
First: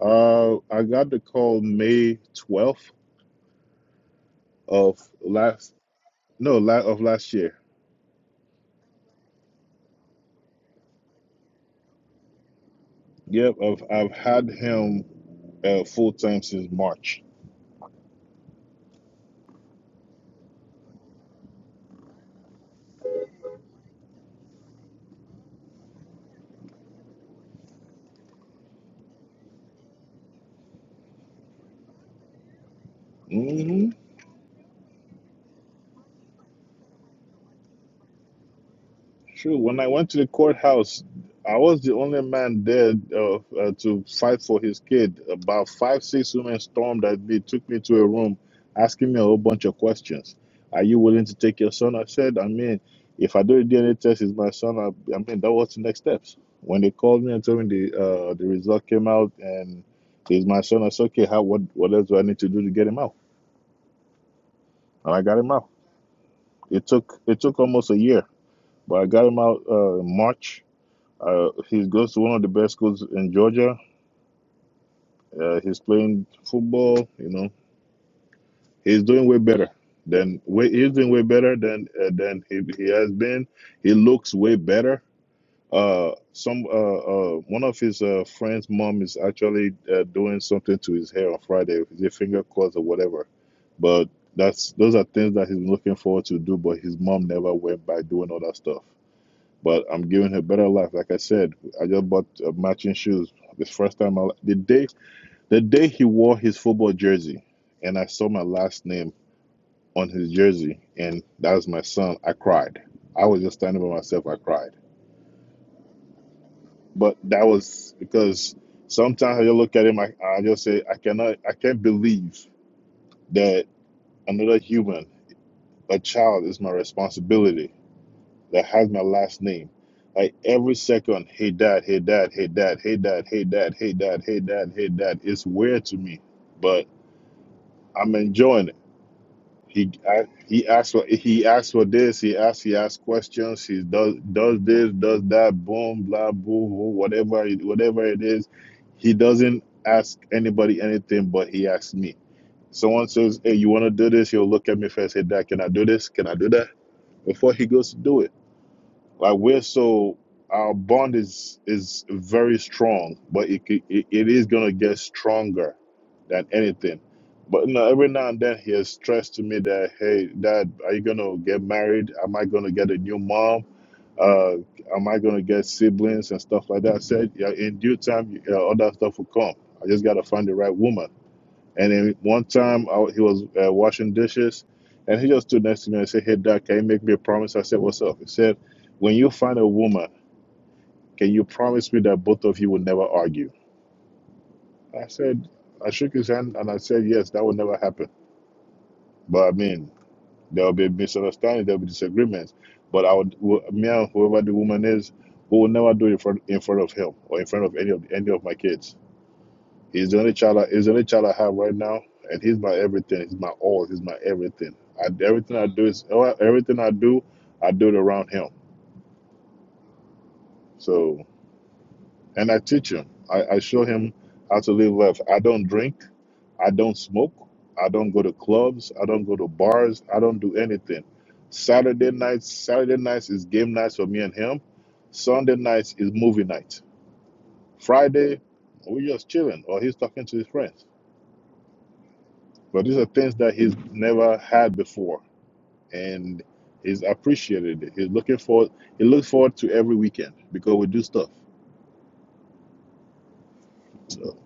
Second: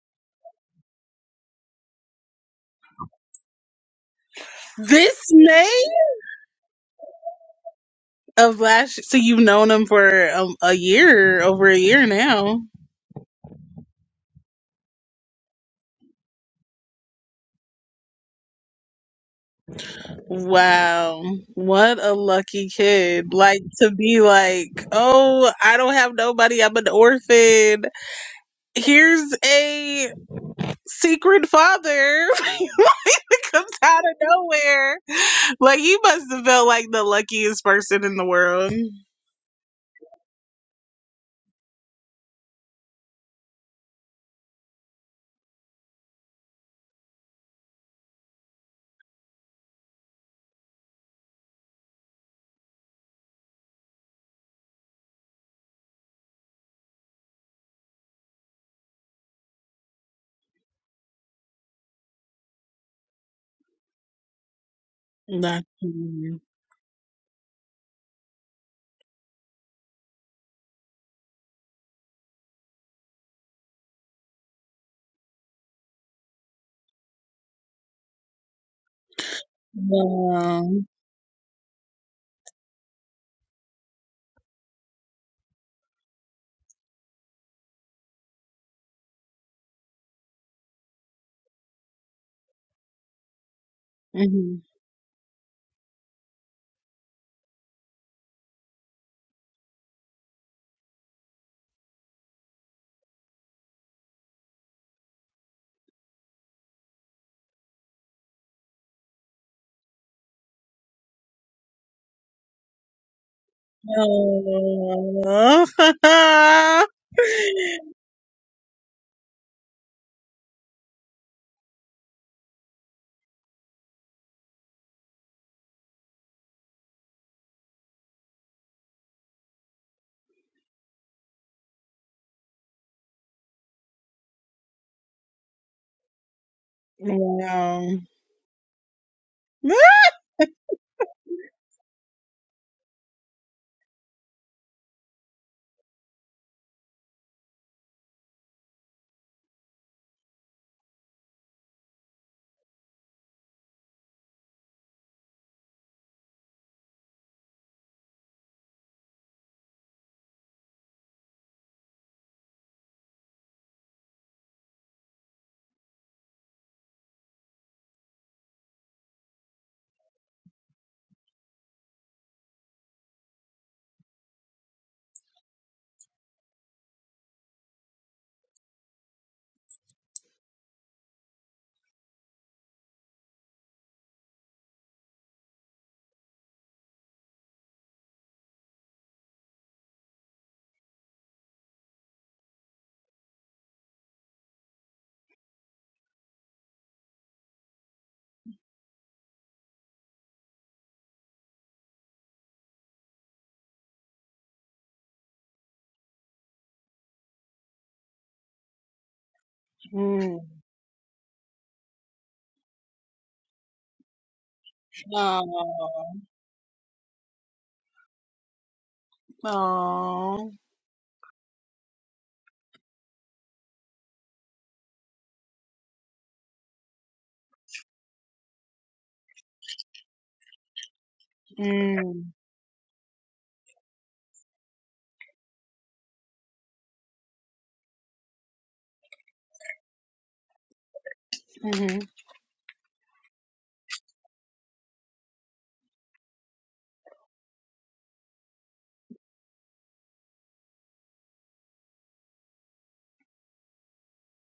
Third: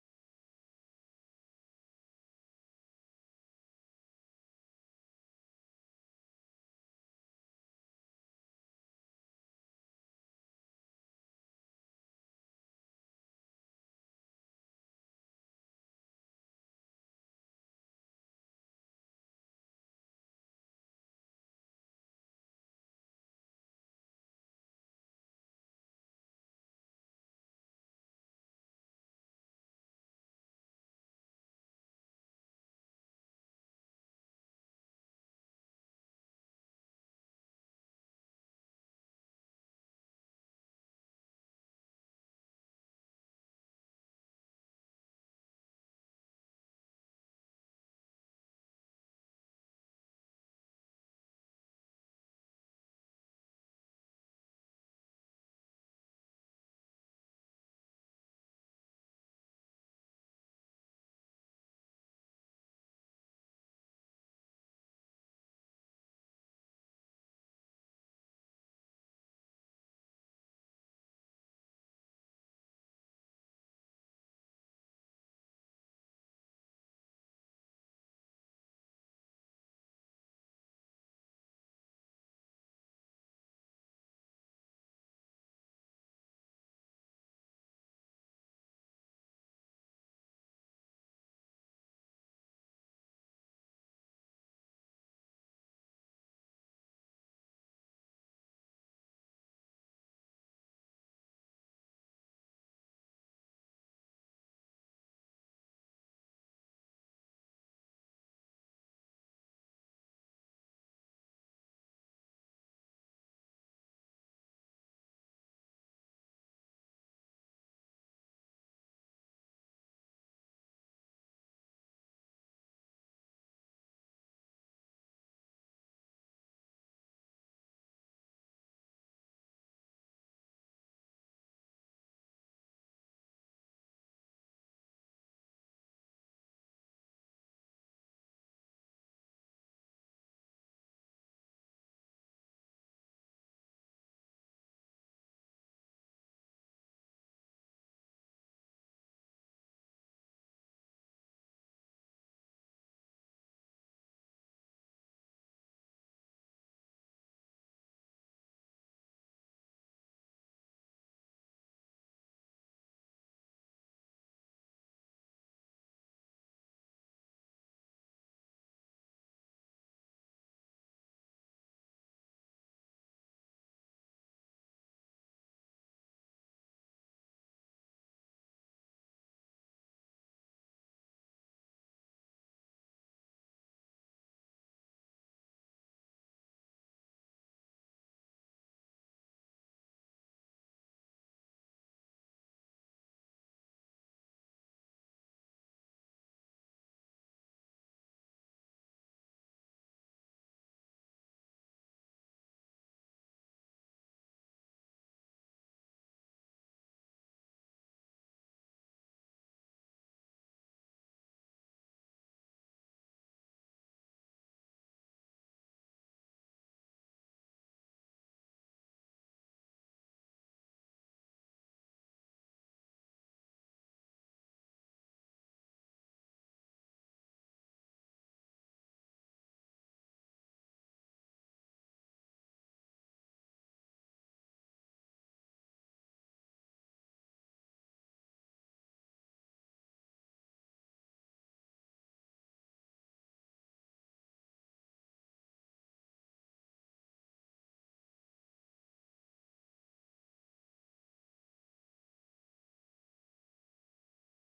Uh, I got the call May twelfth of This last May No, la- of last year. of last. So you've known him for um, a year, over a year now. Yep, I've I've had him uh, full time since March. Wow, what a lucky kid. Like to be like, oh, I don't have nobody, I'm an orphan. Here's a secret father comes out of nowhere. Like you must have felt like the luckiest person in the world. True. When I went to the courthouse, I was the only man there uh, uh, to fight for his kid. About five, six women stormed at me, took me to a room, asking me a whole bunch of questions. Are you willing to take your son? I said, I mean, if I do a DNA test, is my son? I, I mean, that was the next steps. When they called me and told me the uh, the result came out and is my son, I said, okay, how what what else do I need to do to get him out? And I got him That's out. amazing. It took it took almost a year, but I got him out uh, in March Uh, he goes to one of the best schools in Georgia. Uh, he's playing football. You know, he's doing way better than wow. way he's doing way better than uh, than he, he has been. He looks way better. Uh, some uh, uh, one of his uh, friends' mom is actually uh, doing something to his hair on Friday. Is it finger cuts or whatever? But Mhm. that's those are things that he's looking forward to do. But his mom never went by doing all that stuff. But I'm giving her better life. Like I said, I just bought uh, matching shoes. This first time, I, the day the day he wore his football jersey, and I saw my last name on his jersey, and that was my son. I cried. I was just standing by myself. I cried. Aw. But that was because sometimes I just look at him. I, I just say, I cannot. I can't believe that another human, a child, is my responsibility that has my last name. Like every second, hey dad, hey dad, hey dad, hey dad, hey dad, hey dad, hey dad, hey dad. It's weird to me, but wow. I'm enjoying it. He I, he asks for he asks for this. He asks he asks questions. He does does this, does that. Boom, blah, boo, boo, whatever it, whatever it is. He doesn't ask anybody anything, but he asks me. Someone says, "Hey, you want to do this?" He'll look at me first. Hey, dad, can I do this? Can I do that? Before he goes to do it. Like we're so our bond is is very strong, but it it, it is gonna get stronger than anything. But you know, every now and then he has stressed to me that hey, Dad, are you gonna get married? Am I gonna get a new mom? Uh, am I gonna get siblings and stuff like that? I said, yeah, in due time, uh, all that stuff will come. I just gotta find the right woman. And then one time I, he was uh, washing dishes, and he just stood next to me and said, "Hey, Dad, can you make me a promise?" I said, "What's up?" He said, "When you find a woman, can you promise me that both of you will never argue?" I said, I shook his hand and I said, "Yes, that will never happen." But I mean, there will be misunderstanding, there will be disagreements, but I would, wh- me and whoever the woman is, we will never do it in front, in front of him or in front of any of any of my kids He's the only Mm. child. I, he's the only child I have right now, and he's my everything. He's my all. He's my everything. I, Aw. everything I do is well, everything I do. I do it around him. Aw. So, and I teach him. I, I show him how to live life. I don't drink. I don't smoke. I don't go to clubs. I don't go to bars. I don't do anything. Saturday Mm, nights. Saturday nights is game nights for me and him. Sunday nights is movie night. Friday, we just chilling, or he's talking to his friends. hmm But these are things that he's never had before, and he's appreciated. it. He's looking forward. He looks forward to every weekend because we do stuff. So,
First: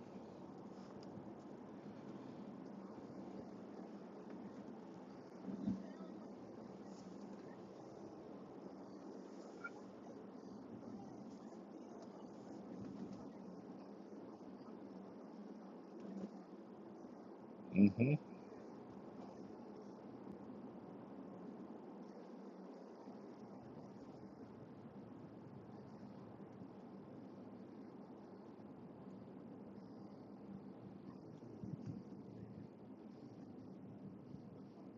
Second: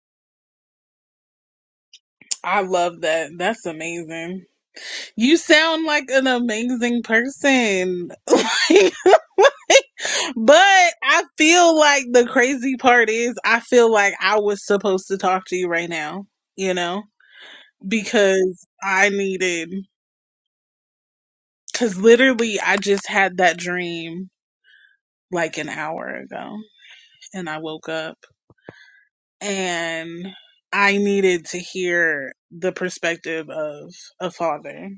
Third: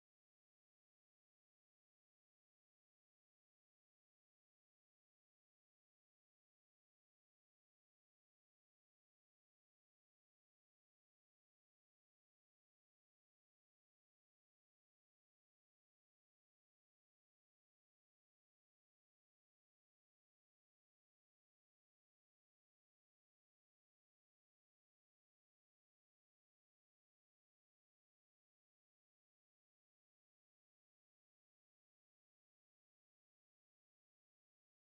I love that. That's amazing. You sound like an amazing person. Like, but I feel like the crazy part is I feel like I was supposed to talk to you right now, you know, hmm because I needed, because literally I just had that dream like an hour ago and I woke up and I needed to hear the perspective of a father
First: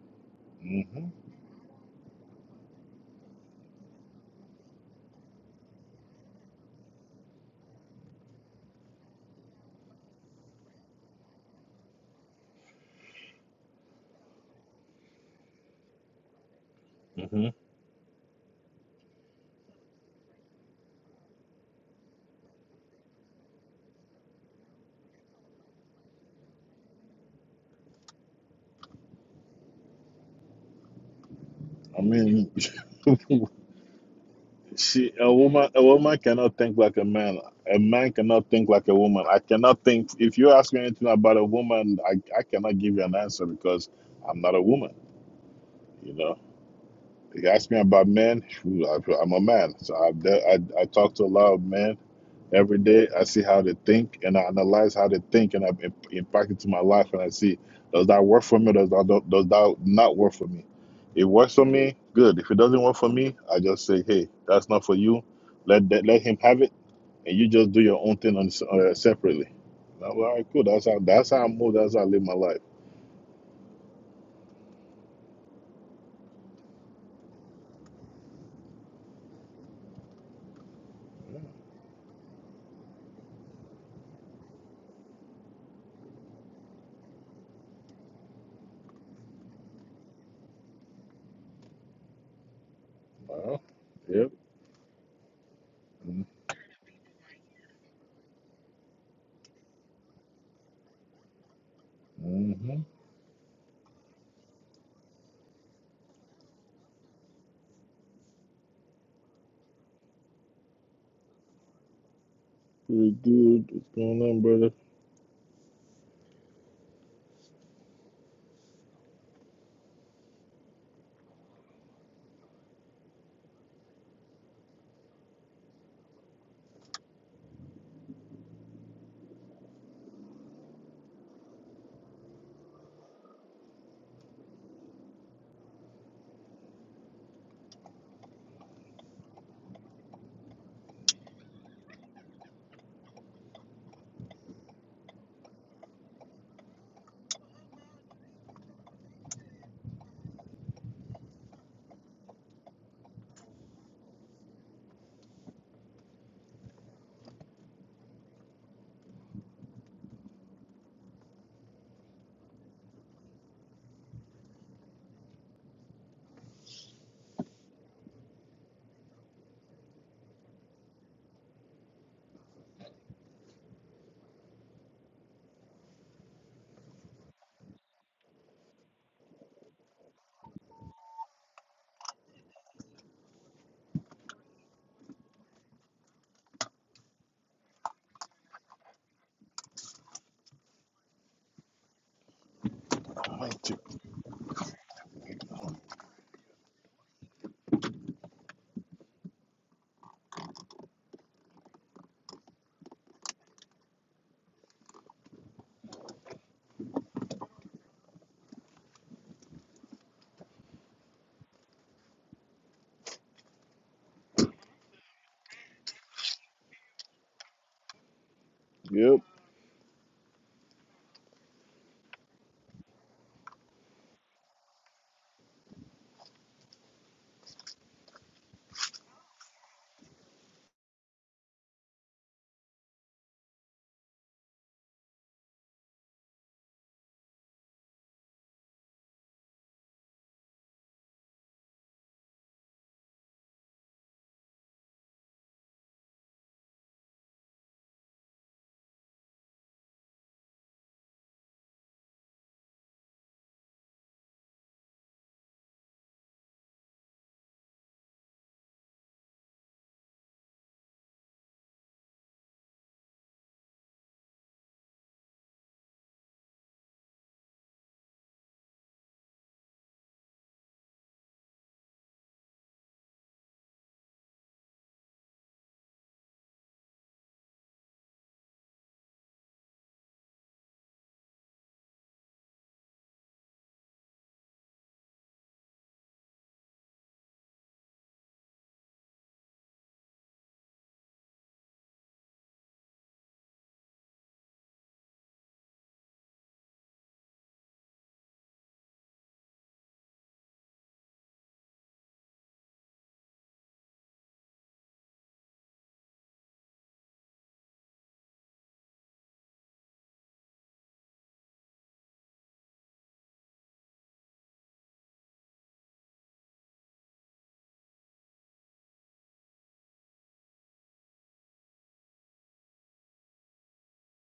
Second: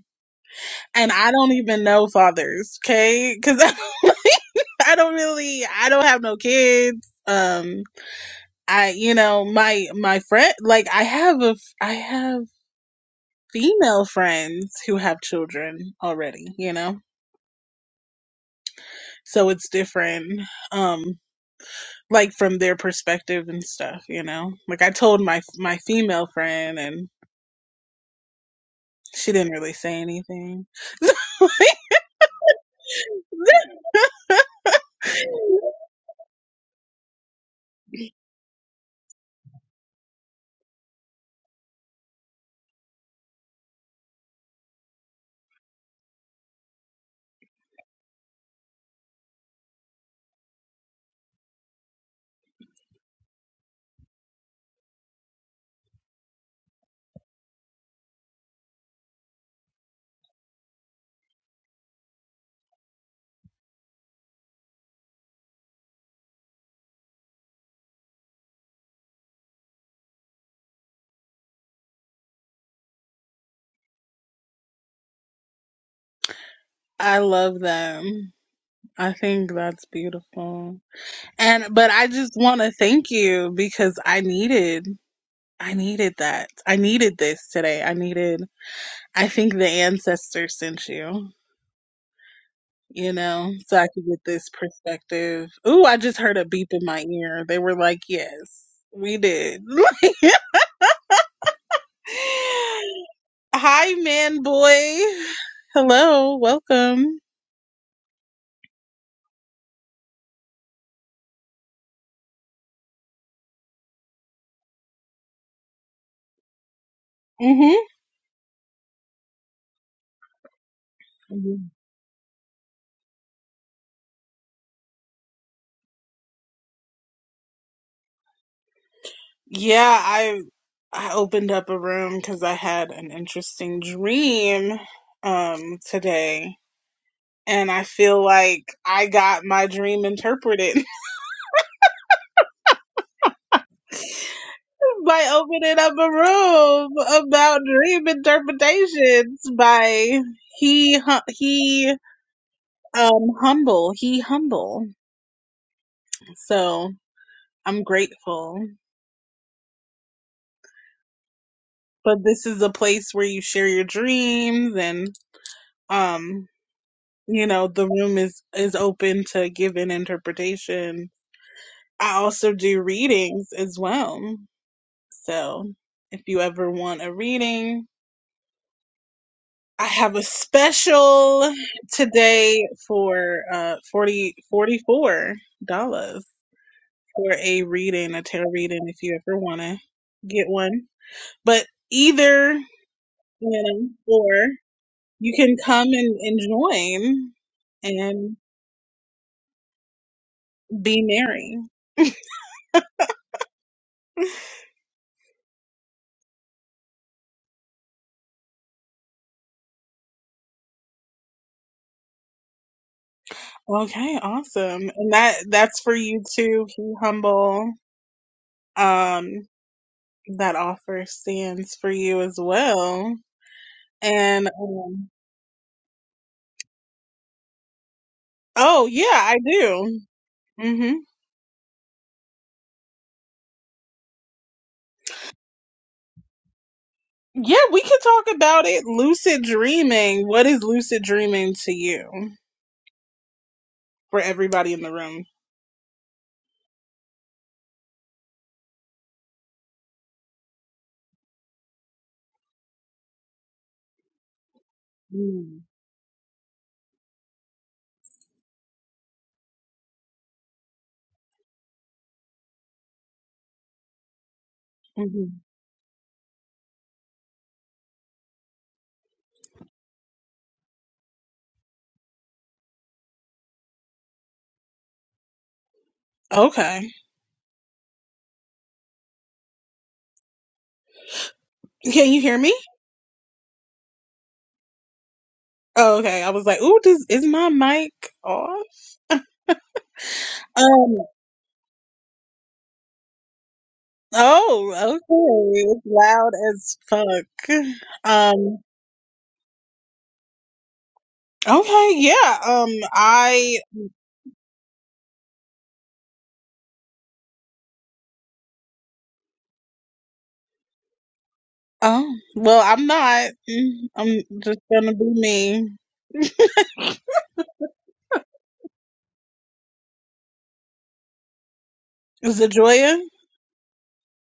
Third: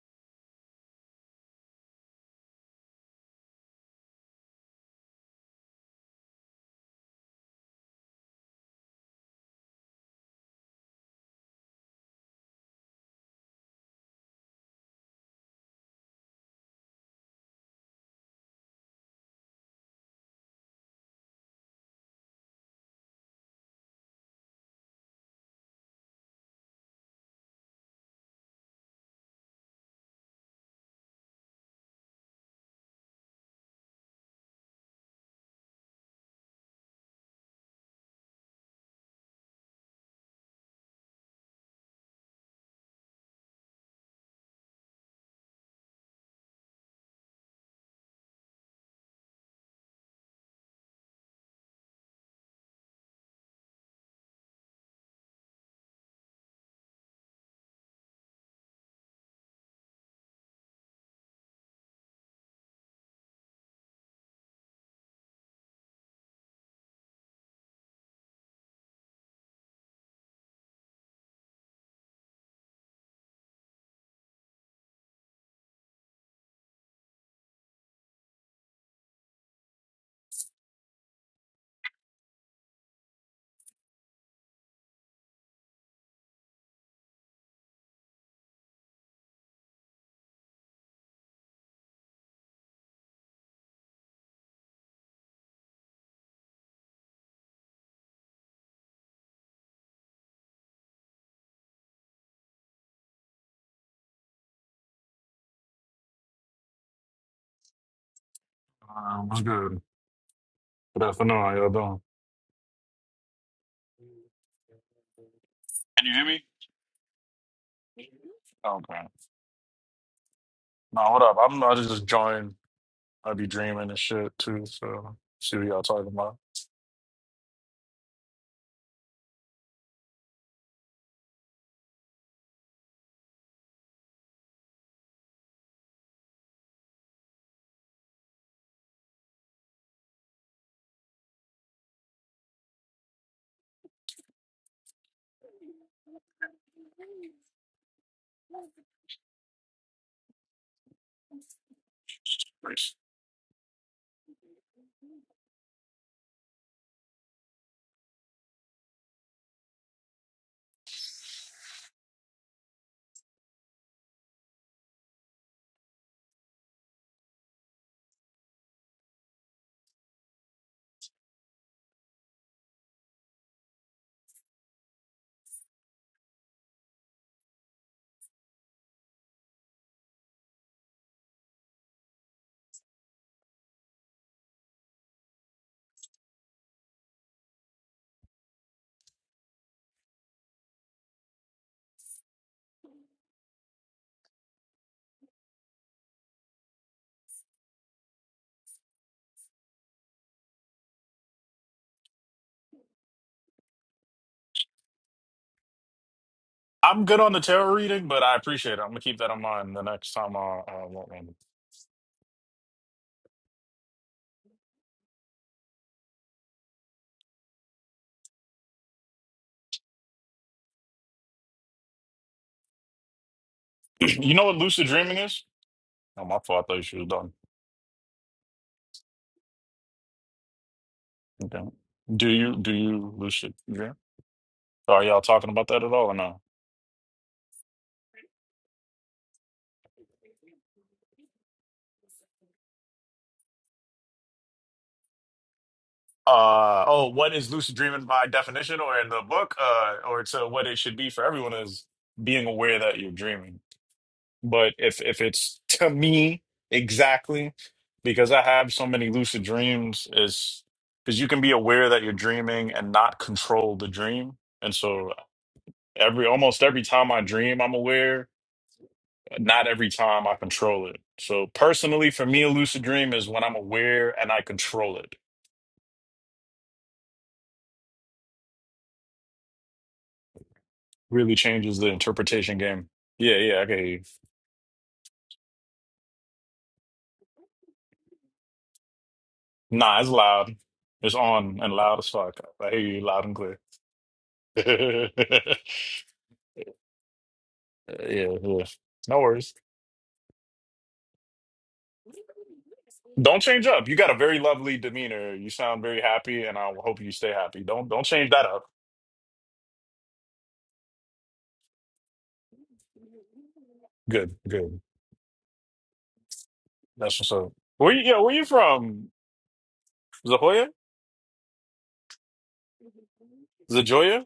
hmm and I don't even know fathers, okay? Because I don't really, I don't have no kids. Um, I, you know, my my friend, like I have a, f- I have female friends who have children already, you know, hmm so it's different. Um, like from their perspective and stuff, you know. Like I told my my female friend, and she didn't really say anything. I mean, she a woman. A woman cannot think like a man. A man cannot think like a woman. I cannot think. If you ask me anything about a woman, I I cannot give you an answer because I'm not a woman. You know. If you ask me about men, I- am a man. So I, I I talk to a lot of men Every day I see how they think and I analyze how they think and i impact it to my life and I see does that work for me or does that, does that not work for me? It works for me, good. If it doesn't work for me, I just say, hey, that's not for you. Let that, let him have it and you just do your own thing on, uh, separately. And I'm like, all right, cool. That's how that's how I move. That's how I live my life. I love them. I think that's beautiful. Yeah, And but I just want to thank you because I needed I needed that. I needed this today. I needed I think the ancestor sent you, you know, wow. so I could get Yep. this perspective. Ooh, I just heard a beep in my ear. They were like, "Yes, we did." Mm-hmm. Hi man boy. Hello, welcome. Um, I'm good. Good afternoon. How y'all doing? Pretty good. What's going on, brother? Can you hear me? Mhm. Okay. No, what up? I'm I just joined. I be dreaming and shit too. So see what y'all talking about. Yeah, I I opened up a room because I had an interesting dream um today, and I feel like I got my dream interpreted by opening up a room about dream interpretations by he Hu- he Nice. um humble he humble. So I'm grateful, but this is a place where you share your dreams and um. you know the room is is open to giving interpretation i also do readings as well so if you ever want a reading i have a special today for uh 40 forty-four dollars for a reading a tarot reading if you ever want to get one but either you know or you can come and, and join and be merry I'm good on the tarot reading, but I appreciate it. I'm gonna keep that in mind the next time I, I want one. Okay, awesome. And that that's for you too, be humble. Yep. Um, that offer stands for you as well. you know And what lucid um, dreaming is? Oh, my fault. I thought you was done. oh yeah, I do. hmm Okay. Do you do you lucid dream? Are y'all talking about that at all or no? Yeah, we could talk about it. Lucid dreaming. What is lucid dreaming to you? For everybody in the room. uh oh what is lucid dreaming by definition or in the book uh or to what it should be for everyone is being aware that you're dreaming but if if Mm-hmm. it's to me exactly because i have so many lucid dreams is because you can be aware that you're dreaming and not control the dream and so Mm-hmm. every almost every time i dream i'm aware not every time i control it so personally for me a lucid dream is when i'm aware and i control it Okay. really changes the Can you hear me? interpretation game. Yeah, yeah, I can hear you. Oh, okay. I was like, ooh, does, is my mic off? Nah, it's loud. Um, It's on and loud as fuck. I hear you loud and clear. Oh, yeah, okay. It's loud as fuck. Um, yeah. No worries. okay, yeah. Um, Don't I, change up. You got a very lovely demeanor. You sound very happy, and I hope you stay happy. Don't don't change that up. oh, well, I'm not. Mm, I'm Good, just good. gonna be me. That's what's up. Where you? Yeah, where you from? Zahoya? Zajoya? Zajoya?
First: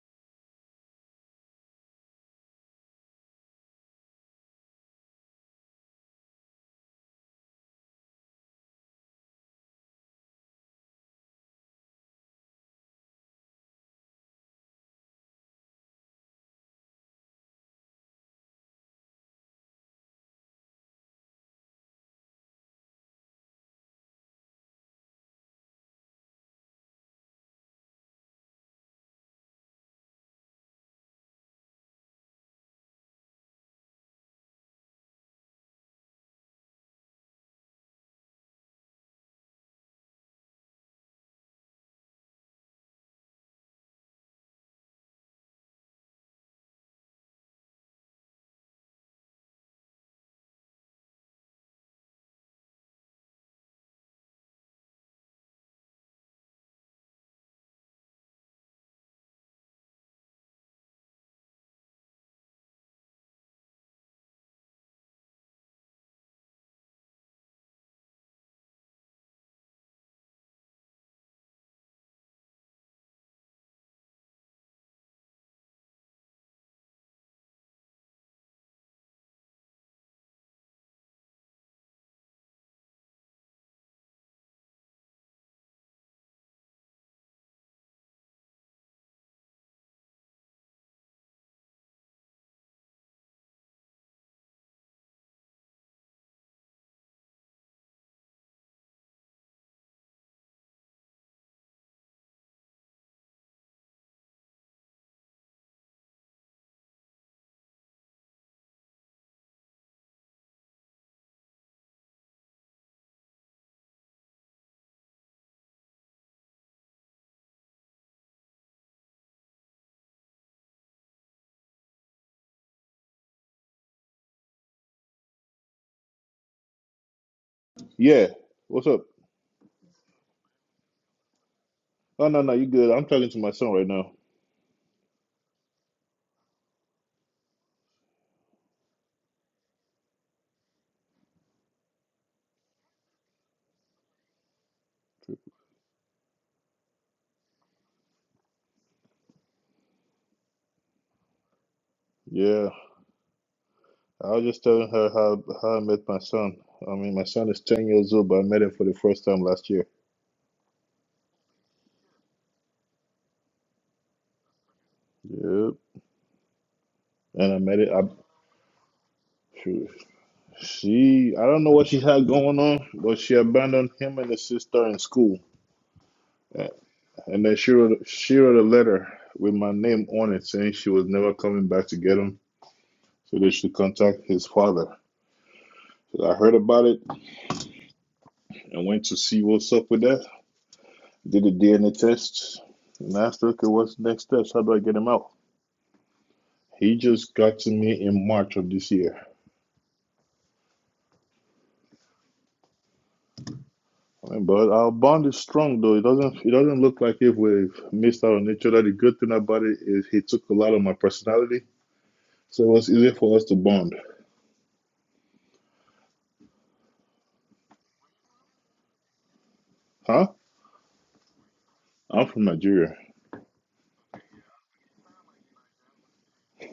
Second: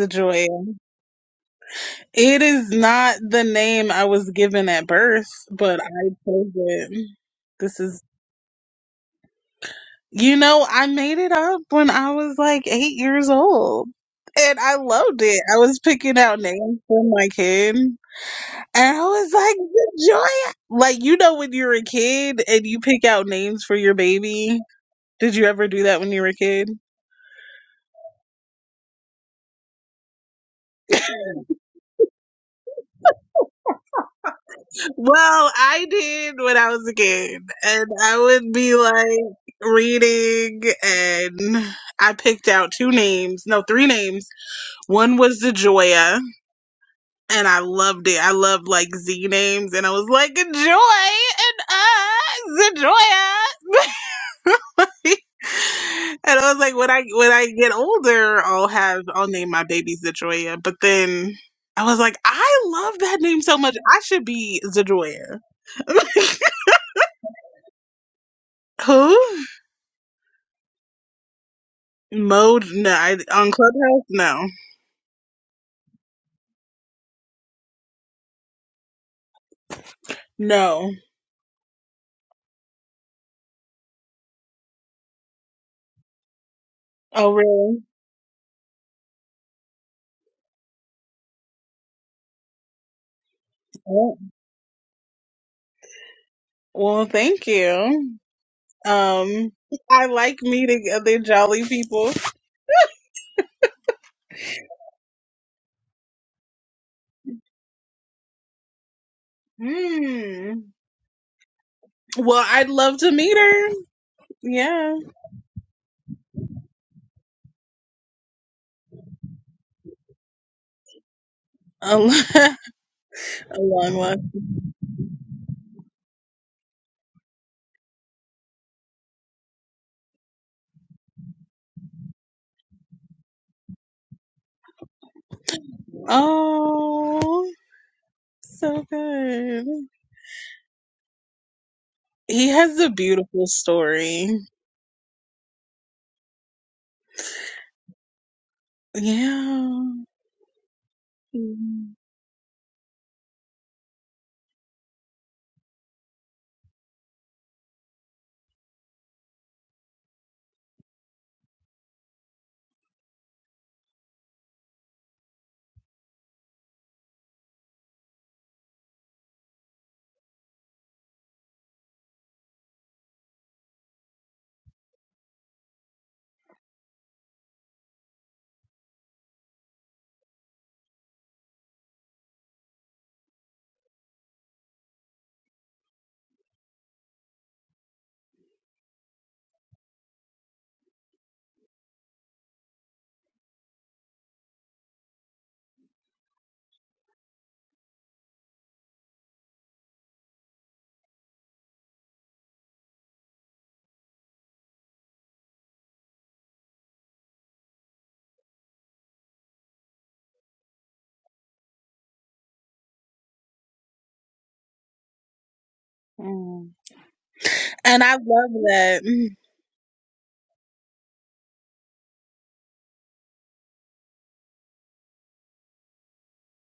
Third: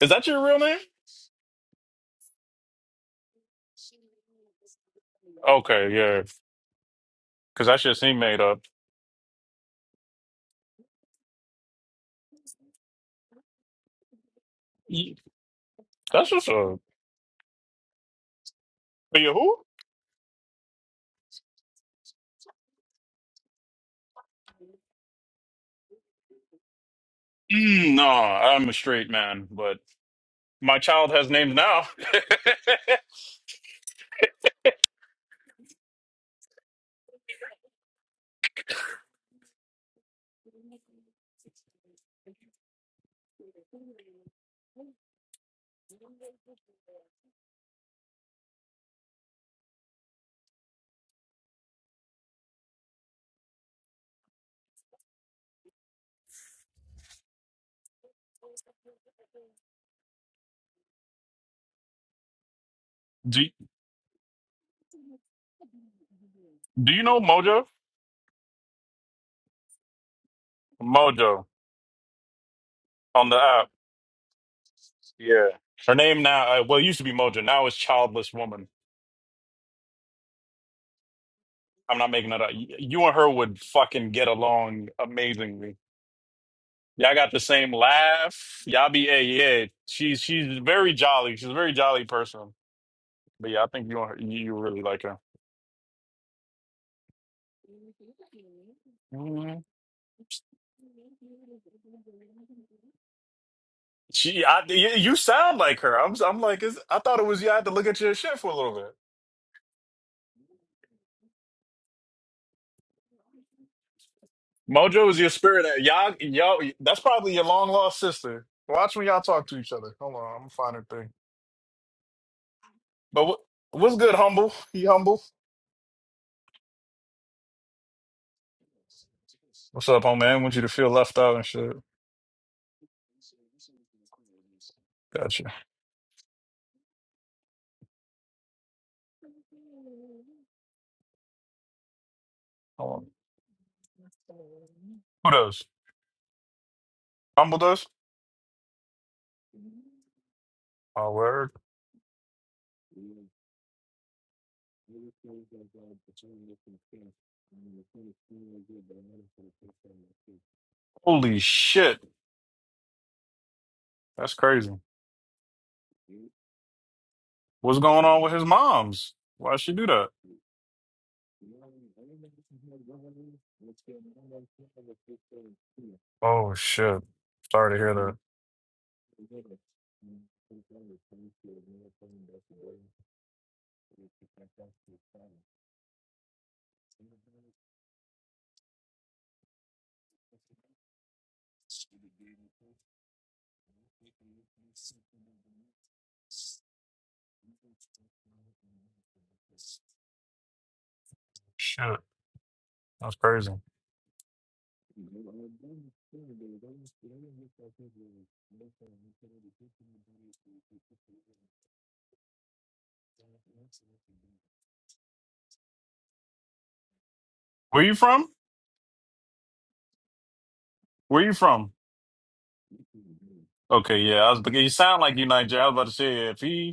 Is that your real name? It is not the name I was given at birth, but Okay, I yeah. chose it. Because This that shit is, seemed made up. you know, I made it up when I was like eight years old. And I loved it. I was picking That's out what's up. names for my kid. And I But you was who? like, "Good joy. Like, you know, when you're a kid and you pick out names for your baby. Did you ever do that when you were a kid? Mm, no, I'm a straight man, but My child has names now. Well, I did when I was a kid. And I would be like reading, and I picked out two names no, three names. One was the Joya, and I loved it. I loved like Z names, and I was like, Joy and uh, Zajoya. and I was like, when I when I get older, I'll have I'll name my babies Zedroya. But then I was like, I love that name do so much. I should be Zedroya. Do you know Mojo? Who? Mojo Mode? No, I, on the on app. Clubhouse? No, Yeah. Her name now. Uh, well, it used to be Mojo. Now it's Childless Woman. no. I'm not making that up. Y- You and her would fucking get along amazingly. Y'all Oh, got the same really? laugh. Y'all be a yeah. She's she's very jolly. She's a very jolly person. But yeah, I think you and her, Oh, you you really like her. Well, thank you. Um, Mhm. I like meeting other jolly people. She, I, you you sound like her. I'm, I'm like, is, I thought it was you. I had to look at your shit for a little bit. Hmm. Well, I'd love to meet her. Yeah, Mojo is your spirit. a- Y'all, yo, that's probably your long lost sister. Watch when y'all talk to each other. Hold on, I'm gonna find her thing. a a But what, what's good, long, humble? He humble. Yeah. What's up? What's up, homie? I didn't want you to feel left out and shit. No, no, no. You good? I'm talking to my son right now. Gotcha. Oh, so good. He has a Hold beautiful story. on. Who does? Humble does. Yeah. Oh, word. Mm. Yeah, I was just telling her how how I met my son. I mean, my son is ten years old, but I met him for the first time last year. Holy shit, that's crazy. Yep, and I met What's it. I going on with his mom's? Why'd she do she, that? she I don't know what she had going on, but she abandoned him and his sister in school, Oh A- shit. and then she Sorry to hear wrote that. she wrote a letter with my name on it saying she was never coming back to get him, so they should contact his father. So I heard about it and went to see what's up with that. Did a DNA test and asked her, okay, what's the next steps? How do I get him out? He just got to me in March of this year. Shit, that's crazy. But our bond is strong though. It doesn't it doesn't look like if we've missed out on each other. The good thing about it is he took a lot of my personality. So it was easier for us to bond. And Where you I from? love that. And Huh? Where you from? I'm from Nigeria. Okay, yeah, I was. You sound like you Nigerian. I was about to say if he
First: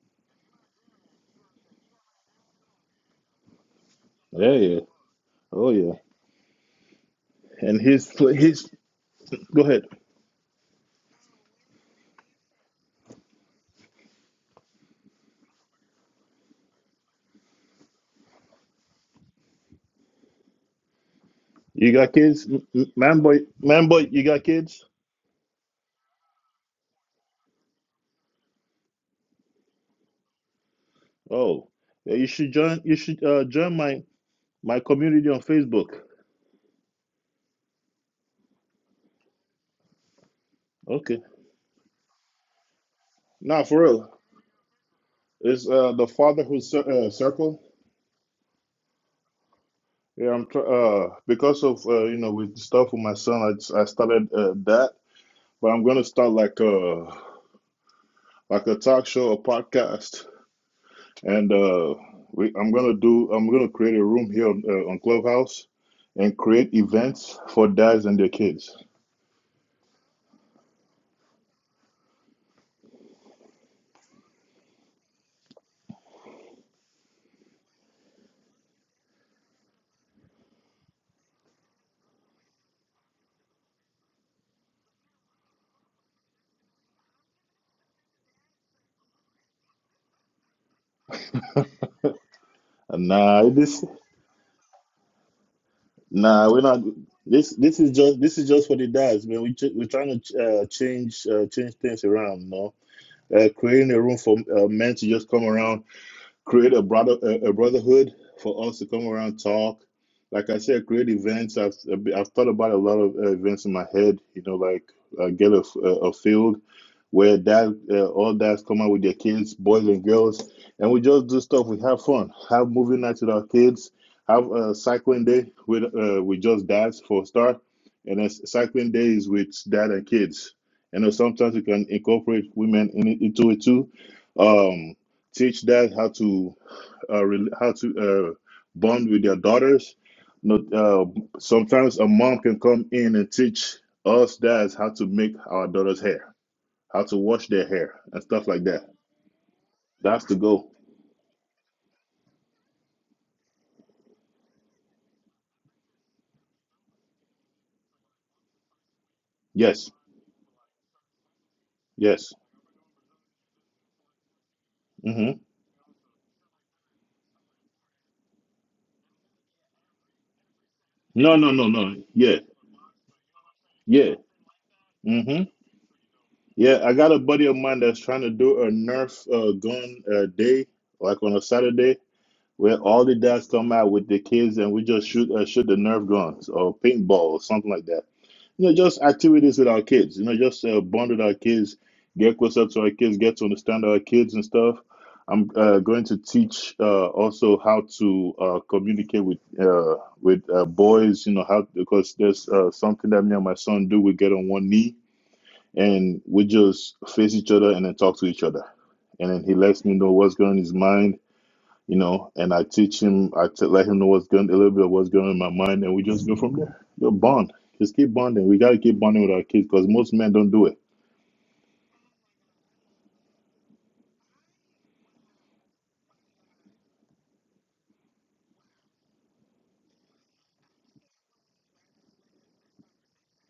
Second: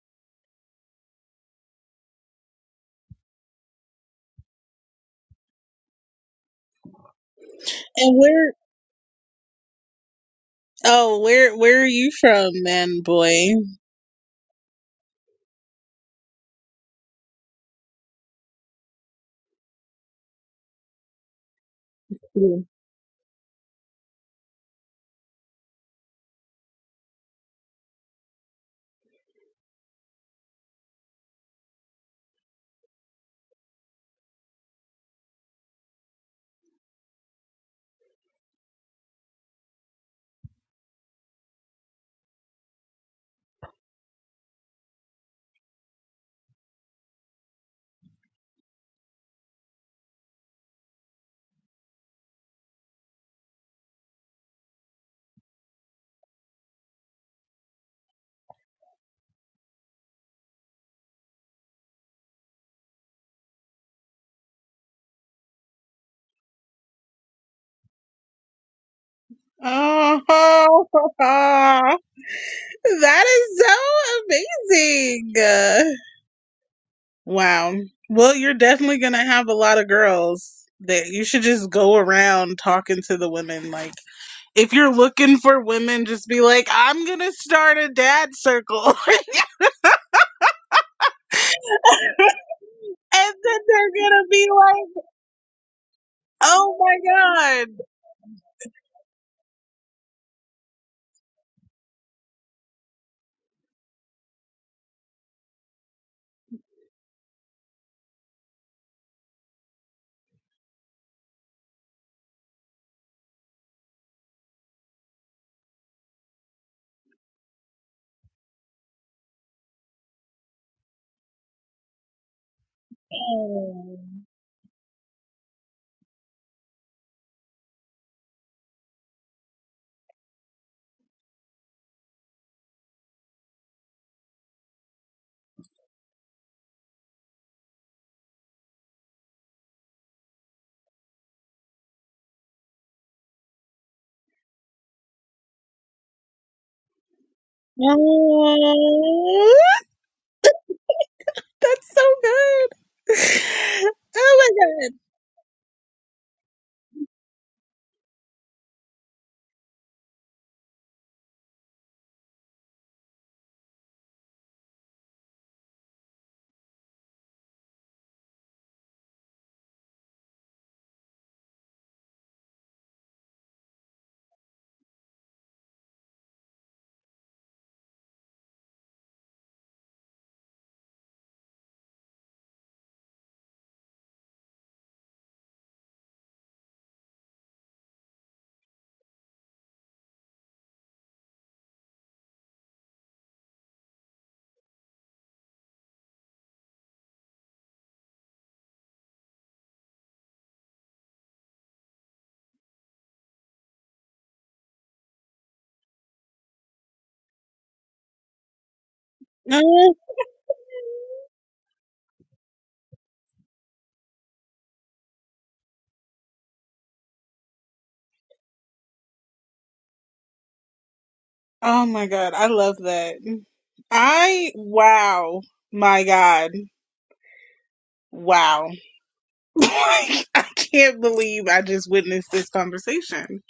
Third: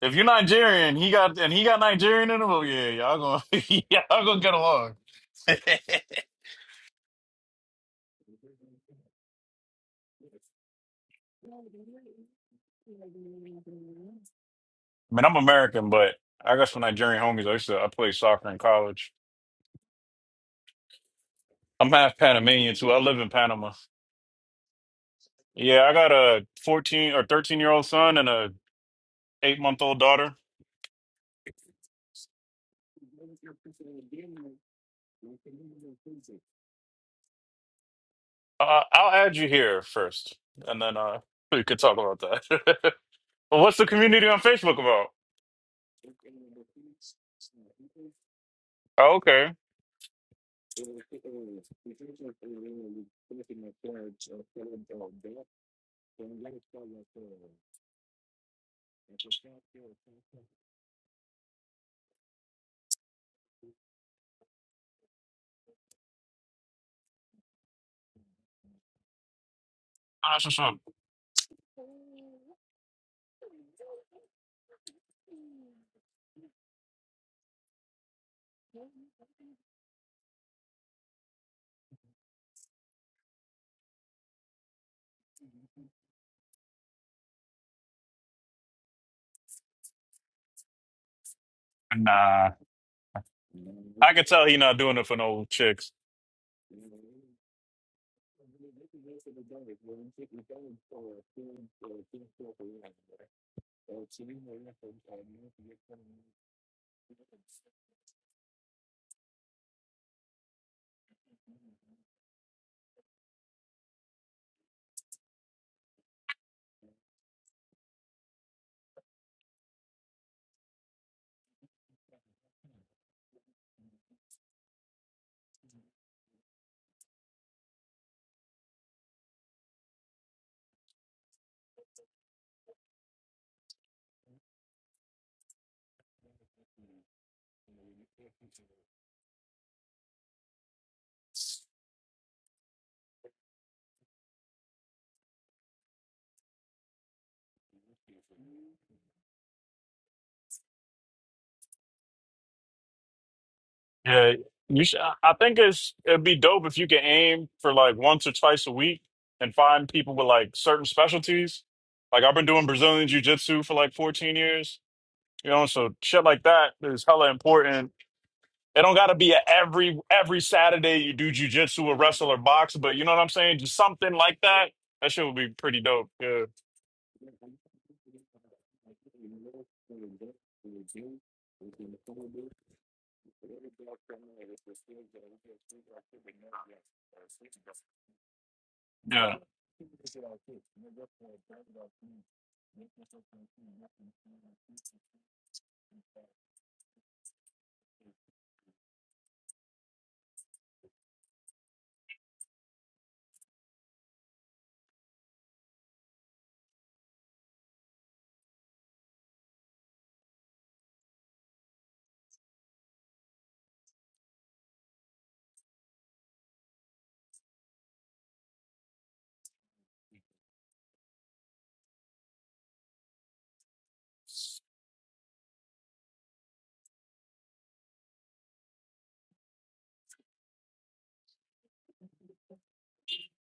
If you're Nigerian, he got and he got Nigerian in him. Oh yeah, y'all gonna y'all gonna Yeah, get yeah. along. I Oh yeah. And his where his go ahead. oh, where where are you from, man boy? mean, I'm American, but I got some Nigerian homies. I used to I played soccer in college. I'm You got half kids? Mm. Panamanian too. I live Man in boy Panama. man boy, you got kids? Yeah, I got a 14 or 13 year old son and a eight month old daughter. Oh. Yeah, you should join you should uh, join my my community on Facebook. Uh, I'll add you here first, and then uh, Okay. we could talk about that. Well, Nah, What's for the real. community on Facebook about? It's uh the fatherhood uh, circle Oh, okay. Yeah, I'm try uh because of uh you know with stuff with my son, I just, I started uh, that, but I'm gonna start like uh like a talk show, a podcast, and uh we I'm gonna do I'm gonna create a room here on, uh, on Clubhouse and create events for dads and their kids. Ah, That's what's up. Oh, that is so amazing. Uh, Wow. Well, you're definitely gonna have a lot of girls that you should just go around talking to the women like if you're looking for women, just be like, I'm gonna start a dad circle. and Nah, And then nah, this they're I gonna could tell be he not like, doing it for no chicks. nah we're oh not my this god. this is just this is just for the dads, man. We ch- we're trying to uh, change uh, change things around, you know. Uh, creating a room for uh, men to just come around create a brother a, a brotherhood for us to come around talk like i said create events i've i've thought about a lot of uh, events in my head you know like uh, get a, f- a- a field where dad uh, all dads come out with their kids boys and girls and we just do stuff we have fun have movie nights with our kids have a cycling day with uh, with just dads for a start and then cycling days with dad and kids you know sometimes you can incorporate women in, into it too um teach dad how to uh, rel- how to uh, bond with their daughters. No, uh, sometimes a mom can come in and teach us dads how to make our daughters' hair, how to wash their hair, and stuff like that. Oh, That's the goal. that's so good. Yeah, Oh my you should. I I think it's it'd be dope if you could aim for like once or twice a week and find Yes, people with like certain specialties. Like yes. I've been doing Brazilian jiu-jitsu for like 14 years, hmm you know, so shit like that is hella important. It don't gotta be a every every Saturday you do No, no, no, jiu-jitsu or no. wrestle or Yeah, box, but you know what I'm saying? Just something yeah. like that. That shit would hmm be pretty dope. Yeah. Yeah, I got a buddy of mine that's trying to do a Nerf uh, gun uh, day, like on a Saturday, where all the dads come out with the kids and we just shoot uh, shoot the Nerf guns or paintball or something like that. you know, just Yeah. activities with our kids. You know, just uh, bond with our kids, get closer to our kids, get to understand our kids and stuff. I'm uh, going to teach uh, also how to uh, communicate with uh, with uh, boys. You know how because there's uh, something that me and my son do. We get on one knee and we just face each other and then talk to each other, and then he god. lets me Oh know what's going on in his mind you know, and I teach him, I t- let him know what's going, a little bit of what's going on in my mind, and we just go from there. You bond, just keep bonding. We gotta keep bonding with our kids because most men don't do it. oh my god. I love that. I, wow. My god. Wow. Like, I can't believe I just witnessed this conversation.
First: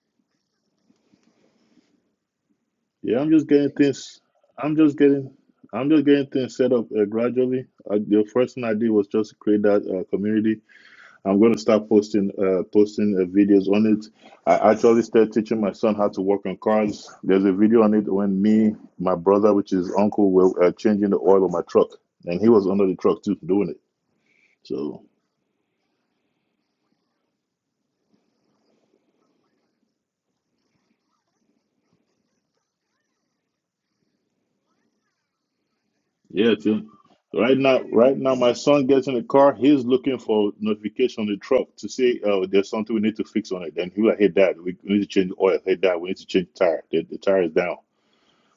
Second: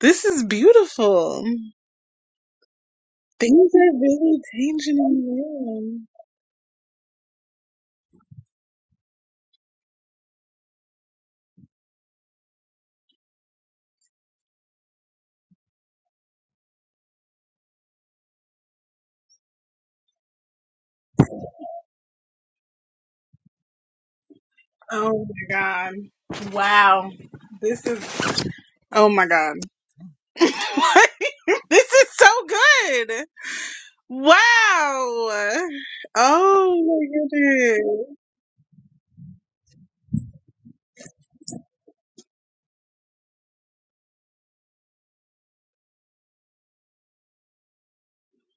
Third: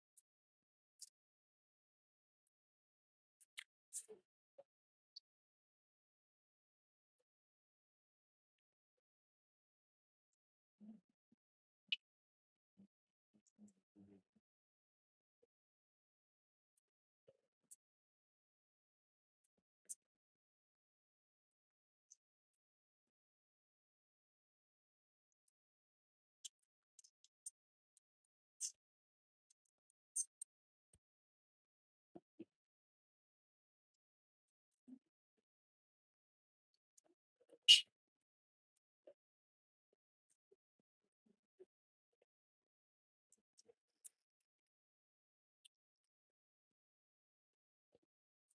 This is beautiful. Yeah, I'm just getting Things are things, really I'm just getting, I'm just changing getting things set up uh, gradually. I, the first thing I did was just create that uh, community. I'm gonna start posting, uh, posting uh, videos on it. I actually started teaching my son how to work on cars. There's a video on it when me, my brother, which is uncle, were uh, changing the oil on my truck, and he was under the truck too doing it. around. So Oh my god. Wow. This is oh my god. this is so good. Wow. yeah, Oh to, my right now, right goodness. now, my son gets in the car. He's looking for notification on the truck to say, "Oh, there's something we need to fix on it." Then he's like, "Hey, Dad, we we need to change the oil. Hey, Dad, we need to change the tire. The, the tire is down."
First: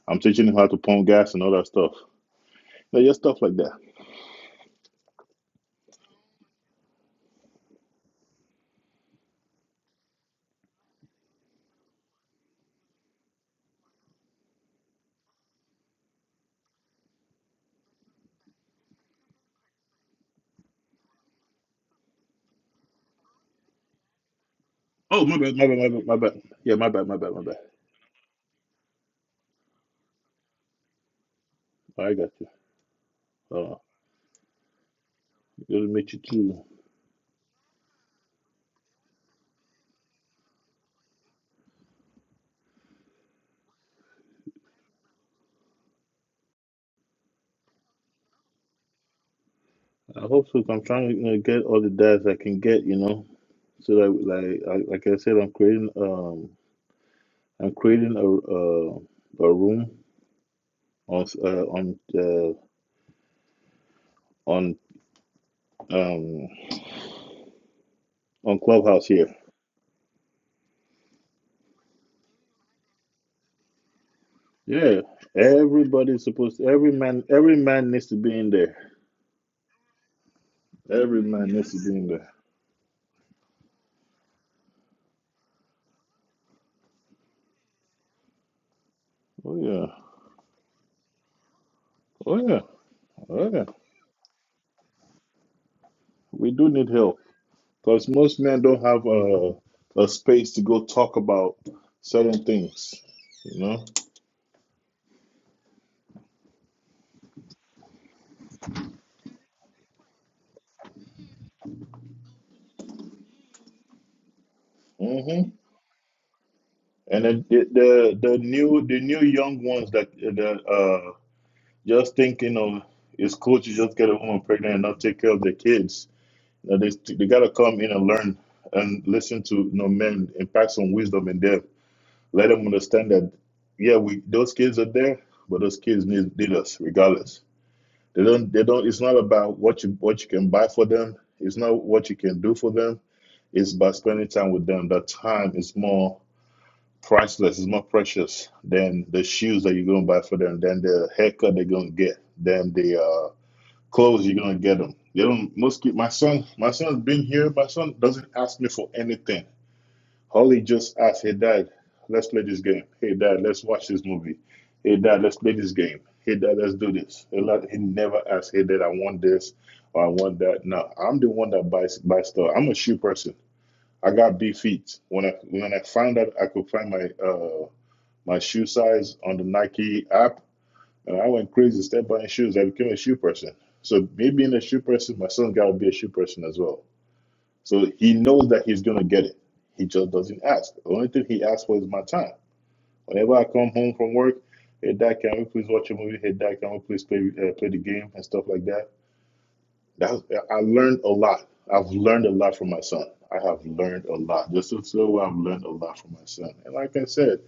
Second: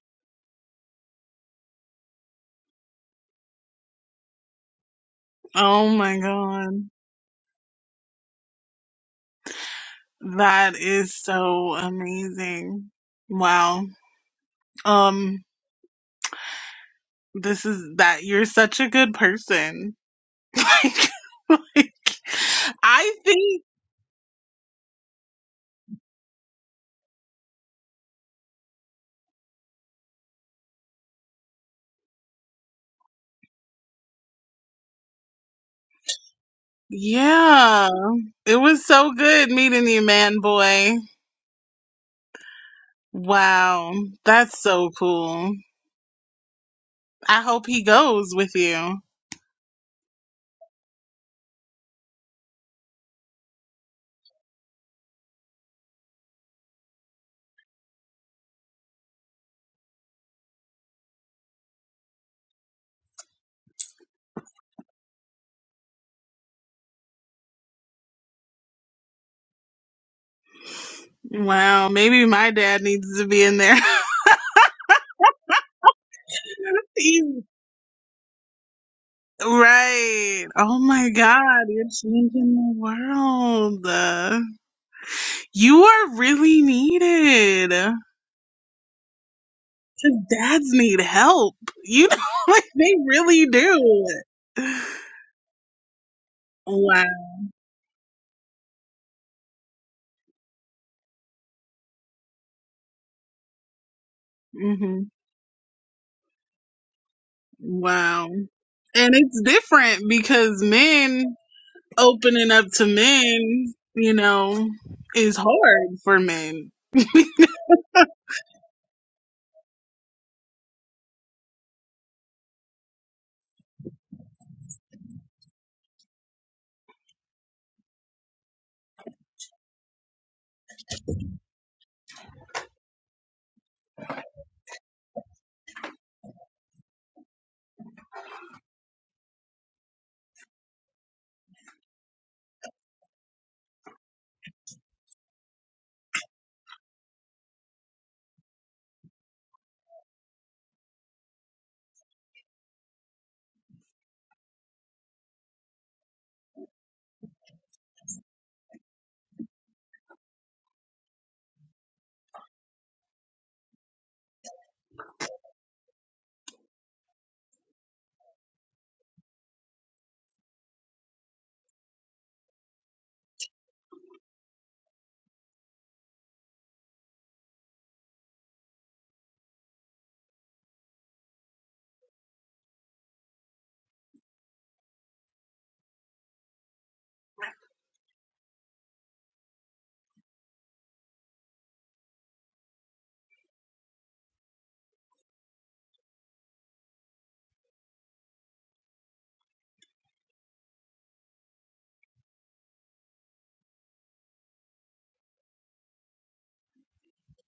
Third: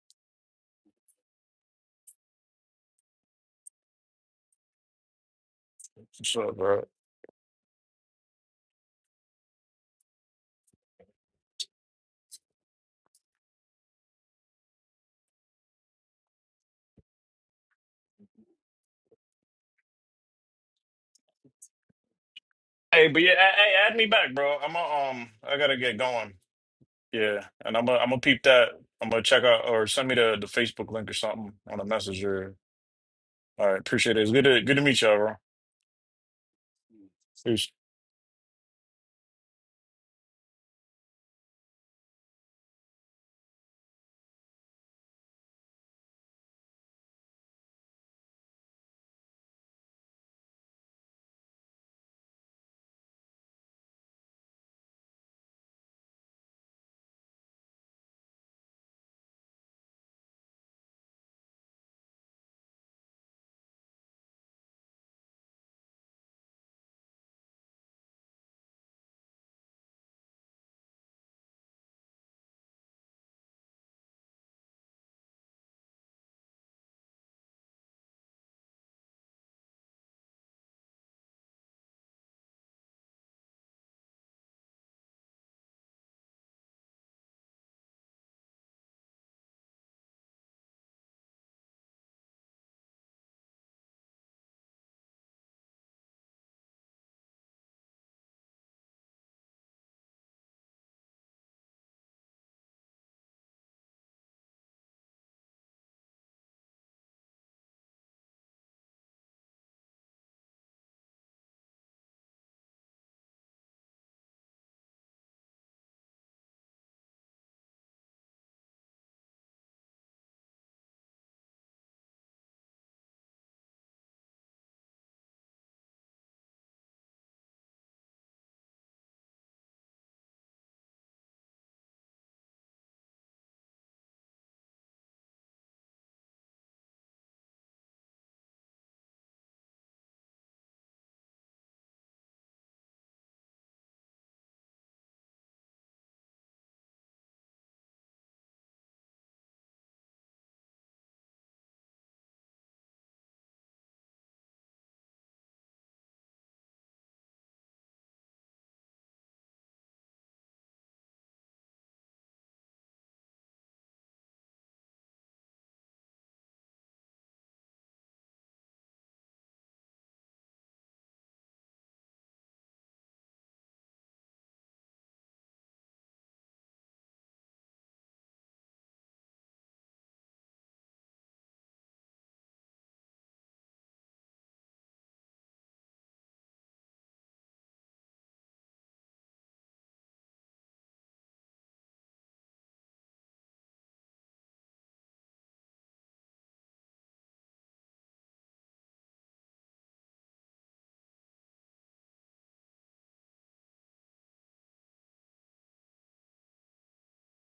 I'm teaching him how to pump gas and all that stuff. Like, just stuff like that. Oh my For sure, god. bro. That is so amazing. Wow. Um this is that you're such a good person. like like Hey, I but yeah, hey, think hey, add me back, bro. I'm a, Oh, um my bad, I my bad, gotta my get bad, my going. bad. Yeah, my bad, my bad, my Yeah, bad. and I'm gonna I'm gonna peep that. I'm gonna check out or send me the the Facebook link or something on a I message. got you. Or all Uh, right, appreciate it. It's good to good to meet y'all, bro. it'll meet you too. Peace. Yeah, it was so good meeting you, man boy. Wow, that's so cool. I hope he goes with you. I hope so. 'cause I'm trying to you know, get all the dads I can get, you know, so that like I, like I said, I'm creating. um. I'm creating a uh, a room on uh, on uh, on um on Clubhouse here. Wow, maybe my dad needs to be in there. Yeah, everybody's supposed. To, every man, He- every man needs to be in there. right. Oh my Every man God, needs you're to be in there. changing the world. Uh, You are really needed. 'Cause Oh yeah, dads need help. You know, oh yeah, like they really oh yeah. do. We do need Wow. help because most men don't have a a space to go talk about certain things. You know. hmm Wow. And it's different because men opening up to men, you know, is hmm hard for men. And then the, the the new the new young ones that the Just think, you know, it's cool to just get a woman pregnant and not take care of their kids. Now they they gotta come in and learn and listen to you know men impact some wisdom in them. Let them understand that yeah, we those kids are there, but those kids need need us regardless. They don't they don't it's not about what you what you can buy for them. It's not what you can do for them. It's by spending time with them. That time is more priceless, it's more precious than the shoes that you're gonna buy for them, than the haircut they're gonna get, than the uh. Clothes, you're gonna get them. They don't. Most kid, my son, my son's been here. My son doesn't ask me for anything. All he just asks, "Hey dad, let's play this game. Hey dad, let's watch this movie. Hey dad, let's play this game. Hey dad, let's do this." He lo- he never asks, "Hey dad, I want this or I want that." No, I'm the one that buys buys stuff. I'm a shoe person. I got big feet. When I when I found out I could find my uh my shoe size on the Nike app, and I went crazy, started buying shoes. I became a shoe person. So me being a shoe person, my son's got to be a shoe person as well. So he knows that he's gonna get it. He just doesn't ask. The only thing he asks for is my time. Whenever I come home from work, hey dad, can we please watch a movie? Hey dad, can we please play uh, play the game and stuff like that? That, I learned a lot. I've learned a lot from my son. I have learned a lot. Just so so I've learned a lot from my son. And like I said,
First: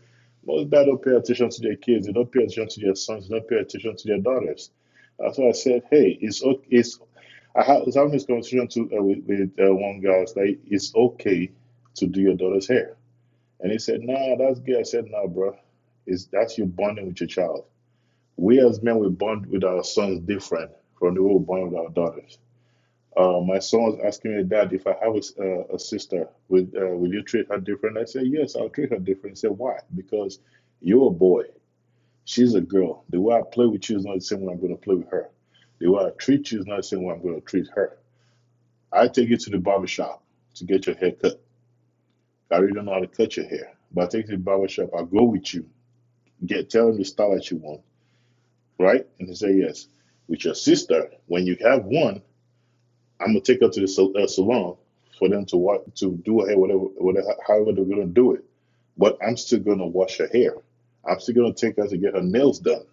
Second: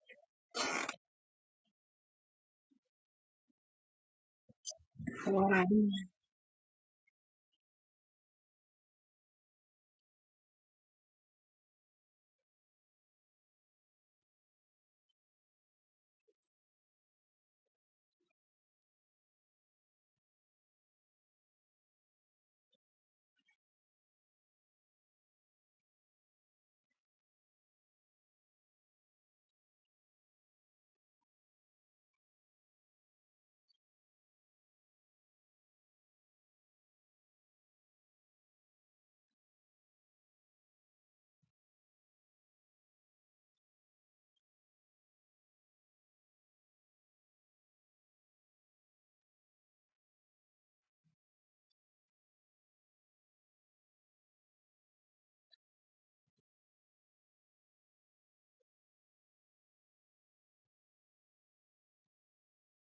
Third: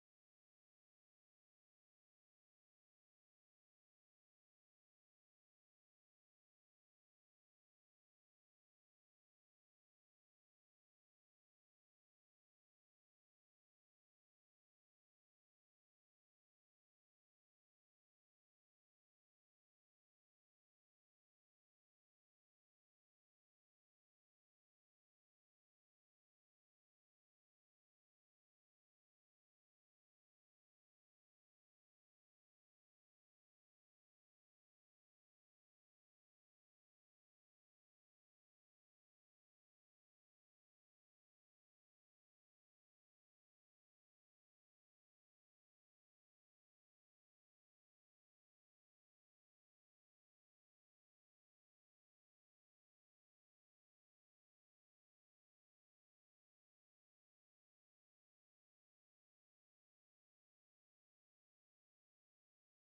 most dads don't pay attention to their kids. They don't pay attention to their sons. They don't pay attention to their daughters. That's why I Wow. said, hey, it's okay. It's, I, ha- I was having this conversation to, uh, with, with uh, one guy. I was like, it's okay to do your daughter's hair. And he said, nah, that's gay. I said, nah, bro. It's, that's you bonding with your child. We as men, we bond with our sons different from the way we bond with our daughters. Uh, my son was asking me, Dad, if I have a, s- uh, a sister, would, uh, will you treat her different? I said, Yes, I'll treat her different. He said, Why? Because you're a boy. She's a girl. The way I play with you is not the same way I'm going to play with her. The way I treat you is not the same way I'm going to treat her. I take you to the barber shop to get your hair cut. I really don't know how to cut your hair, but I take you to the barber shop. I go with you. Get Tell him the style that you want, right? And he said, Yes. With your sister, when you have one, I'm gonna take her to the sal- uh, salon for them to wa to do her hair, whatever, whatever, however they're gonna do it. But I'm still gonna wash her hair. I'm still gonna take her to get her nails done.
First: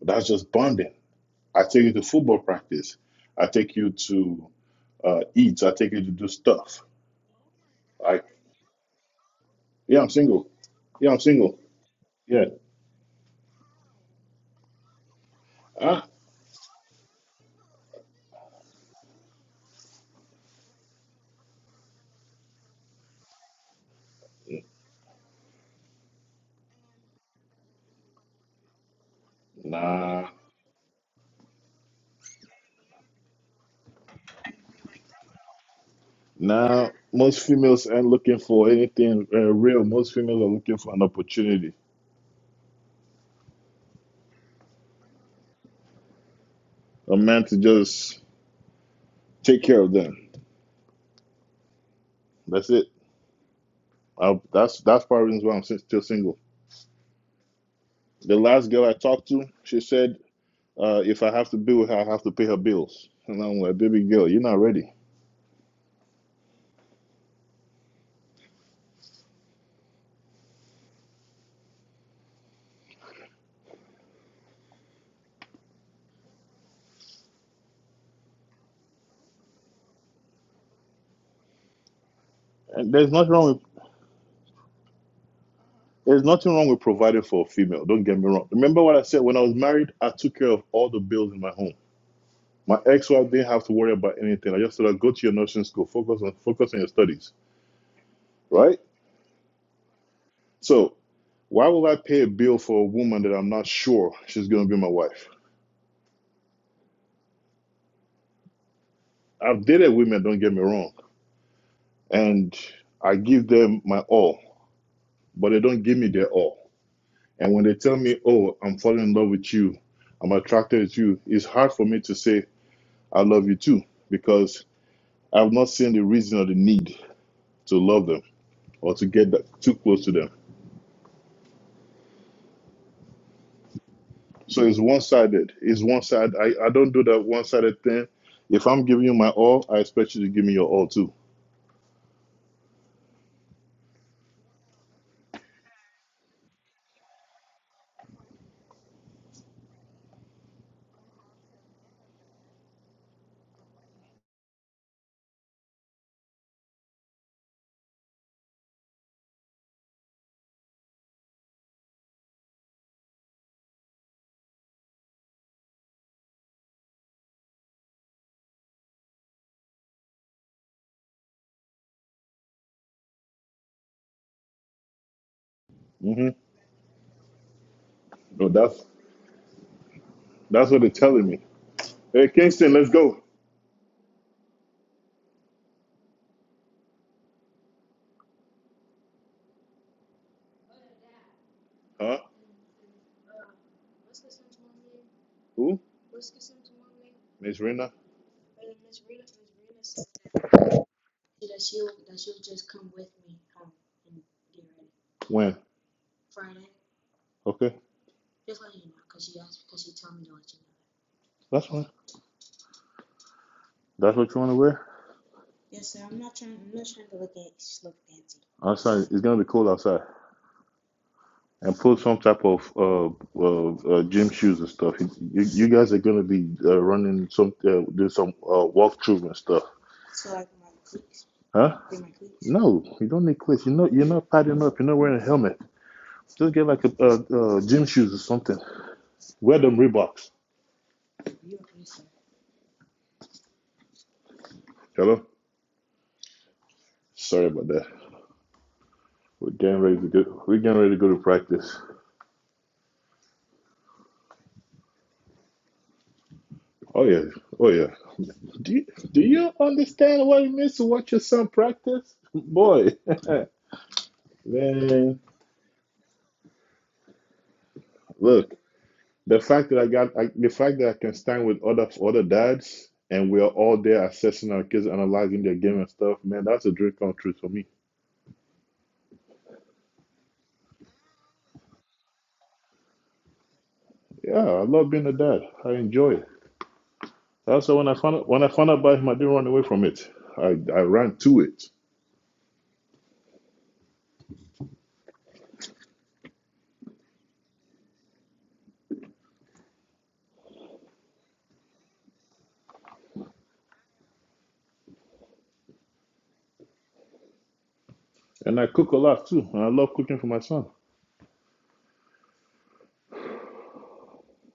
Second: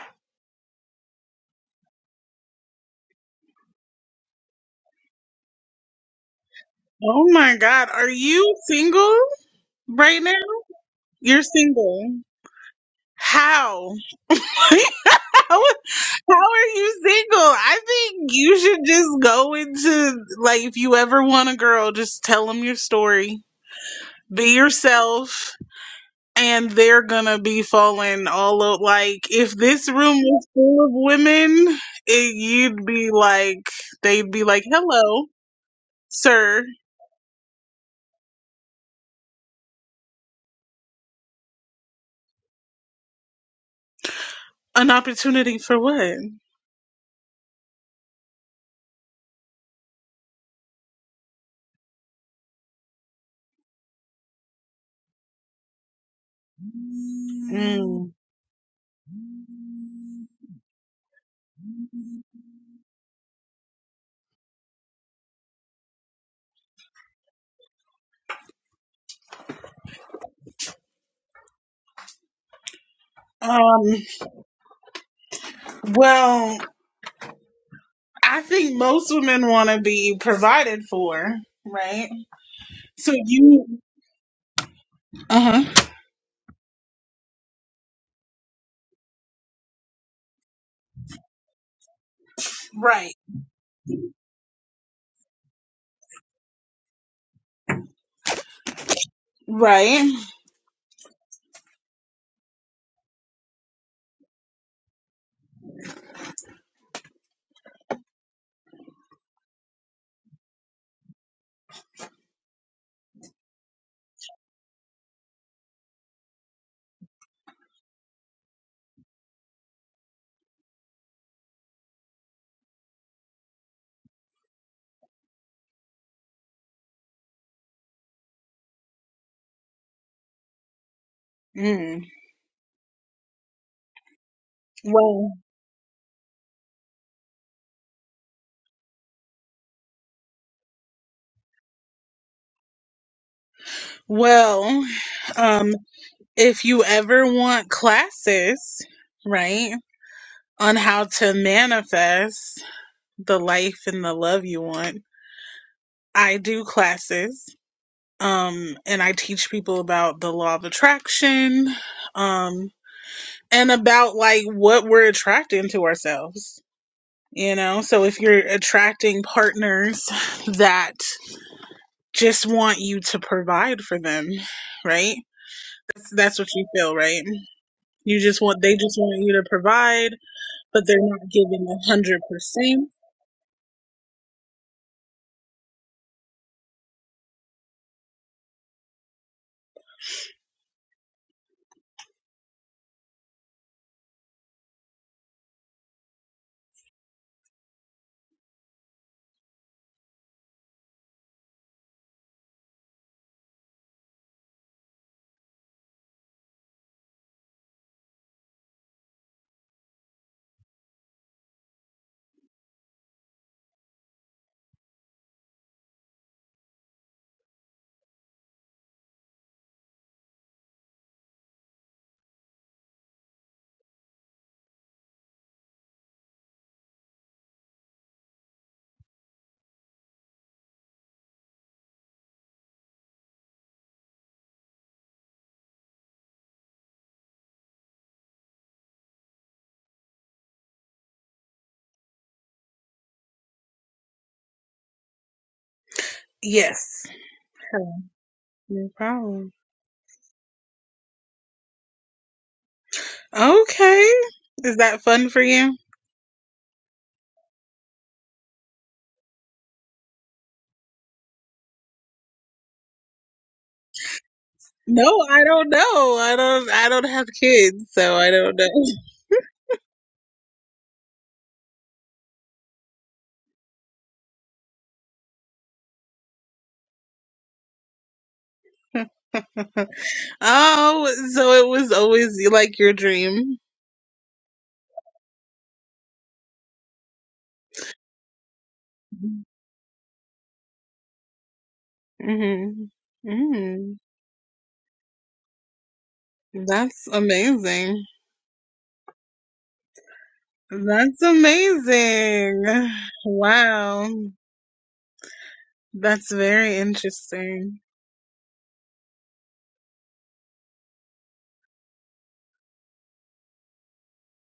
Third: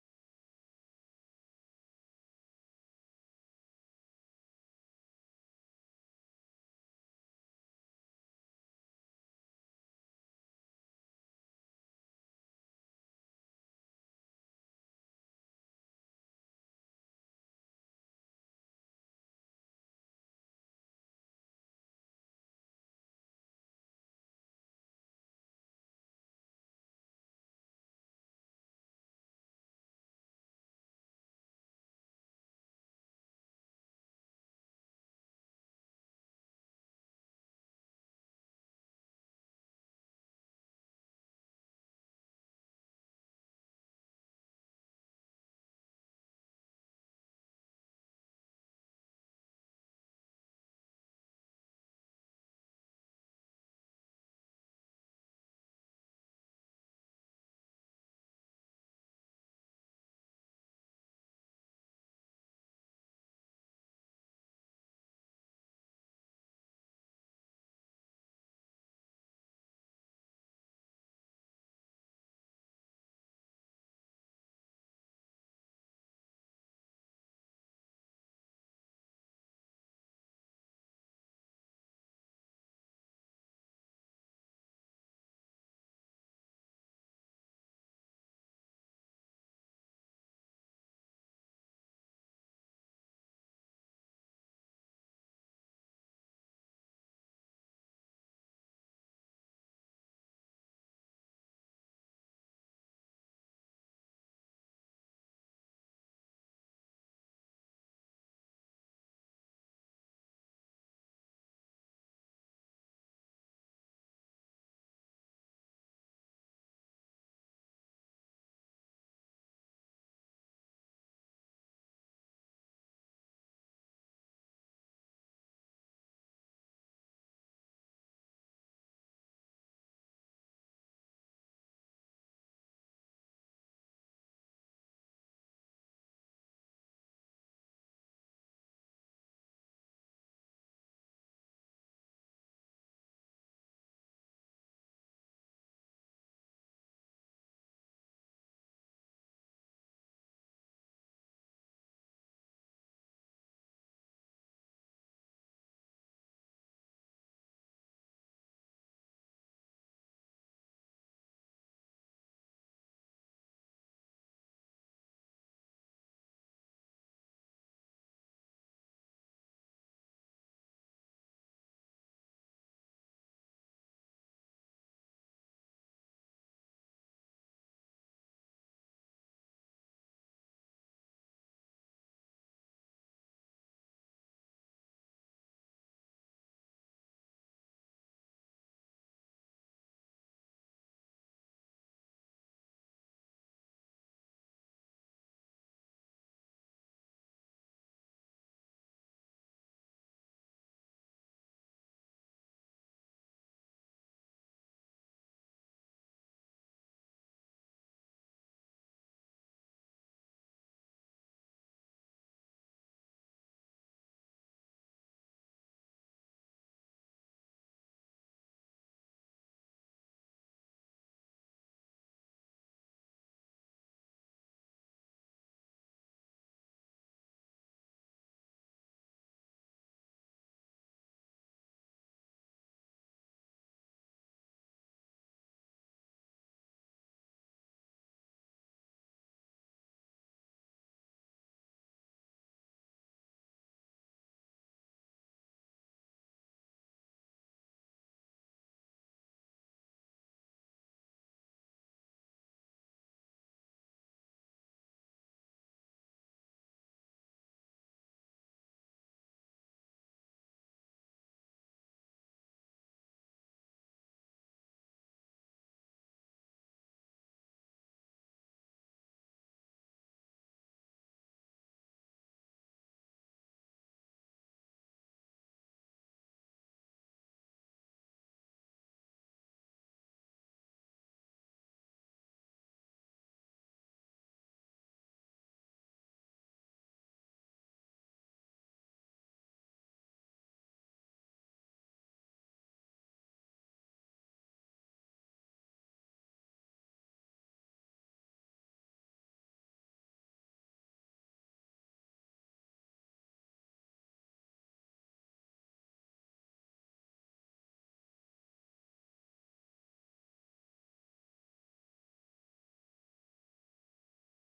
That's just bonding. I take you to football practice. I take you to uh, eat. I take you to do stuff. Oh my God. Are Like, you single yeah, I'm right now? single. Yeah, I'm You're single. single. Yeah. How? How, Ah, how are you single? I think you should just go into, like, if you ever want a girl, just tell them your story. Be yourself. and they're gonna be falling all up. Like if this room nah, was full of women, it, you'd be like, they'd be like, "Hello, sir, nah. Most females aren't looking for anything uh, real. Most females are looking for an opportunity, an opportunity for what?" a man to just take care of them. That's it. I, that's that's part of the reasons why I'm si- still single. Mm. The last girl I talked to, she said, uh, if I have to be with her, I have to pay her bills. And I'm like, baby girl, you're not ready. Um. Well, I think most women want to be provided for, right? And there's So nothing wrong with you, uh huh, there's nothing wrong with providing for a female. Don't get me wrong. Remember what I said when I was married, I took care of all the bills in my home. My right, ex-wife didn't have to worry about anything. I just said, go to your nursing school, focus on focus on your studies, right? right. So why would I pay a bill for a woman that I'm not sure she's gonna be my wife? I've dated women, don't get me wrong and I give them my all, but they don't give me their all. And when they tell me, "Oh, I'm falling in love with you, I'm attracted to you," it's hard for me to say I love you too because I've not seen the reason or the need to love them or to get that too close to them. Mm. So it's Well, one-sided. It's one-sided. I, I don't do that one-sided thing. If I'm giving you my all, I expect you to give me your all too. well, um, if you ever want classes, right? on how to manifest the life and the love you want. I do classes, um, and I teach people about the law of attraction, um, and about like what we're attracting to ourselves. You know, so if you're attracting partners that just want you to provide for them, right? That's, hmm that's what you feel, right? You just So want, they that's just want you to provide, that's what but they're they're telling not me. giving a hundred Hey, Kingston, let's percent. go. Huh? Who? Miss Rena? When? Okay. That's fine. That's what you want to wear. Outside, it's gonna be cold outside. And put some type of uh, uh, uh gym shoes and stuff. You, you you guys are gonna be uh, running some uh, do some uh, walkthrough and stuff, huh? No, you don't need cleats. You know you're not padding up. You're not wearing a helmet. Just get like a, uh uh gym shoes or something. Wear them Reeboks. Hello. Yes. Sorry about that. No We're problem. getting ready to go. We're getting ready to go to practice. Okay. Is that fun for you? Oh yeah. Oh yeah. Do you, do you understand what it means to watch your son practice? Boy, No, man, I don't know. I don't I don't have kids, so I look, don't the fact that I got I, the fact that I can stand with other other dads and we are all there assessing our kids, analyzing their game and stuff, man, that's a dream come true for me. know. oh, so it was always like your dream. Yeah, I love being a dad. I enjoy it. Also, when I found out, when I found out about him, I didn't run away from it. I I ran to it, Mhm. Mm. That's amazing. That's amazing. Wow. That's very interesting. and I cook a lot too, and I love cooking for my son.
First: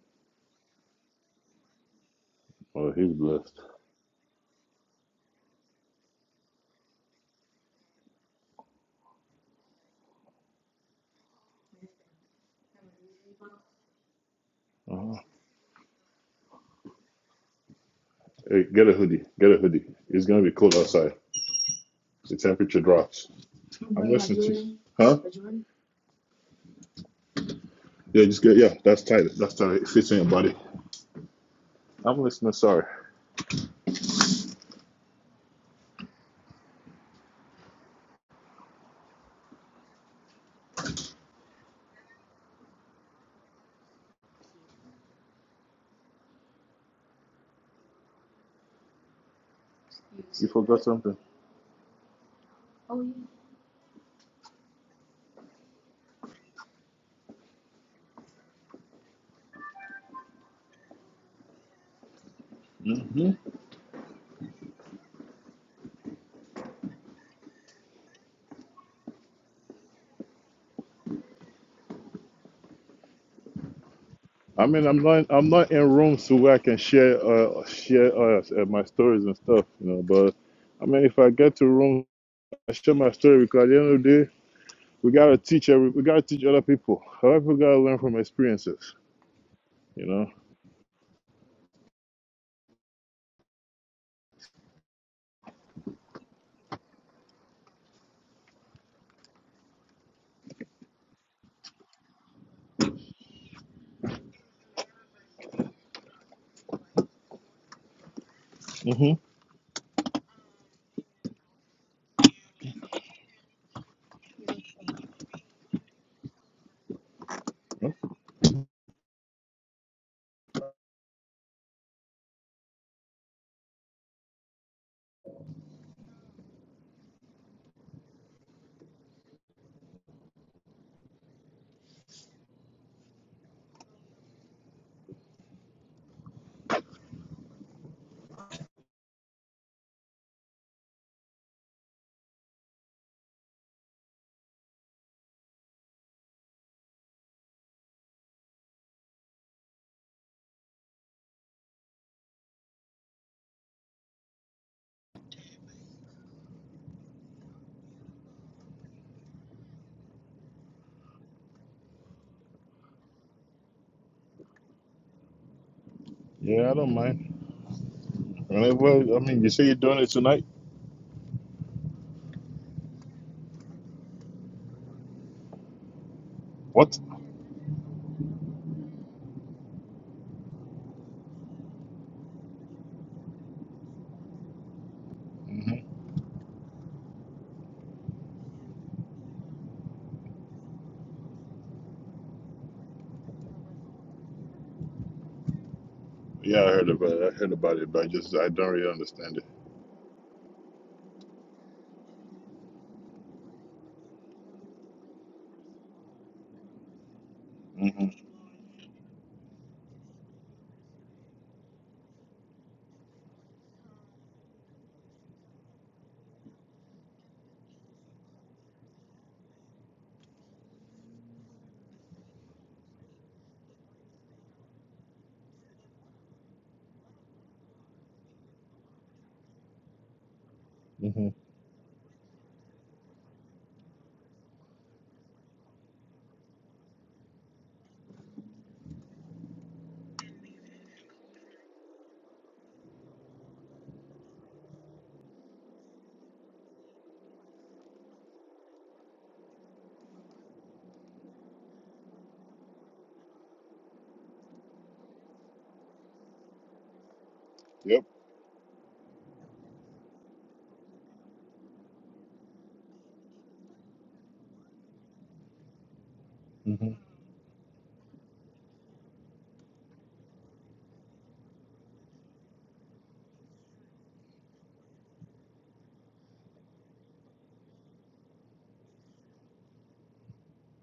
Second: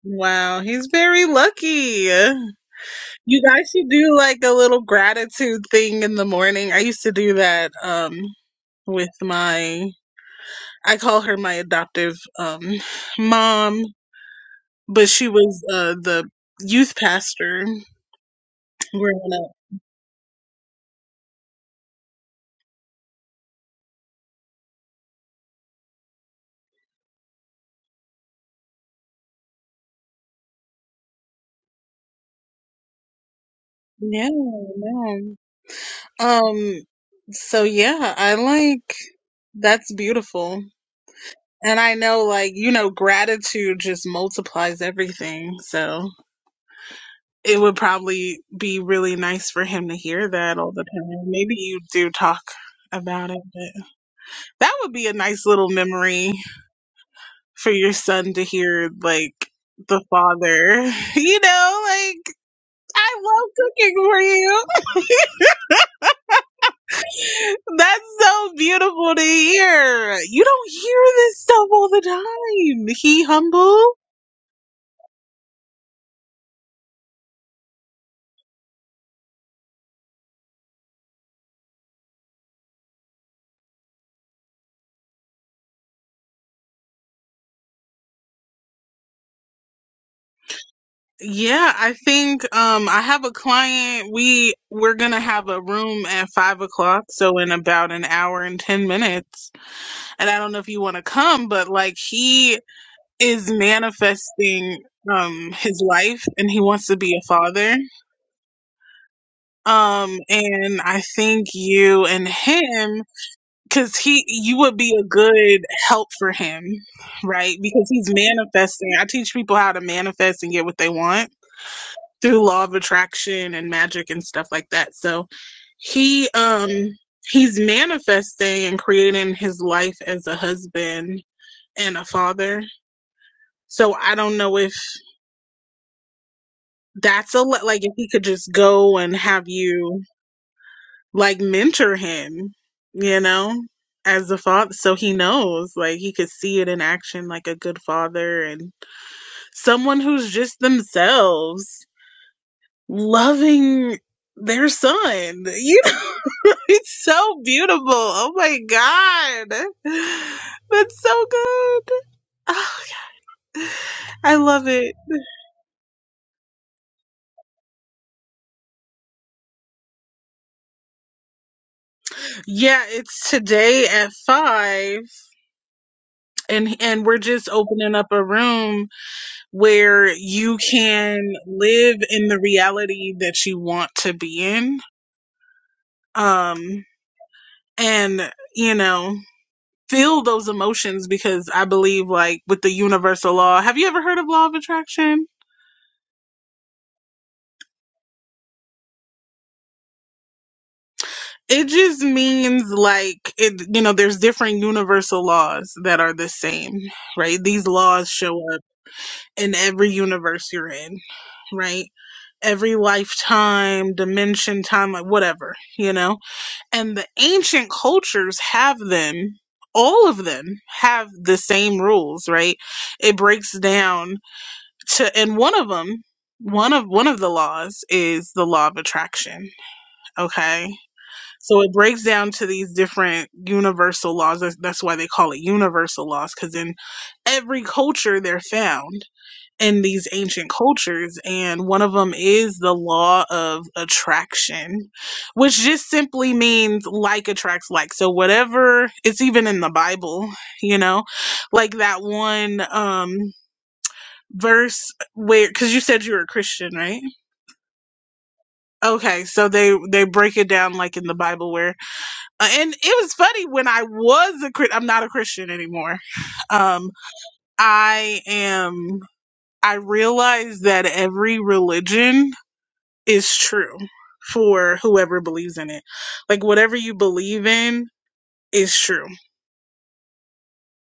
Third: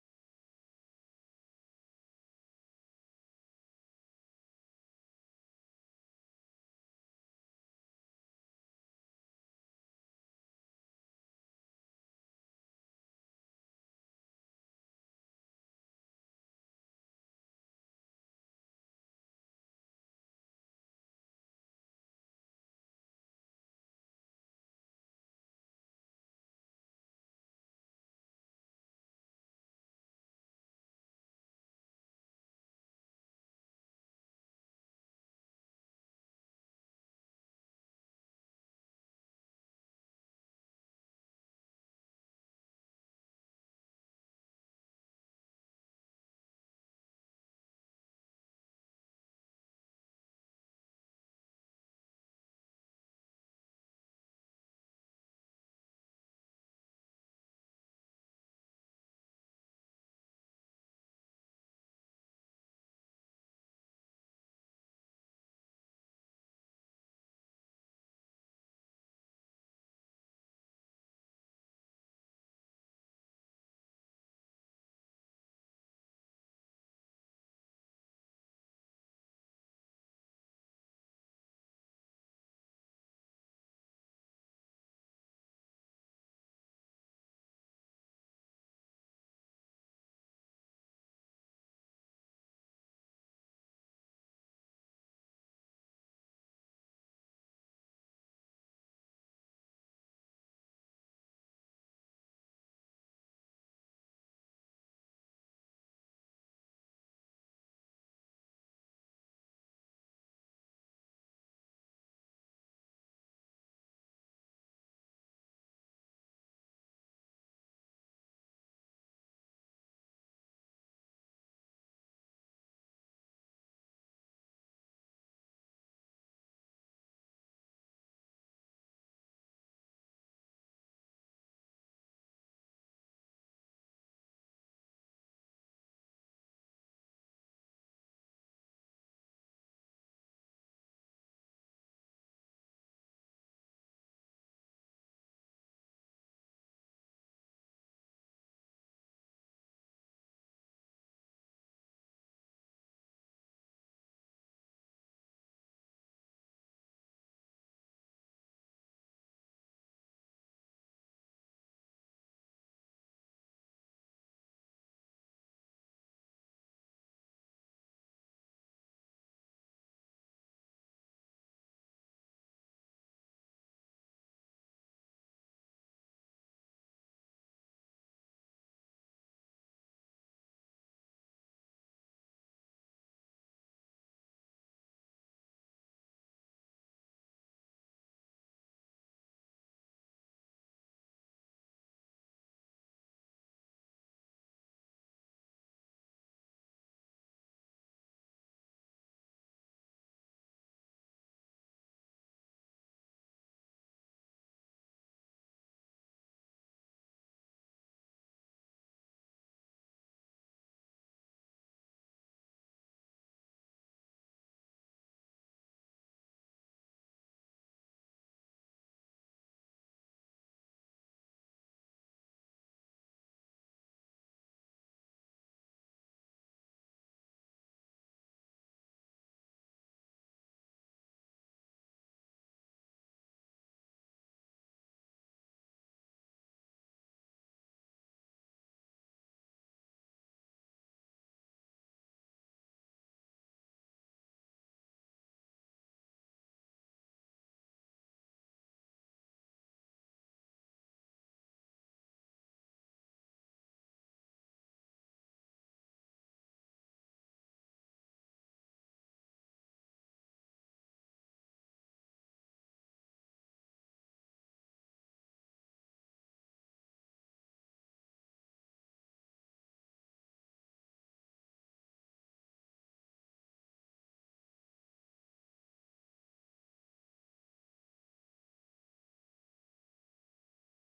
Wow, he's very lucky. Oh, he's You blessed. guys should do like a little gratitude thing in the morning. I used to do that um with my I call her my adoptive um mom, but Uh-huh. she was uh the youth pastor Hey, get a hoodie. growing up. Get a hoodie. It's gonna be cold outside. The temperature drops. I'm listening to Huh? Yeah, just get yeah, that's tight. That's tight. It fits in your body. I'm listening, sorry. Yeah, yeah. Um so yeah, I like that's beautiful. And I know like, you know, gratitude just multiplies everything. So it would probably be really nice for him to hear You that all forgot the something. time. Maybe you do talk about it, but that would be a nice little memory for your son to hear, like the father, you know, like I hmm love cooking for you. That's so beautiful to hear. You don't hear this stuff all the time. He humble. I mean I'm not I'm not in rooms to where I can share uh share uh, uh, my stories and stuff, you know, but I mean if I get to room I share my story because at the end of the day we gotta teach every we gotta teach other people. Other people gotta learn from experiences, you know. Yeah, I think um I have a client. We we're gonna have a room at five o'clock, so in about an hour and ten minutes. And I don't know if you want to come, but like he is manifesting um his life, and he wants to be a father. hmm Um, and I think you and him, because he you would be a good help for him, right? Because he's manifesting. I teach people how to manifest and get what they want through law of attraction and magic and stuff like that. So he um he's manifesting and creating his life as a husband and a father. So I don't know if that's a like if he could just go and have you like mentor him, you know, as a father so he knows like he could see it in action like a good father and someone who's just themselves loving their son, you know. It's so beautiful. Oh my god. That's so good. Oh, I love it. Yeah, I don't mind. Whenever I mean you say you're doing it tonight. Yeah, it's today at 5 and What? and we're just opening up a room where you can live in the reality that you want to be in. Mm-hmm. Um and you know, feel those emotions because I believe like with the universal law. Have you ever heard of law of attraction? Yeah, I heard about it. I heard about it, but I just I don't really understand it. It just means like it, you know, there's different universal laws that are the same, right? These laws Mm-hmm. show up in every universe you're in, right? Every lifetime, dimension, time, like, whatever, you know? And the ancient cultures have them, all of them have the same rules, right? It breaks down to, and one of them, one of one of the laws is the law of attraction, okay? Mm-hmm. So it breaks down to these different universal laws. That's, that's why they call it universal laws, because in every culture they're found in these ancient cultures. And one of them is the law of attraction, which just simply means like attracts like. So whatever, it's even in the Bible, you know, like that one, um, verse where because you said you were a christian right Yep. okay so they they break it down like in the bible where and it was funny when I was a Christian. I'm not a Christian anymore. Mm-hmm. Um, I am. I realized that every religion is true for whoever believes in it. Like whatever you believe in is true.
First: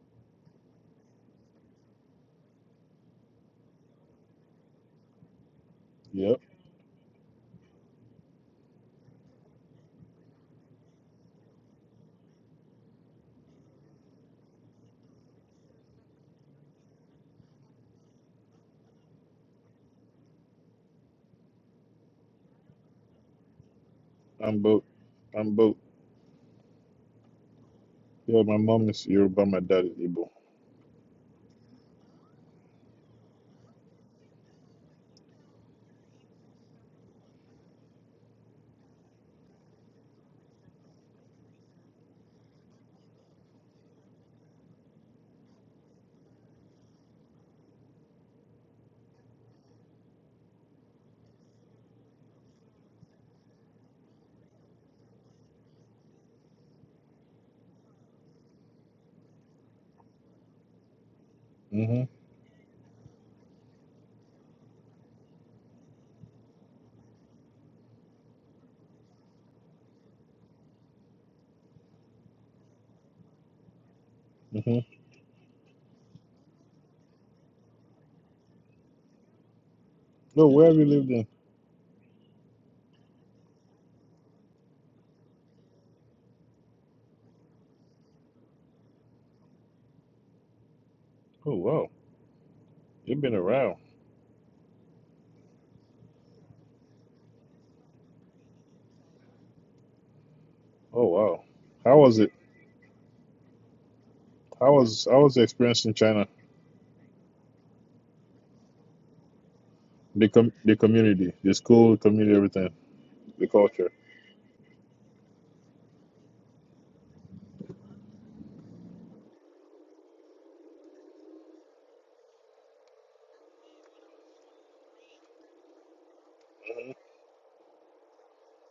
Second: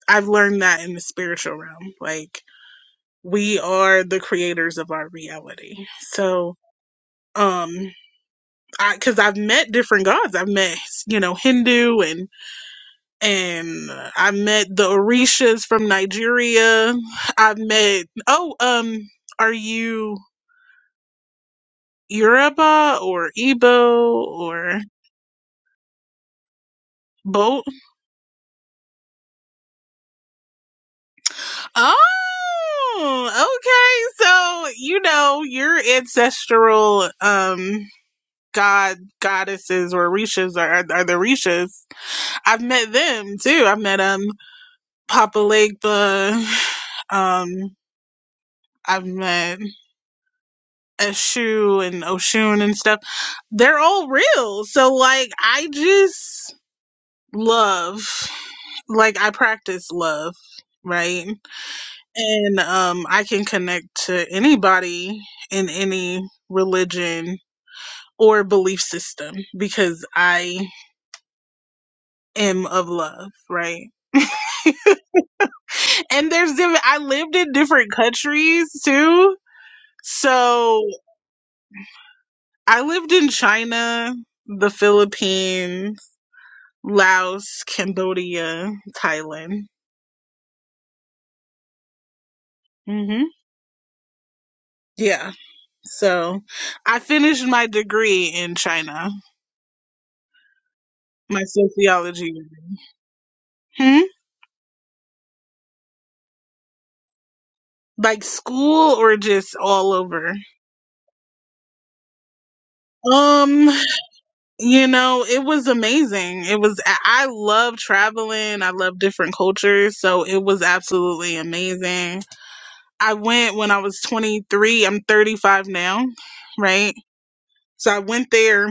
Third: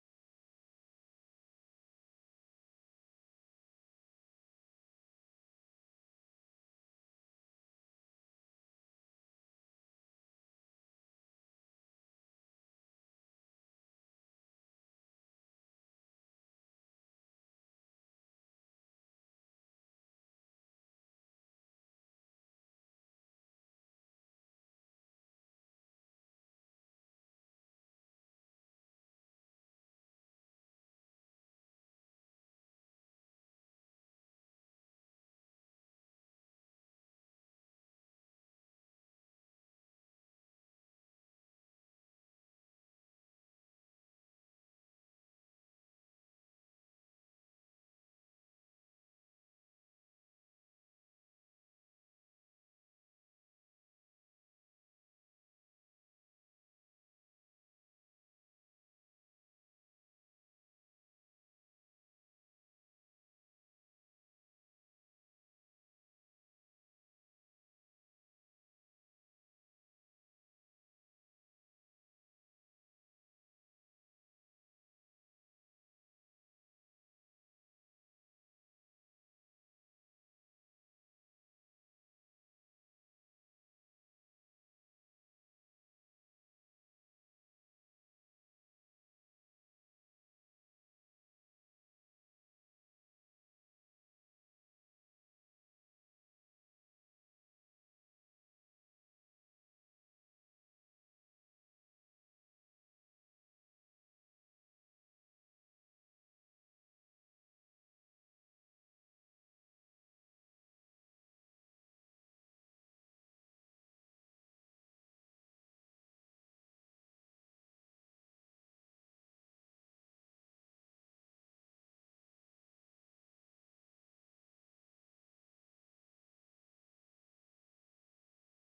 I've learned that in the spiritual realm. Like we are the creators of our reality. Yep. So, um, I because I've met different gods. I've met you know Hindu and and I met the Orishas from Nigeria. I have met oh um are you Yoruba or Igbo I'm or both. I'm both. both? Yeah, my mom is Yoruba, my dad is Igbo. Oh okay. So you know your ancestral um god goddesses or Orishas are are, are the Orishas. I've met them too. I've met um Papa Legba. Um I've met Eshu and Oshun and stuff, they're all real. So like I just love like I practice love, right? Mm-hmm. And um I can connect to anybody in any religion or belief system because I am of love, right? Mm-hmm. And there's diff- I lived in different countries too. Oh, where have So you lived in? I lived in China, the Philippines, Laos, Cambodia, Thailand. Oh wow. You've hmm been around. Yeah. So I finished my degree in China, Oh my wow. How was it? sociology degree. Hmm? How was how was the experience in China? Like school or just all The over? com- the community, the school, the community, everything, the Um, culture. you know, it was amazing. It was, I I love traveling. I love different cultures. So it was absolutely amazing. I went when I was 23. I'm 35 now, right? So I went there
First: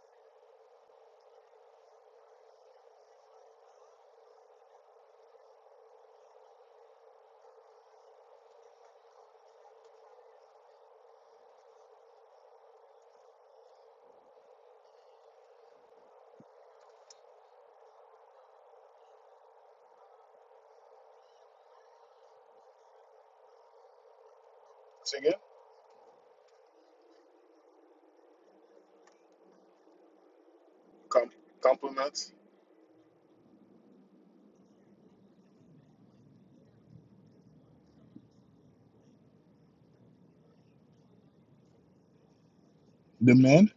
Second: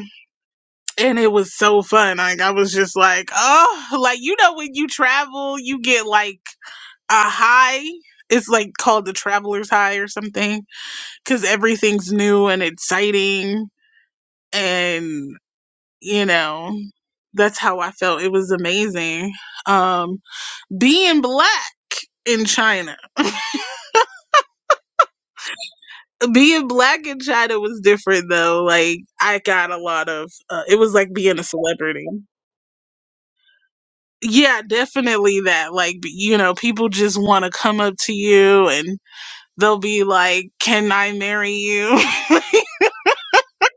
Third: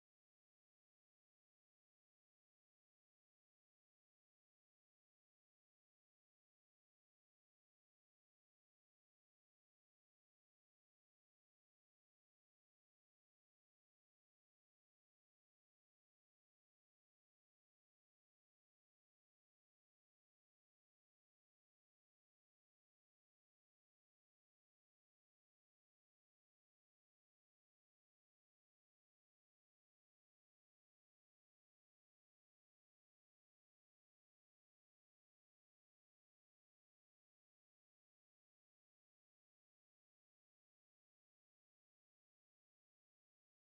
and it was so fun. Like I was just like, oh, like you know when you travel, you get like a high. It's like called the traveler's high or something because everything's new and exciting, and you know that's how I felt. It was amazing. Um, being black in China, Say again? being black in China was different though. Like I got a lot of. Uh, it was like Com- being a celebrity. compliments. Yeah, definitely that. Like, b- you know, people just want to come up to you and they'll be like, Can I marry you? The men?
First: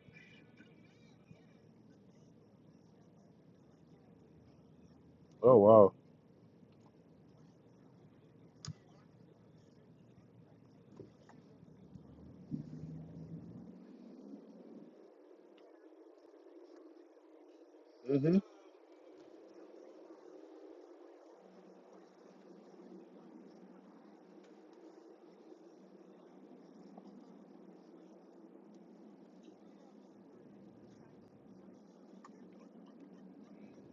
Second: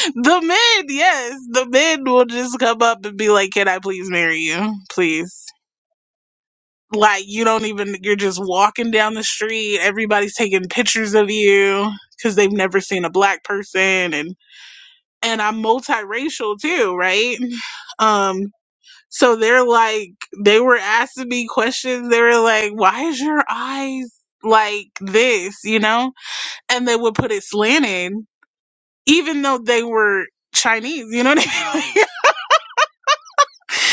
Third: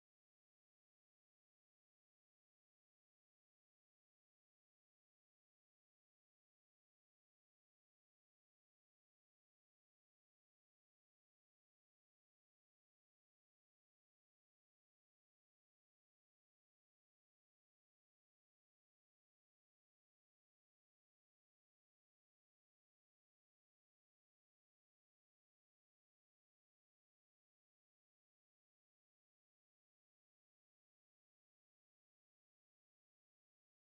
the men, yes, the men will just come up and be like, Can I please marry you? Please. Oh wow. Like, you don't even, you're just walking down the street. Everybody's taking pictures of you because they've never seen a black person. And, and I'm multiracial too, right? Mm-hmm. Um, So they're like, they were asking me questions. They were like, why is your eyes like this, you know? And they would put it slanted, even though they were Chinese, you know what I mean?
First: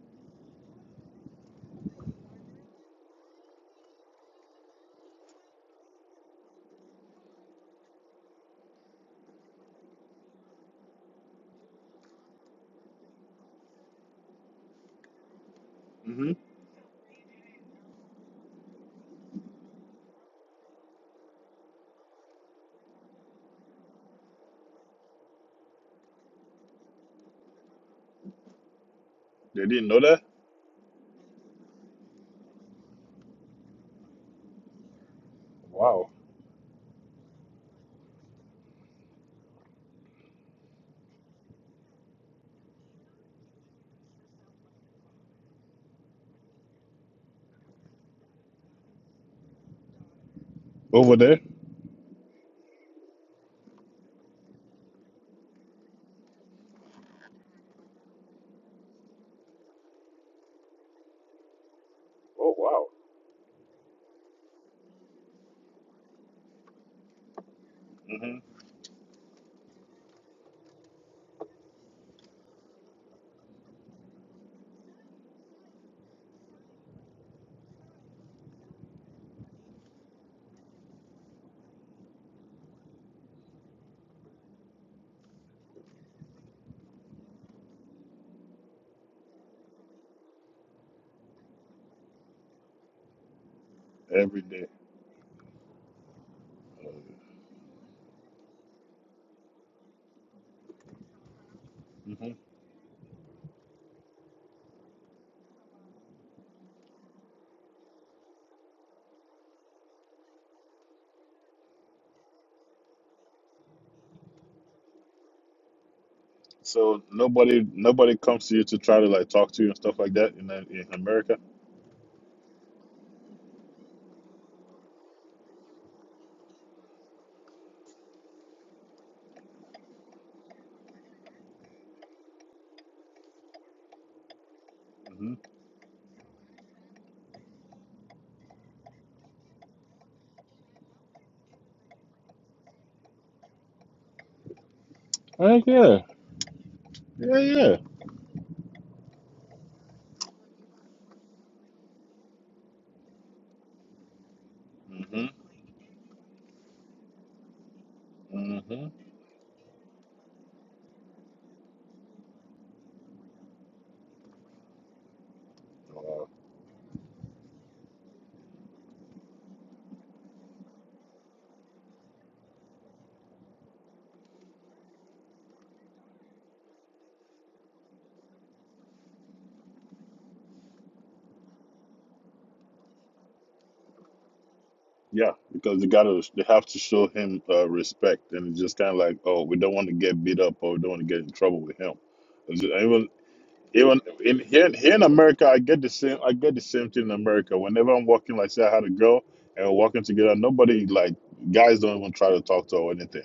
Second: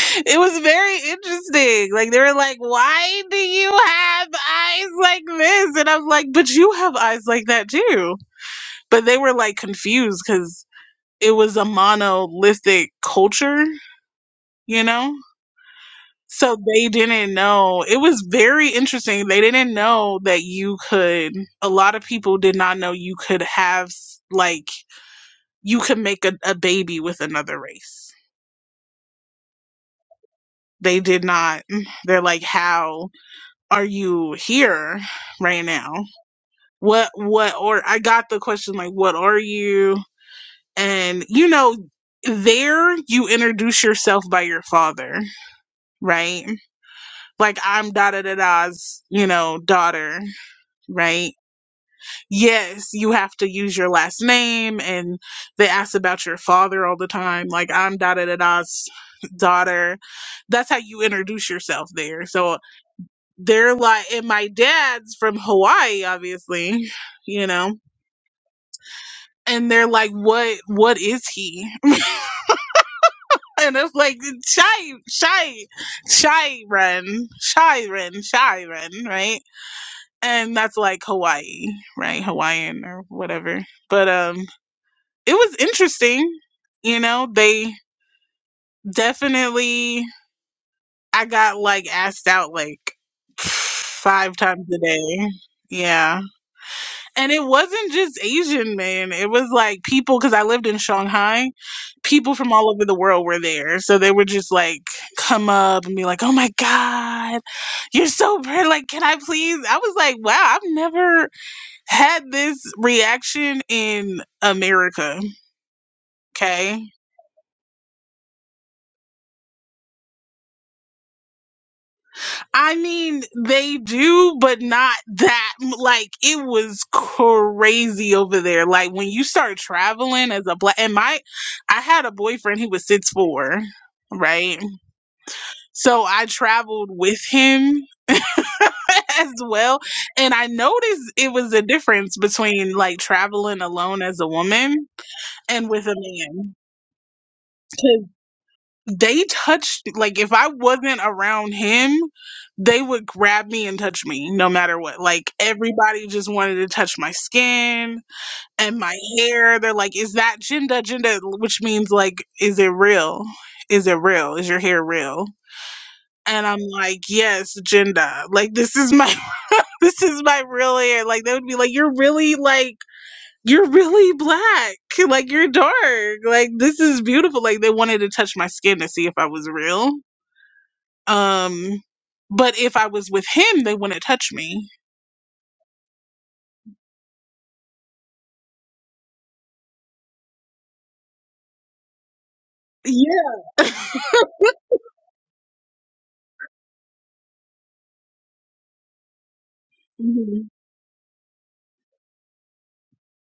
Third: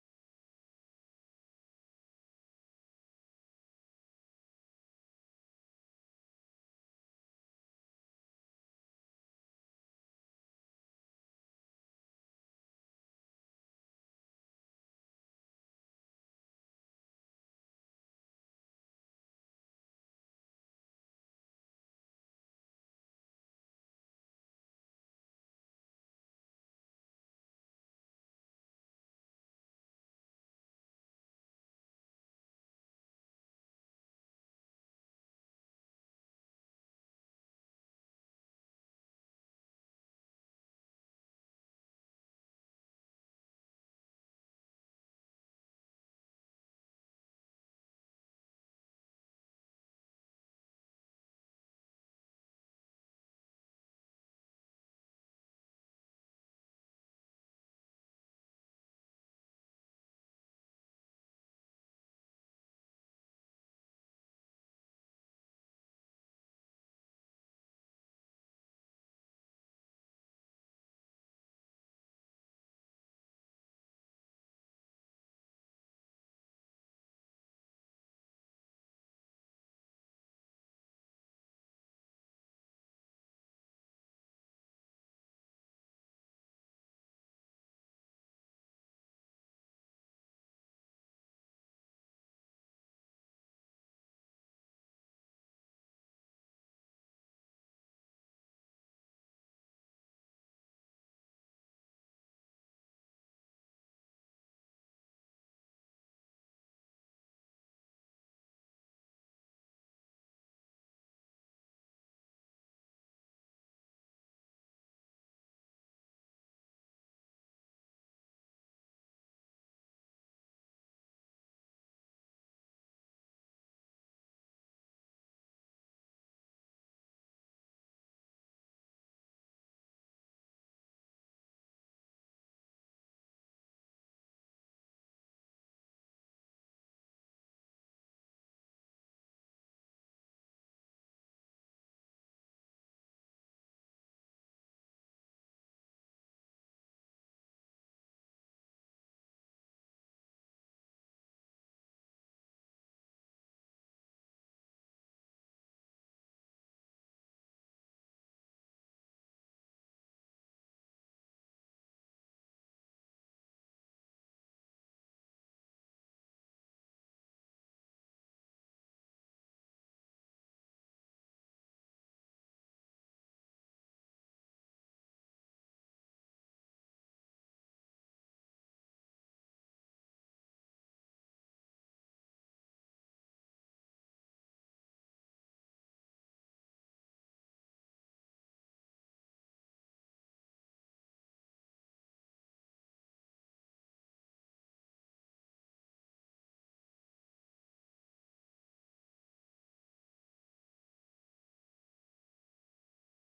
it was very interesting. Like, they were like, why do you have eyes like this? And I was like, but you have eyes like that too. But they were like confused because it was a monolithic culture, you know? Mm-hmm. So they didn't know. It was very interesting. They didn't know that you could, a lot of people did not know you could have, like, you could make a, a baby with another race. They didn't know that? They did not. They're like, how are you here right now? Wow. What, what, or I got the question, like, what are you? And, you know, there you introduce yourself by your father, right? Like, I'm da da da da's, you know, daughter, Over right? there? yes, you have to use your last name. And they ask about your father all the time. Like, I'm da da da da's daughter. That's how you introduce yourself there. Oh So wow. they're like, and my dad's from Hawaii, obviously, you know. Mm-hmm. And they're like, what? What is he? and it's like, shy, shy, shy, run, shy, run, shy, run, right? And that's like Hawaii, right? Hawaiian or whatever. But um, it was interesting. You know, they definitely I got like asked out like five every times day. a day. Yeah. And it wasn't just Asian men. It was like people cuz I lived in Shanghai. Mm-hmm. People from all over the world were there. So they would just like come up and be like, "Oh my god, you're so pretty. Like, can I please?" I was like, "Wow, I've never had this reaction in America." Okay? So nobody nobody comes to you to try to like talk to you and stuff like that in uh, in America. I mean, they do, but not that. Like, it was crazy over there. Like, when you start traveling as a black, and my, I had a boyfriend, he was six four, right? Mm-hmm. So I traveled with him as well. And I noticed it was a difference between like traveling alone as a woman Heck and with a yeah, man. yeah, yeah. they touched like if I wasn't around him, they would grab me and touch me no matter what. hmm Like everybody just wanted to touch my skin and hmm my hair. They're like, "Is that Jinda Jinda?" Which means like, "Is it real? Is it real? Is your hair real?" Uh, And I'm like, "Yes, Jinda. Like this is my this is my real hair." Like they would be like, "You're really like." You're really black. Like you're dark. Like this is beautiful. Like they wanted to touch my skin to see if I was real um, but if I was with him, they wouldn't touch me. yeah, because they gotta they have to show him uh, respect, and it's just kind of like, oh, we don't want to get beat up or we don't want to get in trouble with him. It's just- Even Yeah. even in here here in America, I get the same I get the same thing in America. Whenever I'm walking, like say I had a girl and we're walking together, Mhm. nobody like guys don't even try to talk to her or anything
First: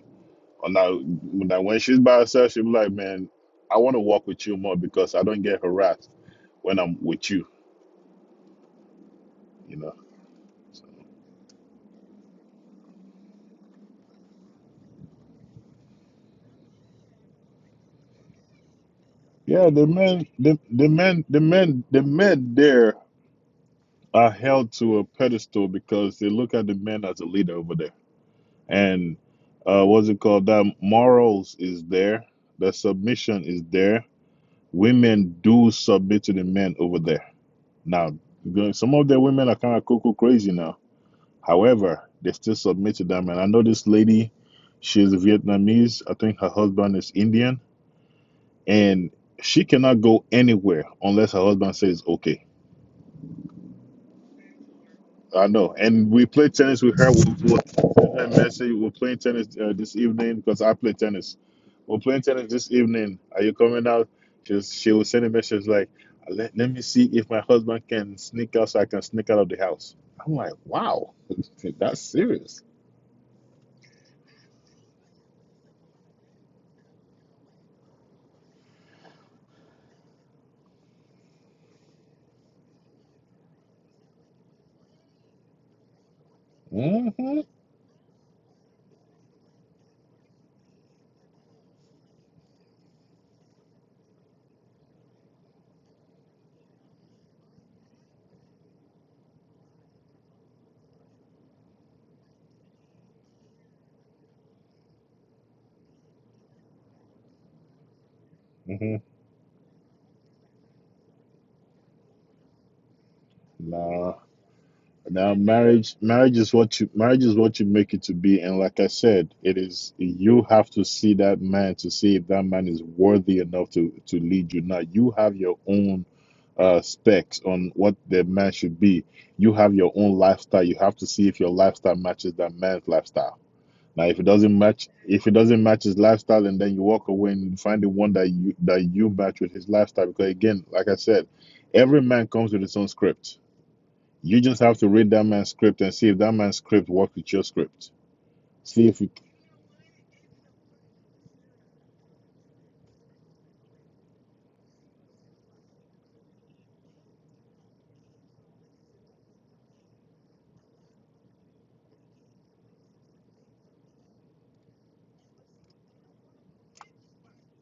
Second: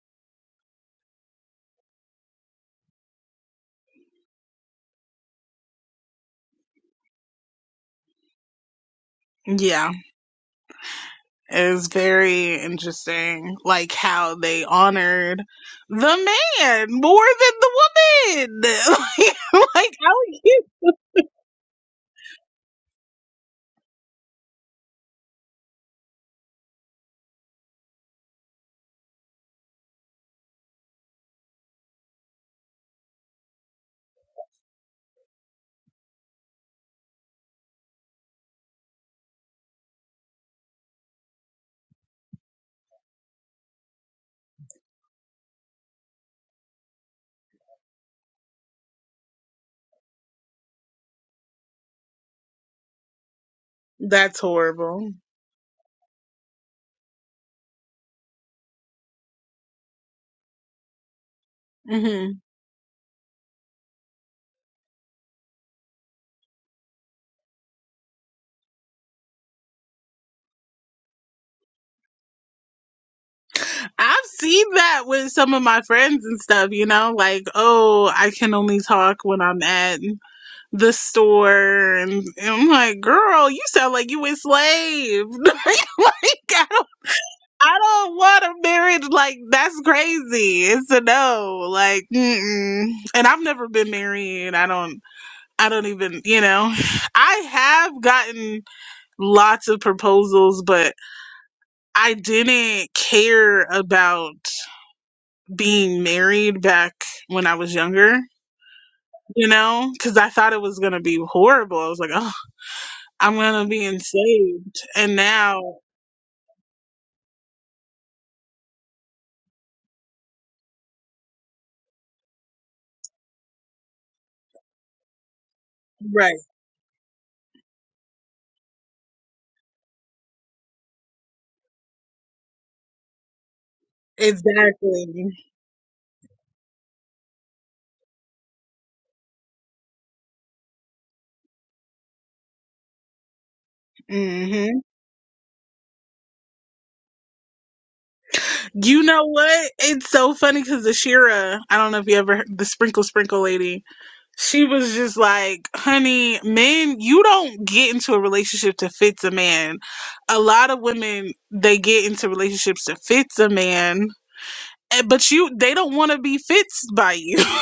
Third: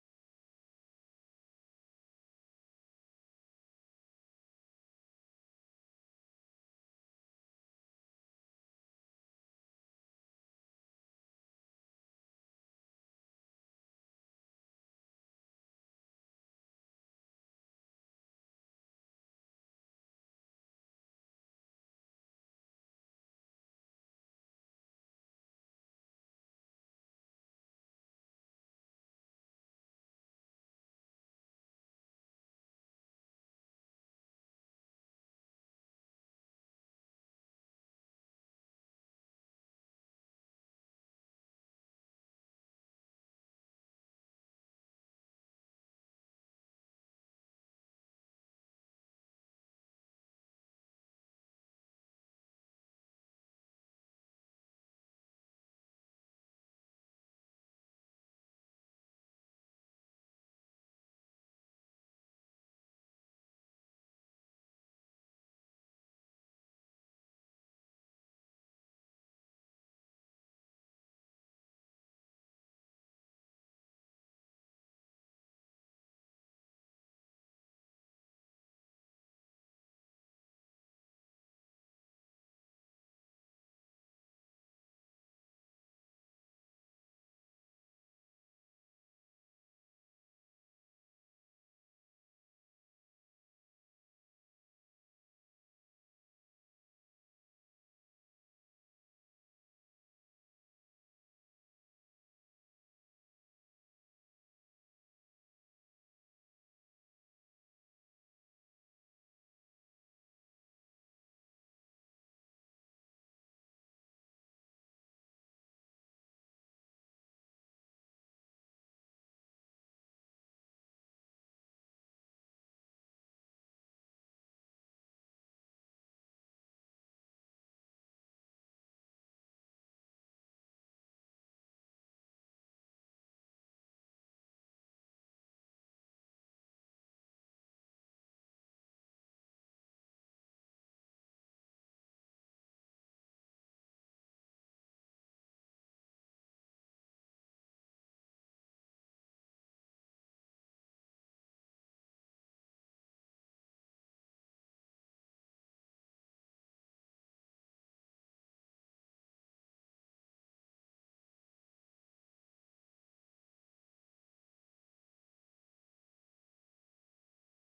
Or Now, now when she's by herself, she'll be like, man, I want to walk with you more because I don't get harassed when I'm with you, you Yeah, know. So, it was very interesting, like how they honored the man more than the woman. like, yeah, the like I men, would the, the men, the men, the men there are held to a pedestal because they look at the men as a leader over there. And uh, what's it called? That morals is there. The submission is there. Women do submit to the men over there. Now, some of the women are kind of cuckoo crazy now However, they still submit to them. And I know this lady, she's Vietnamese. I think her husband is Indian. And she cannot go anywhere unless her husband says okay. that's horrible. I know. And we play tennis with her. We'll, send her message. We're playing tennis uh, this evening because I play tennis. We're playing hmm tennis this evening. Are you coming out? she she will send a message like, let, let me see if my husband can sneak out so I can sneak out of the house. I'm like, wow, that's serious. I've seen that with some of my friends and stuff, you know, like, oh, I can only talk when I'm at the store and, and I'm like, girl, you sound like you enslaved. like I don't Mhm. I don't want a marriage like that's crazy. It's a no. Like mm-mm. and I've never been married. I don't I don't even, you know. I have gotten lots of proposals, but I didn't care about being married back when I was younger, hmm you know, cuz I thought it was going to be horrible. I was like, "Oh, I'm gonna be Now, enslaved. And now, now, marriage, marriage is what you, marriage is what you make it to be. And like I said, it is you have to see that man to see if that man is worthy enough to to lead you. Now, you have your own right, uh specs on what the man should be. You have your own lifestyle. You have to see if your lifestyle matches that man's lifestyle. Now, if it doesn't match, if exactly. it doesn't match his lifestyle, and then you walk away and find the one that you that you match with his lifestyle. Because again, like I said, every man comes with his own script you just hmm have to read that man's script and see if that man's script works with your script. See if You you. know what? It's so funny because the Shira, I don't know if you ever heard the Sprinkle Sprinkle lady. She was just like, "Honey, men, you don't get into a relationship to fit a man. A lot of women they get into relationships to fit a man." eh, But you, they don't want to be fits by you.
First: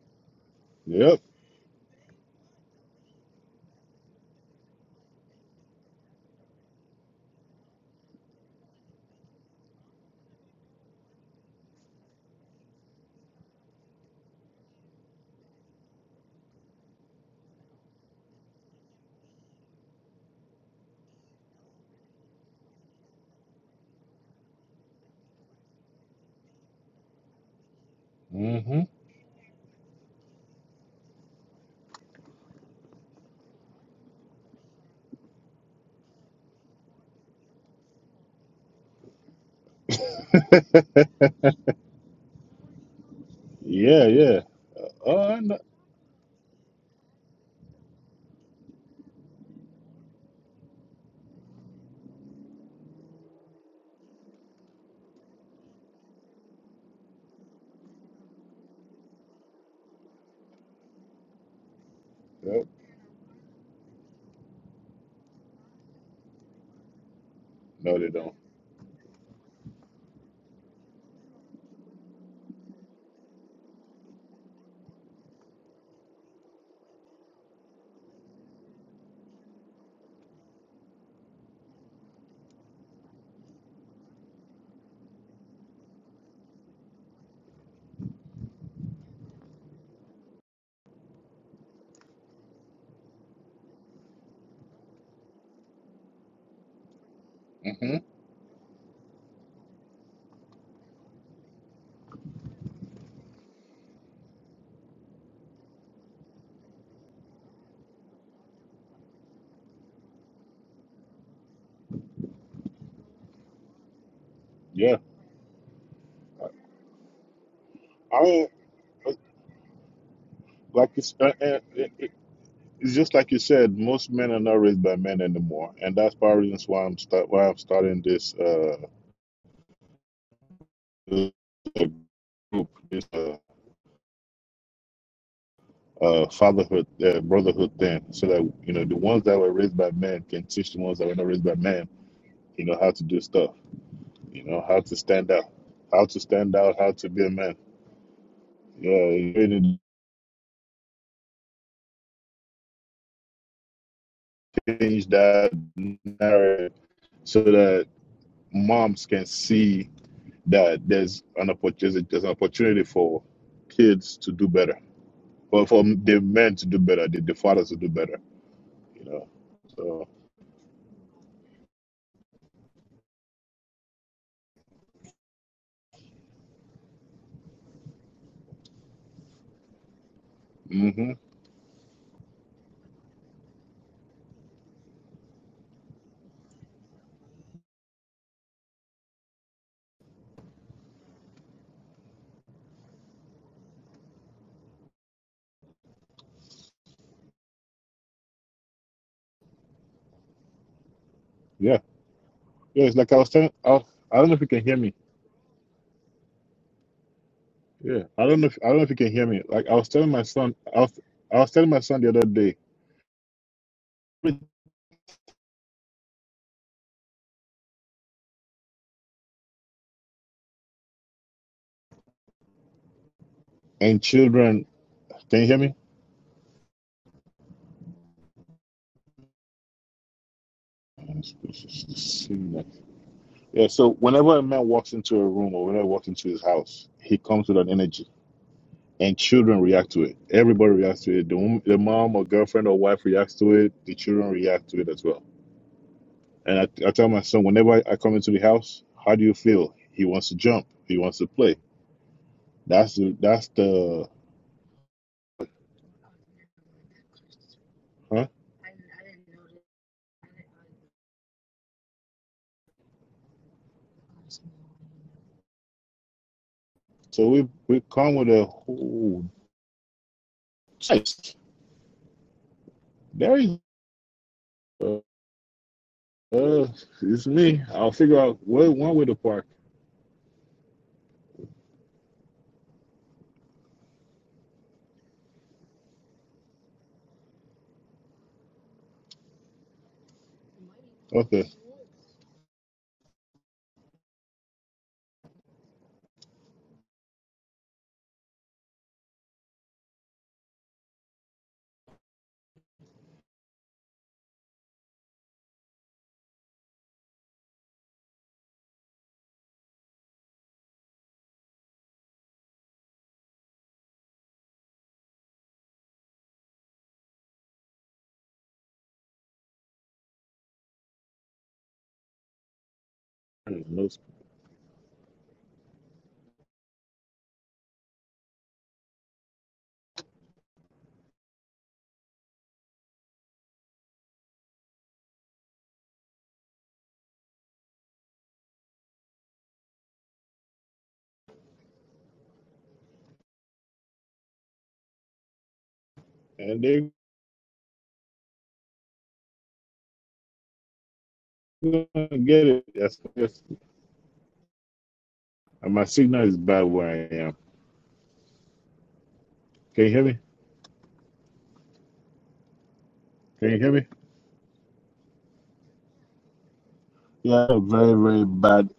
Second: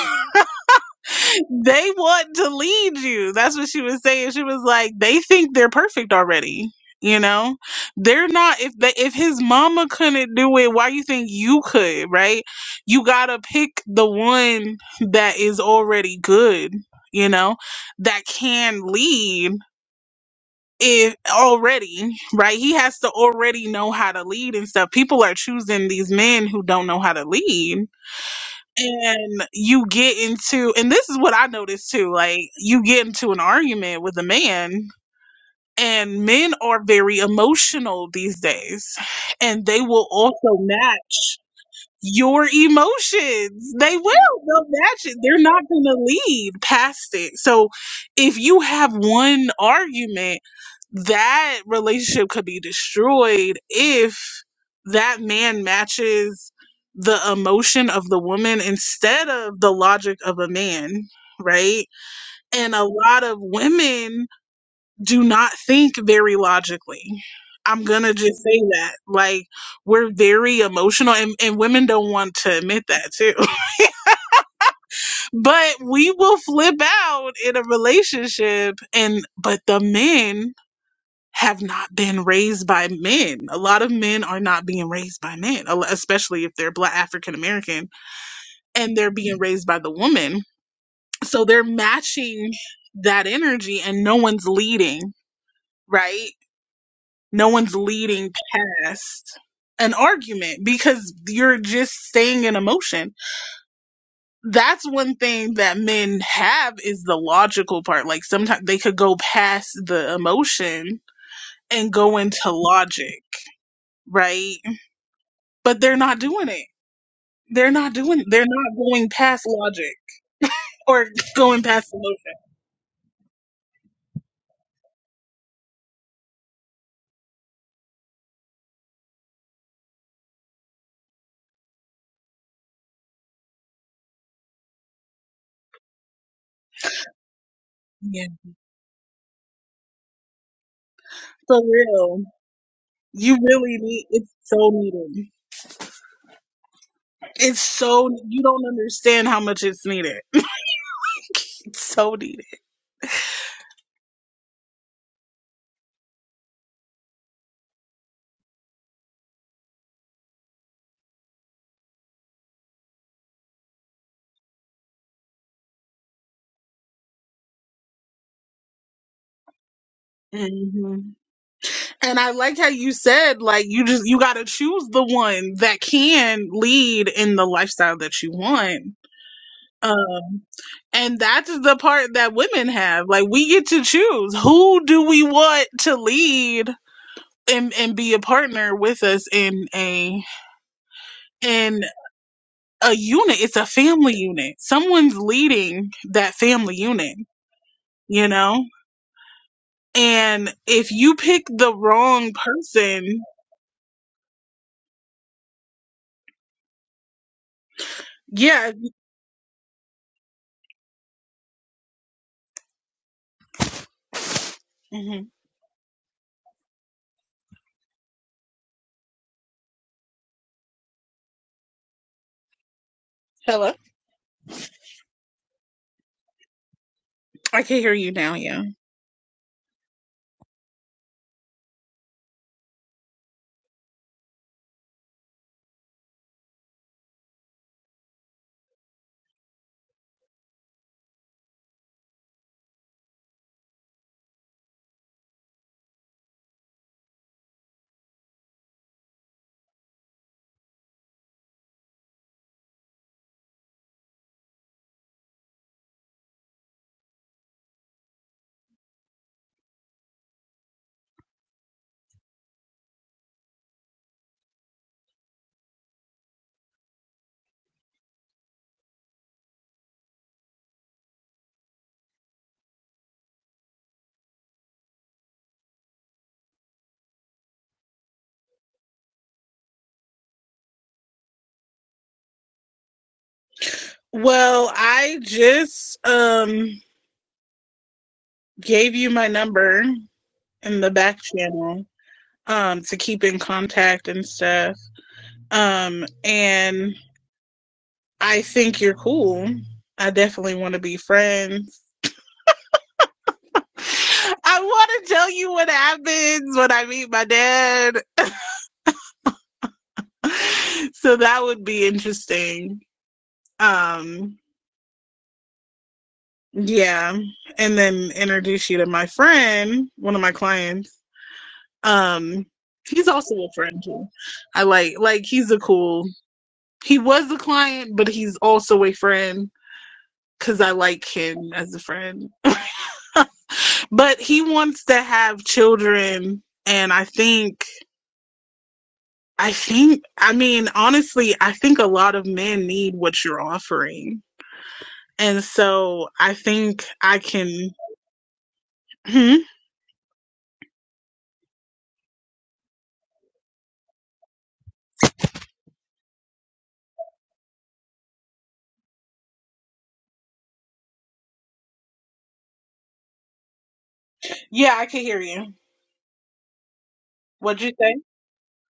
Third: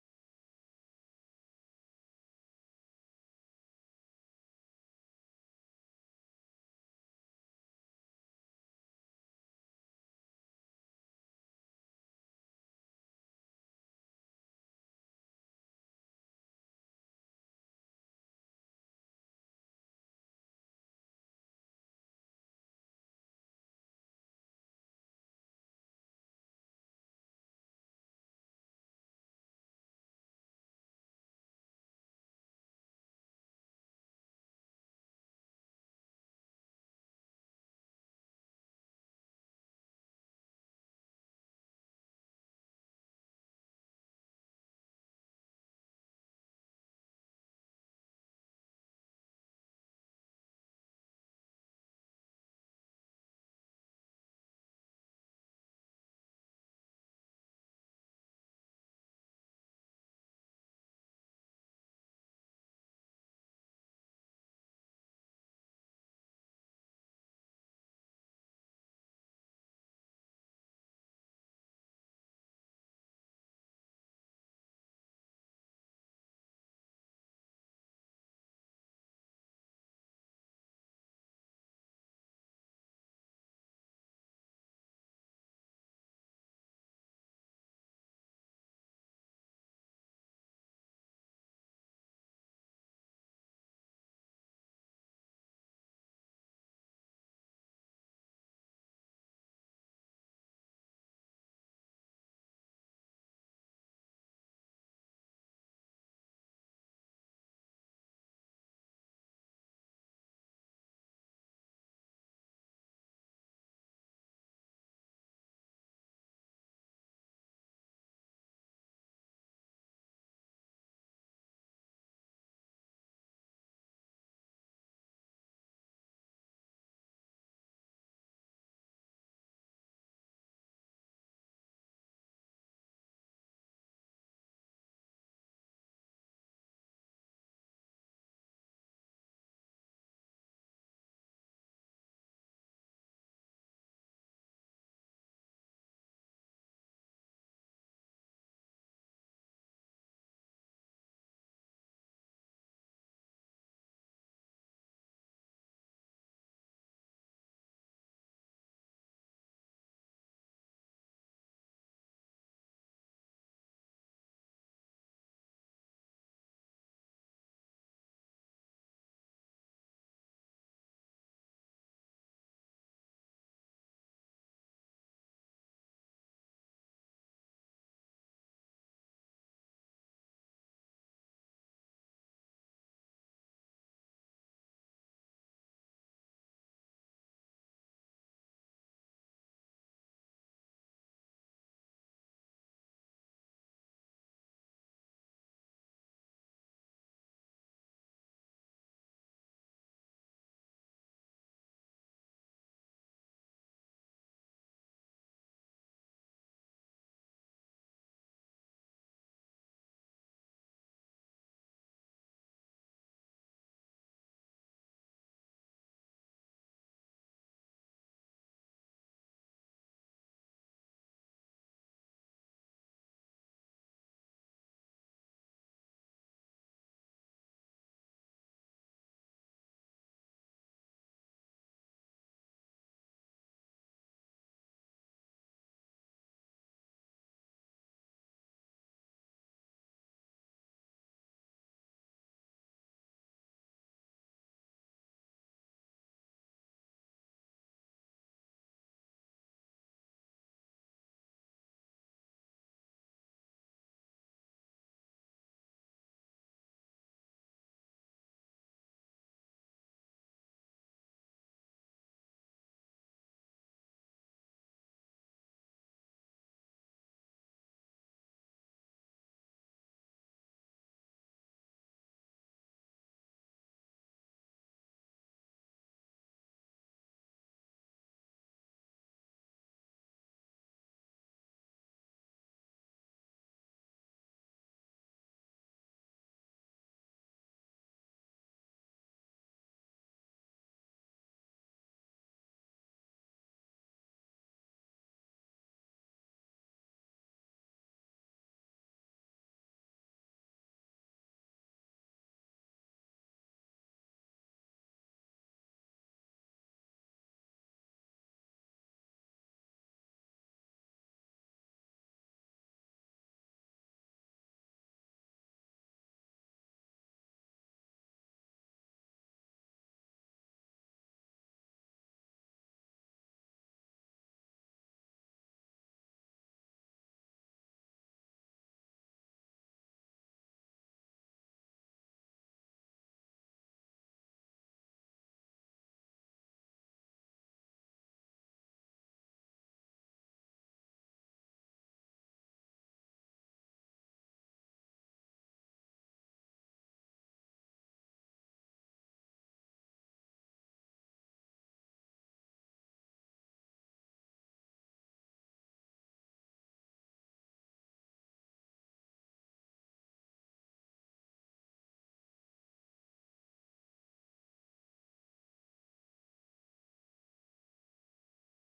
Yep. They want to lead you. That's what she was saying. She was like, they think they're perfect already. You know, they're not. If they, if his mama couldn't do it, why you think you could? Right? You gotta pick the one that is already good. You know, that can lead if already right he has to already know how to lead and stuff people are choosing these men who don't know how to lead hmm and you get into and this is what i noticed too like you get into an argument with a man and men are very emotional these days and they will also match your emotions they yeah, yeah. will they'll match Uh, it uh, they're no. not going to lead past it so if you have one argument that relationship could be destroyed if that man matches the emotion of the woman instead of the logic of a man, right? Yep. And a lot of women do not think very logically. I'm no, they gonna don't. just say that. Like, we're very emotional, and, and women don't want to admit that too. but we will flip out in a relationship, and but the men have not been raised by men. A lot of men are not being raised by men, a- especially if they're black African American and they're being raised by the woman. So they're matching that energy and no one's leading, right? No one's hmm leading past an argument because you're just staying in emotion. That's one thing that men have is the logical part. Like sometimes they could go past the emotion and go into logic right? Yeah. but they're not doing it. They're not I doing. They're I not going past logic like or it's, uh, uh, going it, past emotion. it- it's just like you said. Most men are not raised by men anymore, and that's part of the reasons why I'm start why I'm starting this uh this, uh, group, this uh, uh fatherhood uh, brotherhood thing, Yeah, so that you know the ones that were raised by men can teach the ones that were not raised by for men real. you know how to do You stuff really need. It's you know so how to needed. stand out how to stand out how to be a man It's so you don't you know understand how you much need it's needed. it's so needed. to change that narrative so that moms can see that there's an opportunity there's an opportunity for kids to do better or for the men to do better the, the fathers to do better you know so hmm And I like how you said like you just you got to choose the one that can lead in the lifestyle that you want. Um, hmm and that's the part that women have. Like we get to choose who do we want to lead and and be a partner with us in a in a unit it's a family unit someone's leading that family unit you know and if you pick the yeah wrong yeah it's like i person was telling I, was- I don't know if you can hear me yeah i don't know if i yeah don't know if you can hear me like i was telling my son i was, I was telling my son the other day mhm. Hello. and children can you hear me I can hear you now, yeah. yeah so whenever a man walks into a room or whenever he walks into his house he comes with an energy and children react to it everybody reacts to it the, wom- the mom or girlfriend or wife reacts to it the children react to it as well and i, I tell my son whenever I, I come into the house how do you feel he wants to jump he wants to play that's the that's the huh so we we come with a whole nice there is Uh, it's me. I'll figure out what one way to park. Well, I just um gave you my number in the back Okay. channel um to keep in contact and stuff. Um and I think you're cool. I definitely want to be friends. I want to tell you what happens when I meet my dad. So that would be interesting. Um, yeah. And then introduce you to my friend, one of my clients. Um, he's also a friend No, too. I like like he's a cool. He was a client, but he's also a friend cuz I like him as a friend. but he wants to have children and i think i think i mean honestly i think a lot of men need what you're offering and so i And think they're i can Hmm? gonna get it. That's that's- and my signal is bad where I am. Can you hear me? Can you hear me? yeah i can hear you Yeah, what'd you very, say very bad.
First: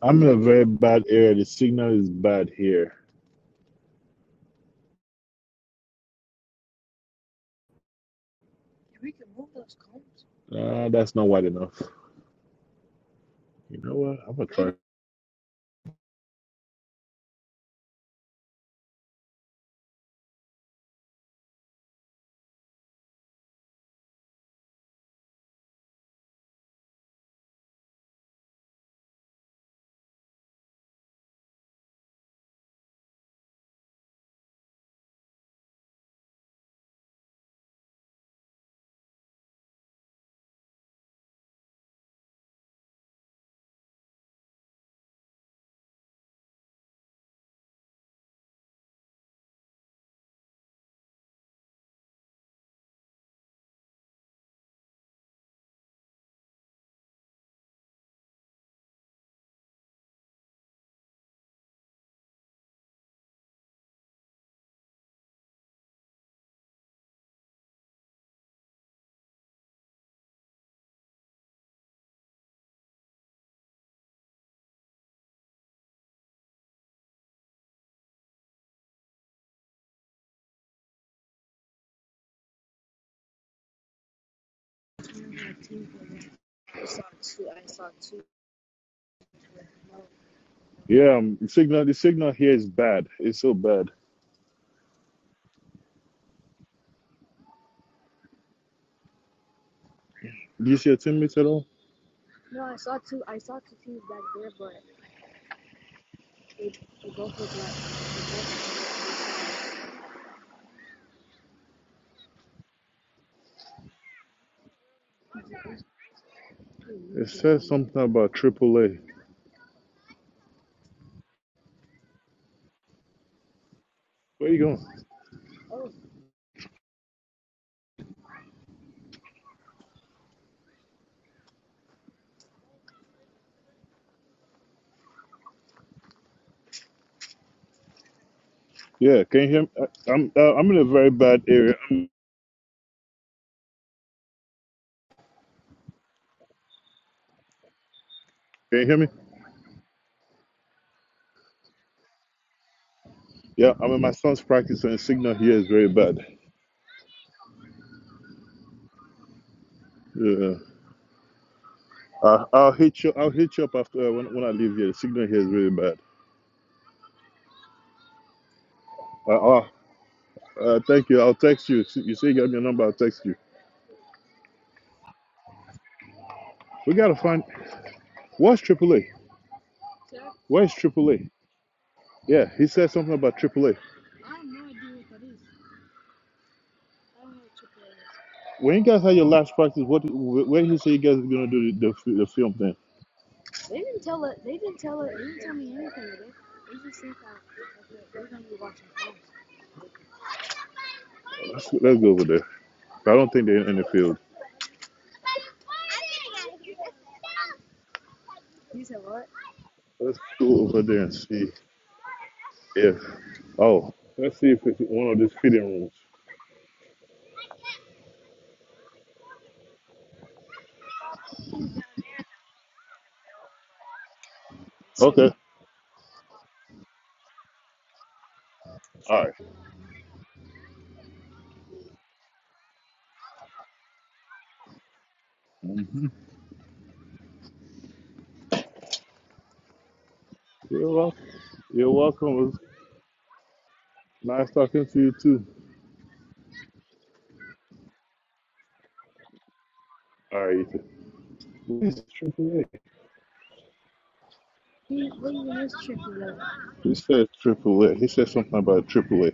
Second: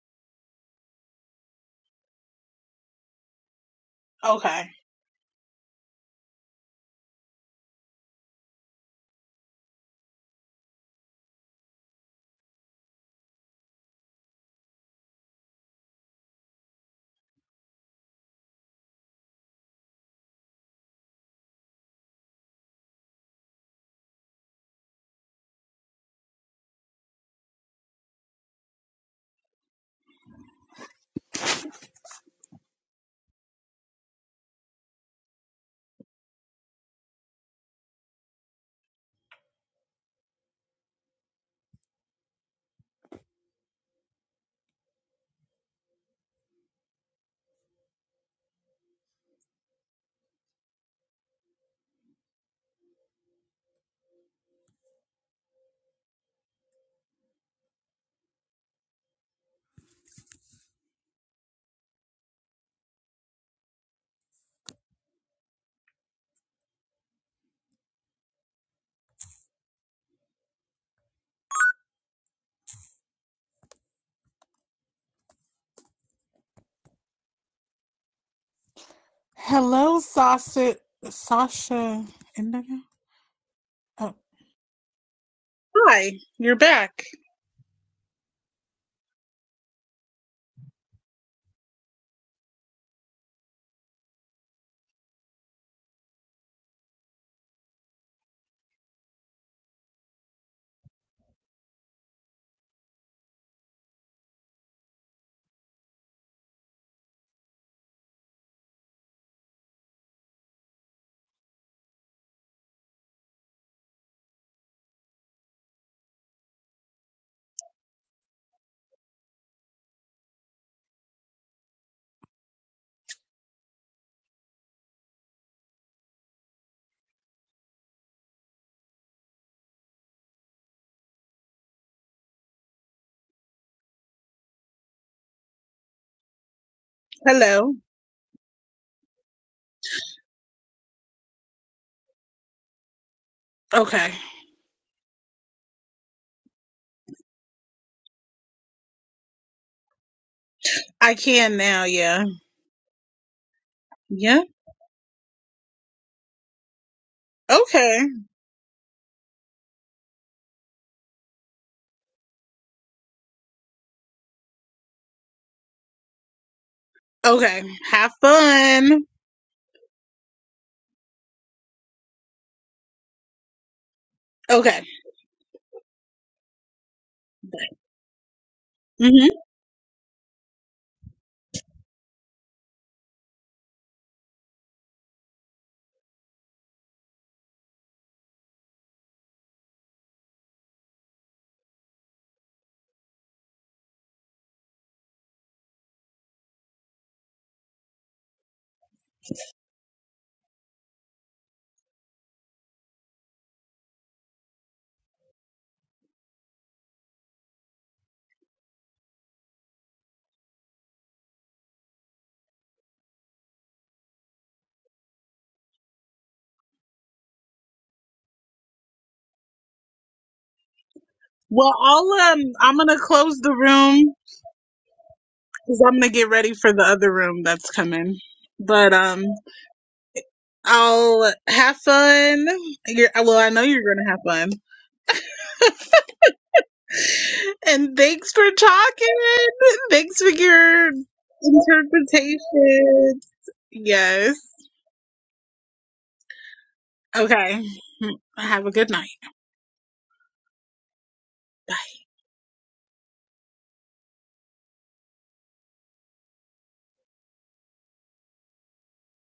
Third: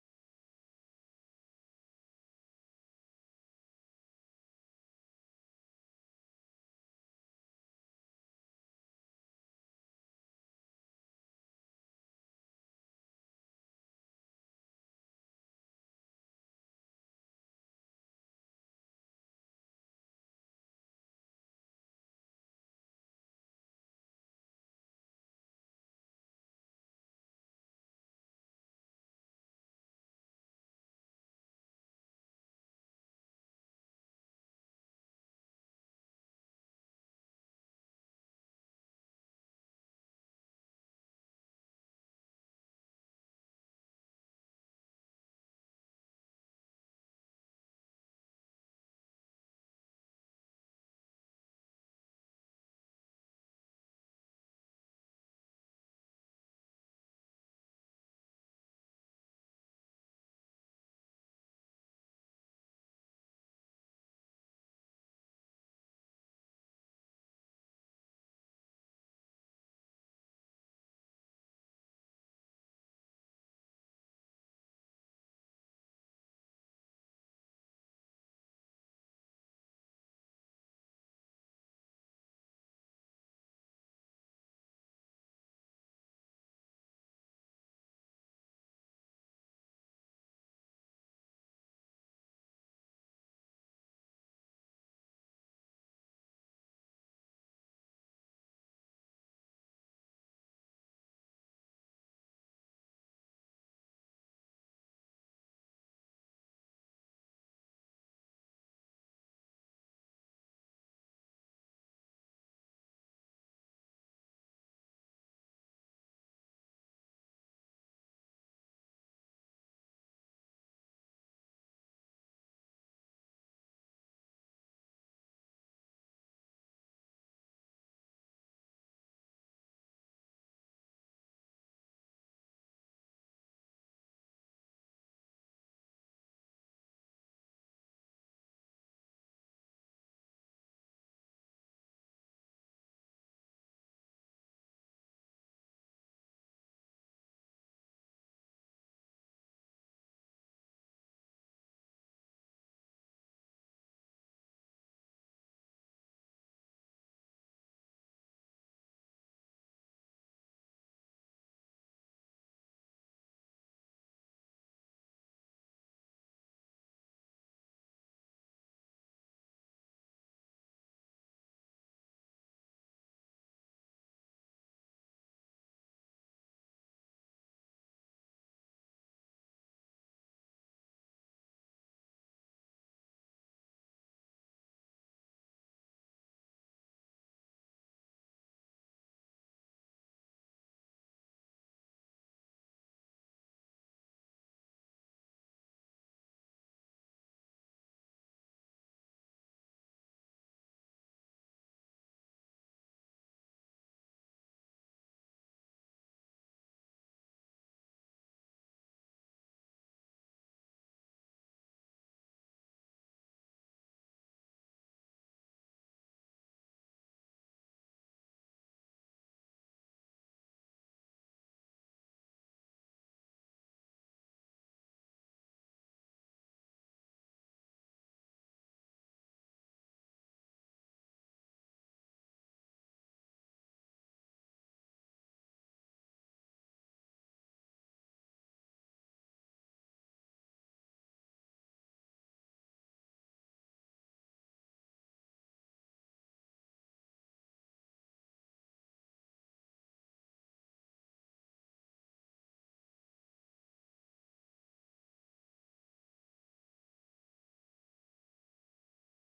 I'm in a very bad area. The signal is bad here. okay uh, that's not wide enough. You know what? I'm gonna try. Hello, Sasha. Sasha Indigo. Oh, hi you're back Yeah, um, the signal. The signal here is bad. It's so bad. Do you see your teammates at all? It says something about AAA. Where you going? hello Yeah, can you hear me? I- I'm uh, I'm in a very bad area. okay Can you hear me? i can now yeah Yeah, I'm in my yeah son's practice, and the signal here is very bad. okay Yeah. Uh, I'll hit you. I'll hit you up after uh, when, when I leave here. The signal here is really bad. okay have fun Uh, uh, uh, thank you. I'll text you. You say you got my number. I'll text you. okay We gotta find Mm. what's AAA. Hmm. Where's AAA? Yeah, he said something about AAA. When you guys had your last practice, what where did he say you guys were gonna do the, the, the film thing? Let's, let's go over there. I don't think they're in the field. Let's go over there and see if. Oh, let's see if it's one of these fitting rooms. Well, I'll um, I'm gonna close the room Okay. because I'm gonna get ready for the other room that's coming. But All um, right. I'll have fun. You're, well, I know you're gonna have fun. Mm-hmm. And thanks for talking. Thanks for your You're welcome. You're welcome. It was interpretation. Yes. nice talking to you too. Okay. Have a good night. All right, Ethan. What is triple A. He said triple A. He said something about triple A.